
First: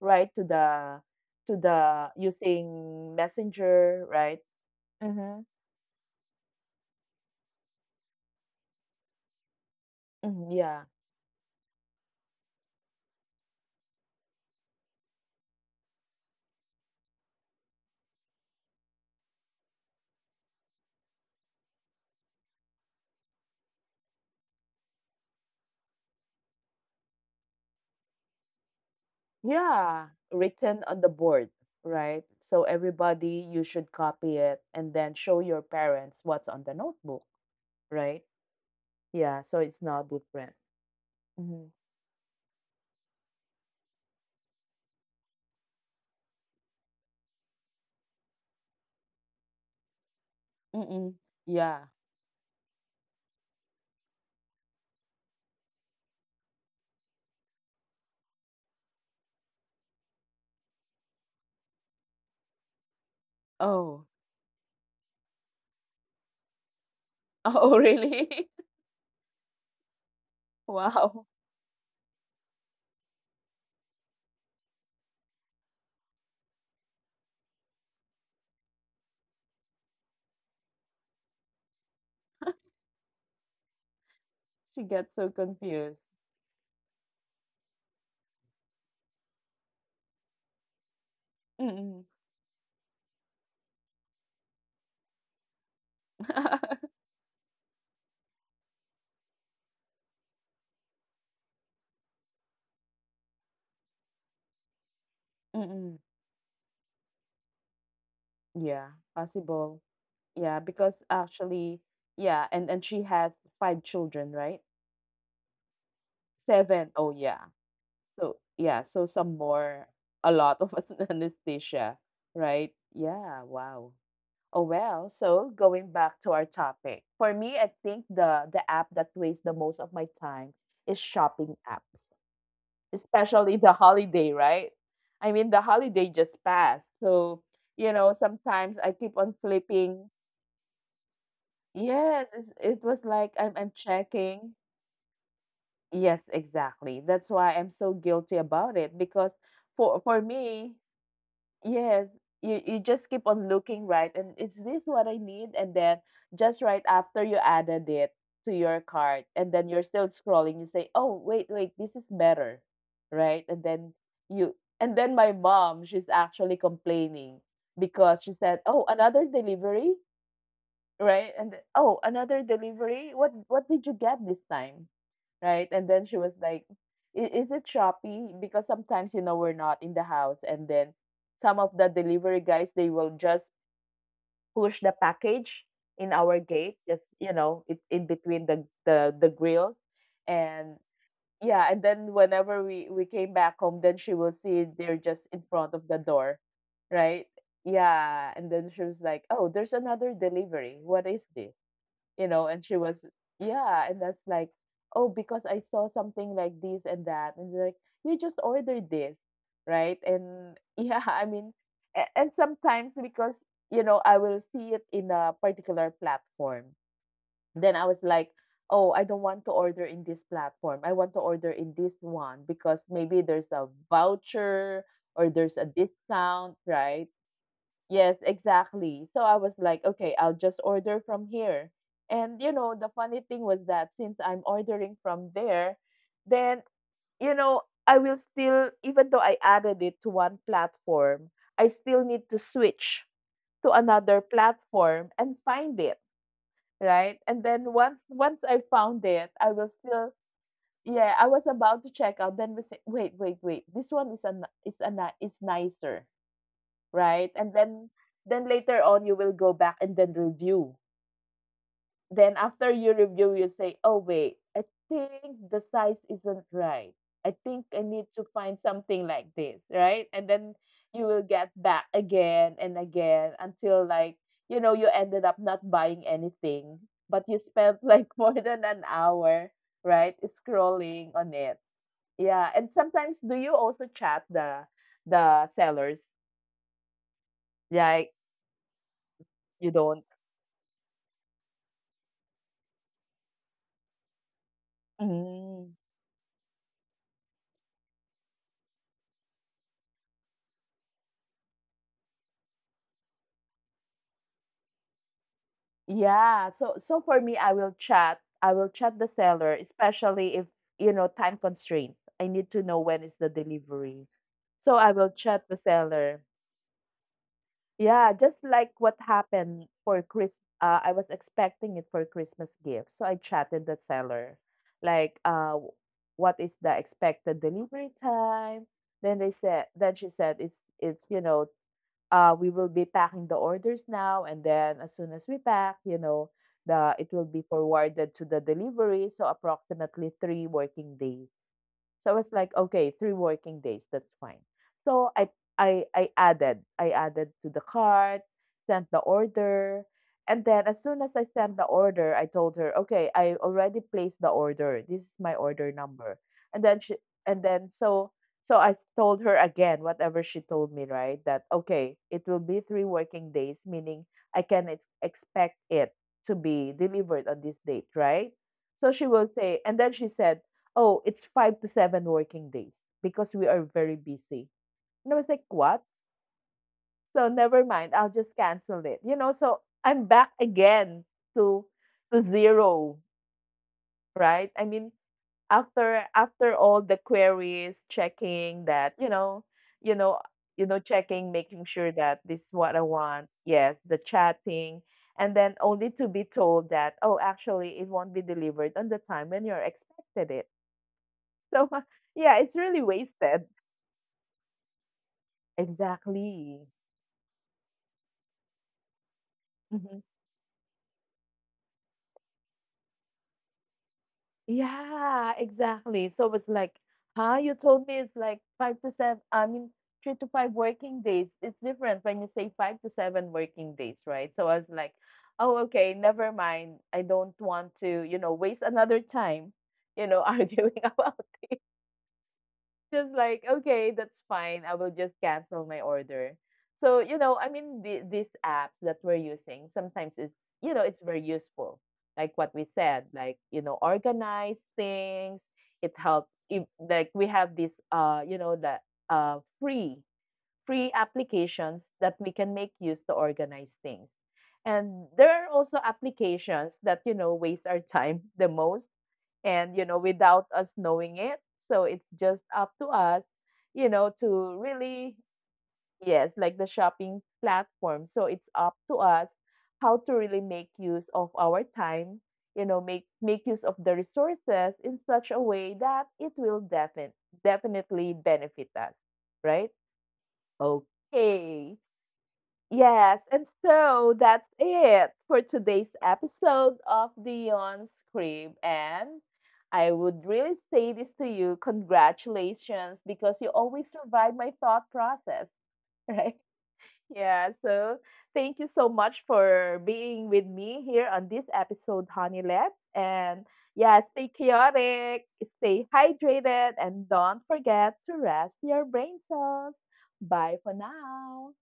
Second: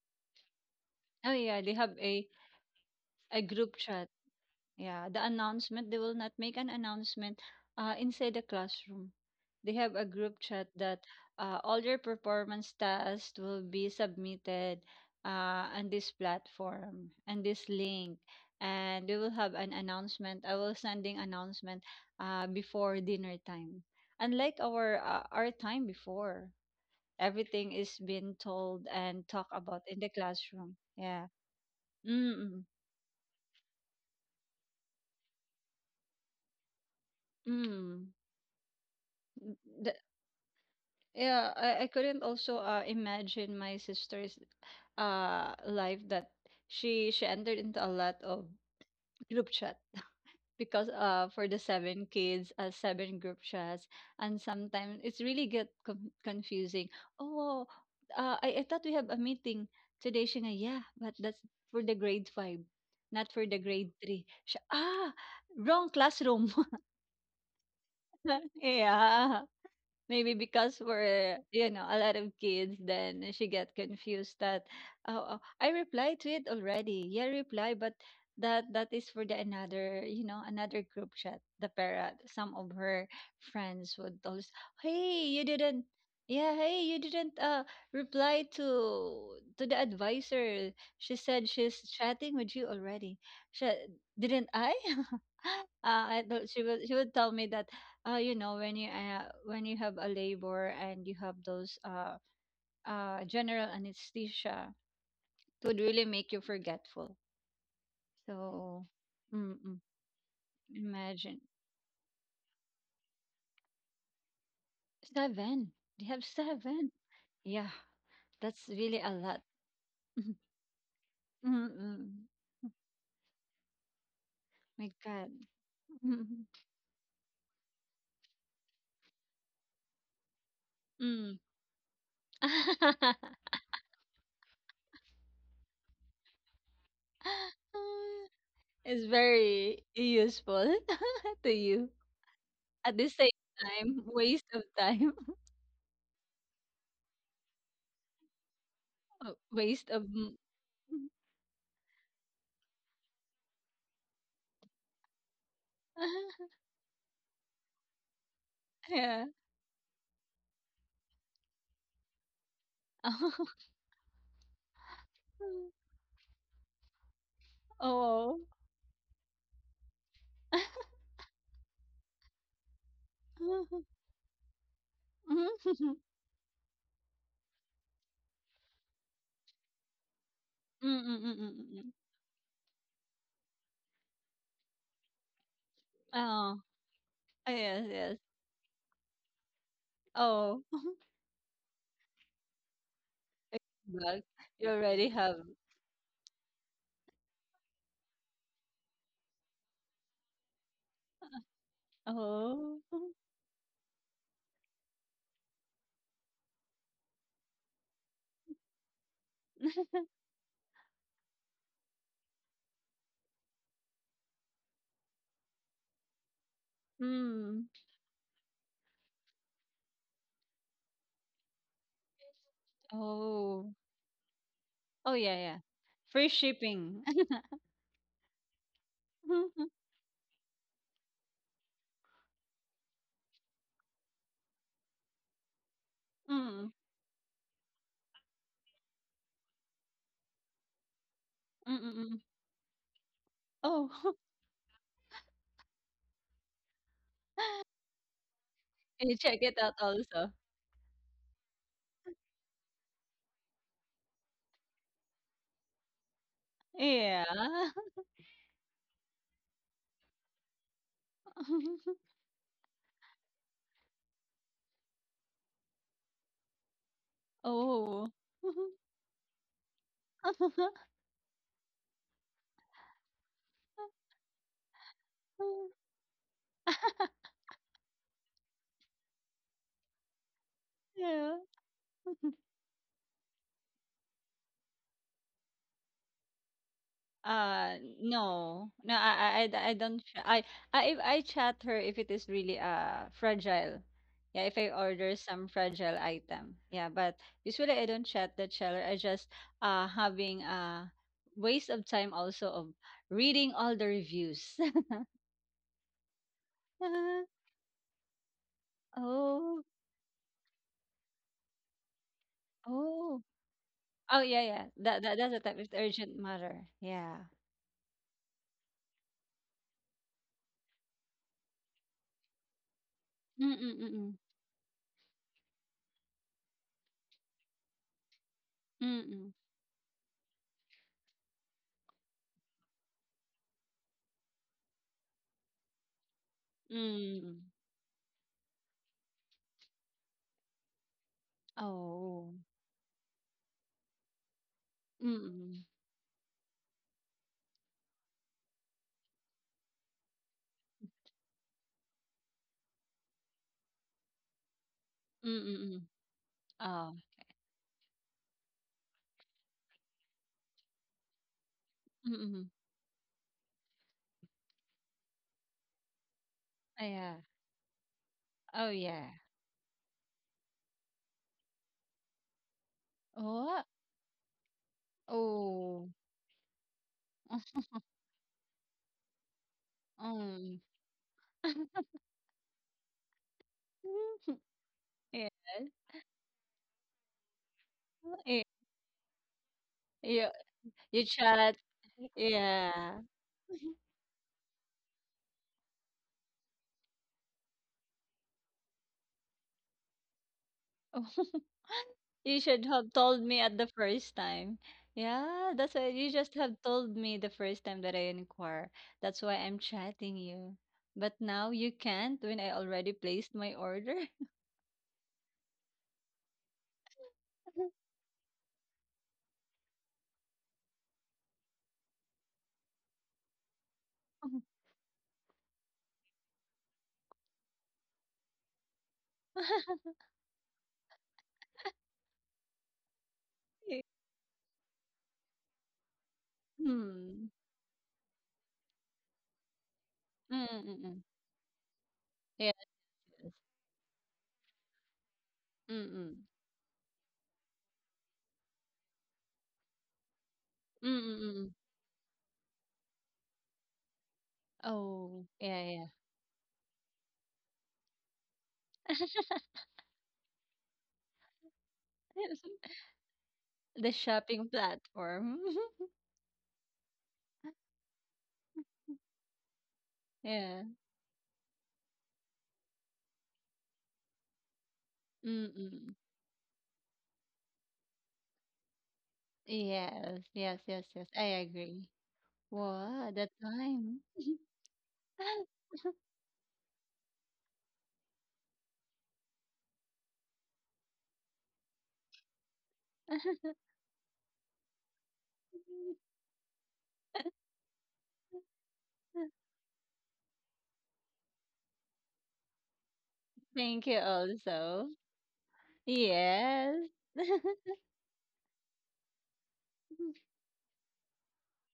Speaker 1: right?
Speaker 2: Oh
Speaker 1: To
Speaker 2: yeah, they have
Speaker 1: the
Speaker 2: a
Speaker 1: using
Speaker 2: a group
Speaker 1: messenger,
Speaker 2: chat.
Speaker 1: right?
Speaker 2: Yeah, the
Speaker 1: Mm-hmm.
Speaker 2: announcement, they will not make an announcement inside the classroom. They have a group
Speaker 1: Mhm.
Speaker 2: chat
Speaker 1: Yeah.
Speaker 2: that all your performance tasks will be submitted on this platform and this link. And we will have an announcement. I will sending announcement before dinner time. Unlike our time before. Everything is being told and talked about in
Speaker 1: Yeah.
Speaker 2: the classroom.
Speaker 1: Written on the
Speaker 2: Yeah.
Speaker 1: board, right? So
Speaker 2: Mm.
Speaker 1: everybody, you should copy it and then show your parents what's on the notebook,
Speaker 2: Mm.
Speaker 1: right? Yeah. So it's
Speaker 2: The,
Speaker 1: not different.
Speaker 2: yeah,
Speaker 1: Mm-hmm.
Speaker 2: I couldn't also imagine my sister's life that she entered into a lot of group chat because
Speaker 1: Mm-mm.
Speaker 2: for the
Speaker 1: Yeah.
Speaker 2: seven kids seven group chats and sometimes it's really get confusing. Oh, I thought we have a meeting today, Shina. Yeah, but that's for the grade five, not for the grade
Speaker 1: Oh.
Speaker 2: three, Siya. Ah, wrong classroom.
Speaker 1: (laughs) Oh, really? (laughs)
Speaker 2: (laughs) Yeah. Maybe because
Speaker 1: Wow.
Speaker 2: we're, a lot of kids, then she get confused that, oh, oh, I replied to it already. Yeah, reply, but that is for the another, another group chat. The parent, some
Speaker 1: (laughs)
Speaker 2: of her friends would always,
Speaker 1: She gets so
Speaker 2: hey, you didn't,
Speaker 1: confused.
Speaker 2: yeah, hey, you didn't reply to the advisor. She said she's
Speaker 1: Mm-mm.
Speaker 2: chatting with you already. She, didn't I? (laughs) I thought she
Speaker 1: (laughs)
Speaker 2: would she would tell me that you know when you have a labor and you have those general anesthesia, it would
Speaker 1: Mm-mm.
Speaker 2: really make you forgetful.
Speaker 1: Yeah.
Speaker 2: So,
Speaker 1: Possible.
Speaker 2: mm-mm,
Speaker 1: Yeah, because
Speaker 2: imagine.
Speaker 1: actually, yeah, and she has 5 children, right?
Speaker 2: seven they have
Speaker 1: Seven.
Speaker 2: seven
Speaker 1: Oh yeah.
Speaker 2: Yeah,
Speaker 1: So yeah,
Speaker 2: that's
Speaker 1: so
Speaker 2: really a
Speaker 1: some
Speaker 2: lot. (laughs)
Speaker 1: more, a lot of us (laughs) anesthesia,
Speaker 2: Mm-mm.
Speaker 1: right? Yeah, wow. Oh
Speaker 2: My
Speaker 1: well,
Speaker 2: God.
Speaker 1: so going back to our
Speaker 2: Mm,
Speaker 1: topic. For me, I think the app that wastes the most of my time is
Speaker 2: mm.
Speaker 1: shopping apps,
Speaker 2: (laughs)
Speaker 1: especially the holiday, right? I mean, the holiday just passed. So, you know, sometimes I
Speaker 2: It's
Speaker 1: keep on
Speaker 2: very
Speaker 1: flipping.
Speaker 2: useful (laughs) to you.
Speaker 1: Yes, it's, it
Speaker 2: At
Speaker 1: was
Speaker 2: the same
Speaker 1: like I'm
Speaker 2: time, waste
Speaker 1: checking.
Speaker 2: of time.
Speaker 1: Yes, exactly. That's why I'm so guilty about it
Speaker 2: (laughs)
Speaker 1: because
Speaker 2: Waste
Speaker 1: for
Speaker 2: of
Speaker 1: for
Speaker 2: m-
Speaker 1: me, yes, you just keep on looking, right? And is this what I need? And then
Speaker 2: (laughs)
Speaker 1: just right after you added it to your
Speaker 2: Yeah.
Speaker 1: cart and then you're still scrolling, you say, "Oh, wait, wait, this is better." Right? And
Speaker 2: (laughs)
Speaker 1: then you, and then my mom, she's actually complaining because she
Speaker 2: Oh.
Speaker 1: said, "Oh, another delivery?"
Speaker 2: (laughs)
Speaker 1: Right? And th- oh, another delivery. What
Speaker 2: Oo.
Speaker 1: did you get this time, right? And
Speaker 2: Mhm.
Speaker 1: then she was like, "I- Is it Shopee?" Because sometimes you know we're not in the house, and
Speaker 2: Mm,
Speaker 1: then
Speaker 2: mm,
Speaker 1: some of
Speaker 2: mm. Oo.
Speaker 1: the
Speaker 2: (laughs)
Speaker 1: delivery guys they will just push the package in our gate, just you
Speaker 2: Oh.
Speaker 1: know, it's
Speaker 2: Yes,
Speaker 1: in
Speaker 2: yes.
Speaker 1: between the grills,
Speaker 2: Oh.
Speaker 1: and yeah, and then whenever we came back home,
Speaker 2: (laughs)
Speaker 1: then she
Speaker 2: But
Speaker 1: will see
Speaker 2: you
Speaker 1: they're
Speaker 2: already
Speaker 1: just
Speaker 2: have.
Speaker 1: in front of the door, right? Yeah, and then she was like, "Oh, there's another delivery. What is this?" You know, and she
Speaker 2: Oh.
Speaker 1: was, yeah, and that's like, oh, because I saw something like this and that, and they're like, you just ordered this, right? And yeah, (laughs) I mean, and sometimes because you know I will see it in a particular platform,
Speaker 2: Mm.
Speaker 1: then I was like, oh, I don't want to order in this platform, I want to order in this one because maybe there's a
Speaker 2: Oh.
Speaker 1: voucher
Speaker 2: Oh,
Speaker 1: or
Speaker 2: yeah,
Speaker 1: there's
Speaker 2: yeah.
Speaker 1: a
Speaker 2: Free
Speaker 1: discount,
Speaker 2: shipping.
Speaker 1: right? Yes, exactly. So I was like,
Speaker 2: (laughs)
Speaker 1: okay, I'll just order from here. And you know, the funny thing was that since I'm ordering from there, then
Speaker 2: Mm.
Speaker 1: you know, I will still, even though I added it to one platform, I
Speaker 2: Mm,
Speaker 1: still
Speaker 2: mm.
Speaker 1: need to switch to
Speaker 2: Oh.
Speaker 1: another
Speaker 2: (laughs)
Speaker 1: platform and find it, right? And then once I found
Speaker 2: You
Speaker 1: it,
Speaker 2: check
Speaker 1: I
Speaker 2: it out
Speaker 1: will still,
Speaker 2: also.
Speaker 1: yeah, I was about to check out. Then we say, wait, wait, wait. This one is an is nicer,
Speaker 2: Yeah.
Speaker 1: right? And then later on you will go back and then review.
Speaker 2: (laughs)
Speaker 1: Then after you review, you say, "Oh wait, I think the size isn't right. I think I
Speaker 2: Oh.
Speaker 1: need to find something like this, right?" And then you will get back again and again until,
Speaker 2: (laughs)
Speaker 1: like, you know, you ended up not buying anything, but you spent like (laughs) more than an hour, right, scrolling on
Speaker 2: Yeah.
Speaker 1: it. Yeah, and sometimes do you also chat the sellers? Like
Speaker 2: No. No, I
Speaker 1: you
Speaker 2: don't
Speaker 1: don't.
Speaker 2: ch- I if I chat her, if it is really fragile. Yeah, if I order some
Speaker 1: Mm.
Speaker 2: fragile item. Yeah, but usually I don't chat the seller. I just having a waste of time also of reading all the reviews. (laughs)
Speaker 1: Yeah. So so for me, I will chat. I will chat the seller,
Speaker 2: Oh.
Speaker 1: especially if, you know, time constraint. I need to know when
Speaker 2: Oh.
Speaker 1: is the delivery.
Speaker 2: Oh yeah, yeah.
Speaker 1: So I
Speaker 2: That that
Speaker 1: will
Speaker 2: that's a
Speaker 1: chat
Speaker 2: type
Speaker 1: the
Speaker 2: of urgent
Speaker 1: seller.
Speaker 2: matter. Yeah.
Speaker 1: Yeah, just like what happened for Chris. I was expecting it for Christmas gift, so I chatted the
Speaker 2: Mm-mm-mm.
Speaker 1: seller, like, what is the expected delivery time? Then
Speaker 2: Mm-mm.
Speaker 1: they said, then she said it's you know, we will be packing the orders now, and then as soon as we pack, you know, the it will
Speaker 2: Mm.
Speaker 1: be forwarded to the delivery. So approximately 3 working days. So I was
Speaker 2: Oh.
Speaker 1: like, okay, 3 working days, that's fine. So
Speaker 2: Mm-mm.
Speaker 1: I added to the cart, sent the order, and then as soon as I sent the order, I told her, okay, I already placed the order. This is
Speaker 2: Mm-mm. Oh.
Speaker 1: my
Speaker 2: Mm, mm, mm,
Speaker 1: order
Speaker 2: mm. Mm.
Speaker 1: number. And then she,
Speaker 2: Oh.
Speaker 1: and then so, so I told her again whatever she told me, right? That okay, it will
Speaker 2: Mm.
Speaker 1: be 3 working days, meaning I can expect it to be
Speaker 2: Ah, yeah.
Speaker 1: delivered on this date, right?
Speaker 2: Oh,
Speaker 1: So
Speaker 2: yeah.
Speaker 1: she will say, and then she said, oh, it's 5 to 7 working days because we
Speaker 2: What?
Speaker 1: are very busy. And I was like, what?
Speaker 2: Oh,
Speaker 1: So
Speaker 2: oh.
Speaker 1: never mind, I'll just cancel it. You know, so I'm back
Speaker 2: Um.
Speaker 1: again to
Speaker 2: (laughs)
Speaker 1: to zero, right? I mean,
Speaker 2: Yes.
Speaker 1: after all the queries,
Speaker 2: Y-
Speaker 1: checking that, you know, you know,
Speaker 2: You
Speaker 1: you know,
Speaker 2: you
Speaker 1: checking,
Speaker 2: chat.
Speaker 1: making sure that this is what I
Speaker 2: Yeah.
Speaker 1: want. Yes,
Speaker 2: (laughs)
Speaker 1: the chatting. And then only to be told that, oh, actually, it won't be delivered on the time when you're expected it.
Speaker 2: Oh, (laughs)
Speaker 1: So, (laughs)
Speaker 2: you
Speaker 1: yeah, it's
Speaker 2: should
Speaker 1: really
Speaker 2: have told me
Speaker 1: wasted.
Speaker 2: at the first time. Yeah, that's why you just have
Speaker 1: Exactly.
Speaker 2: told me the first time that I inquire. That's why I'm
Speaker 1: Mhm.
Speaker 2: chatting you. But now you can't when I already placed my order.
Speaker 1: Yeah, exactly. So it's like, huh? You told
Speaker 2: (laughs)
Speaker 1: me it's like 5 to 7, I mean, 3 to 5 working days. It's different when you say 5 to 7 working days, right? So I was like, oh, okay, never mind. I don't want to, you know, waste another time, you know, (laughs) arguing about. Just like, okay, that's fine. I will just cancel my order. So, you
Speaker 2: Hmm.
Speaker 1: know, I mean, the, these apps that we're using sometimes it's, you know, it's
Speaker 2: Mm-mm.
Speaker 1: very useful. Like what we
Speaker 2: Yes.
Speaker 1: said, like, you know, organize things. It
Speaker 2: Mm-mm.
Speaker 1: helps. If, like we have this, you know, the uh, free
Speaker 2: Mm,
Speaker 1: free
Speaker 2: mm, mm.
Speaker 1: applications that we can make use to organize things. And
Speaker 2: Oh,
Speaker 1: there
Speaker 2: yeah,
Speaker 1: are
Speaker 2: yeah.
Speaker 1: also applications that, you know, waste our time the most,
Speaker 2: (laughs)
Speaker 1: and you know without us knowing it, so it's just up to us,
Speaker 2: The
Speaker 1: you know,
Speaker 2: shopping
Speaker 1: to really,
Speaker 2: platform. (laughs)
Speaker 1: yes, like the shopping platform, so it's up to us how to really
Speaker 2: Yeah.
Speaker 1: make use of our time, you know, make use of the resources in such a way
Speaker 2: Mm-mm.
Speaker 1: that it will definitely benefit us, right?
Speaker 2: Yes, yes, yes, yes. I agree.
Speaker 1: Okay.
Speaker 2: Wow, the
Speaker 1: Yes, and
Speaker 2: time.
Speaker 1: so that's it for today's episode of the On Crib. And I would really say this to you, congratulations, because you always survive my thought process,
Speaker 2: (laughs)
Speaker 1: (laughs) right? Yeah, so thank you so much for being with me here on this episode, Honeylet. And
Speaker 2: Thank you
Speaker 1: yeah, stay
Speaker 2: also.
Speaker 1: chaotic, stay
Speaker 2: Yes.
Speaker 1: hydrated, and don't
Speaker 2: (laughs)
Speaker 1: forget to rest your brain cells. Bye for now.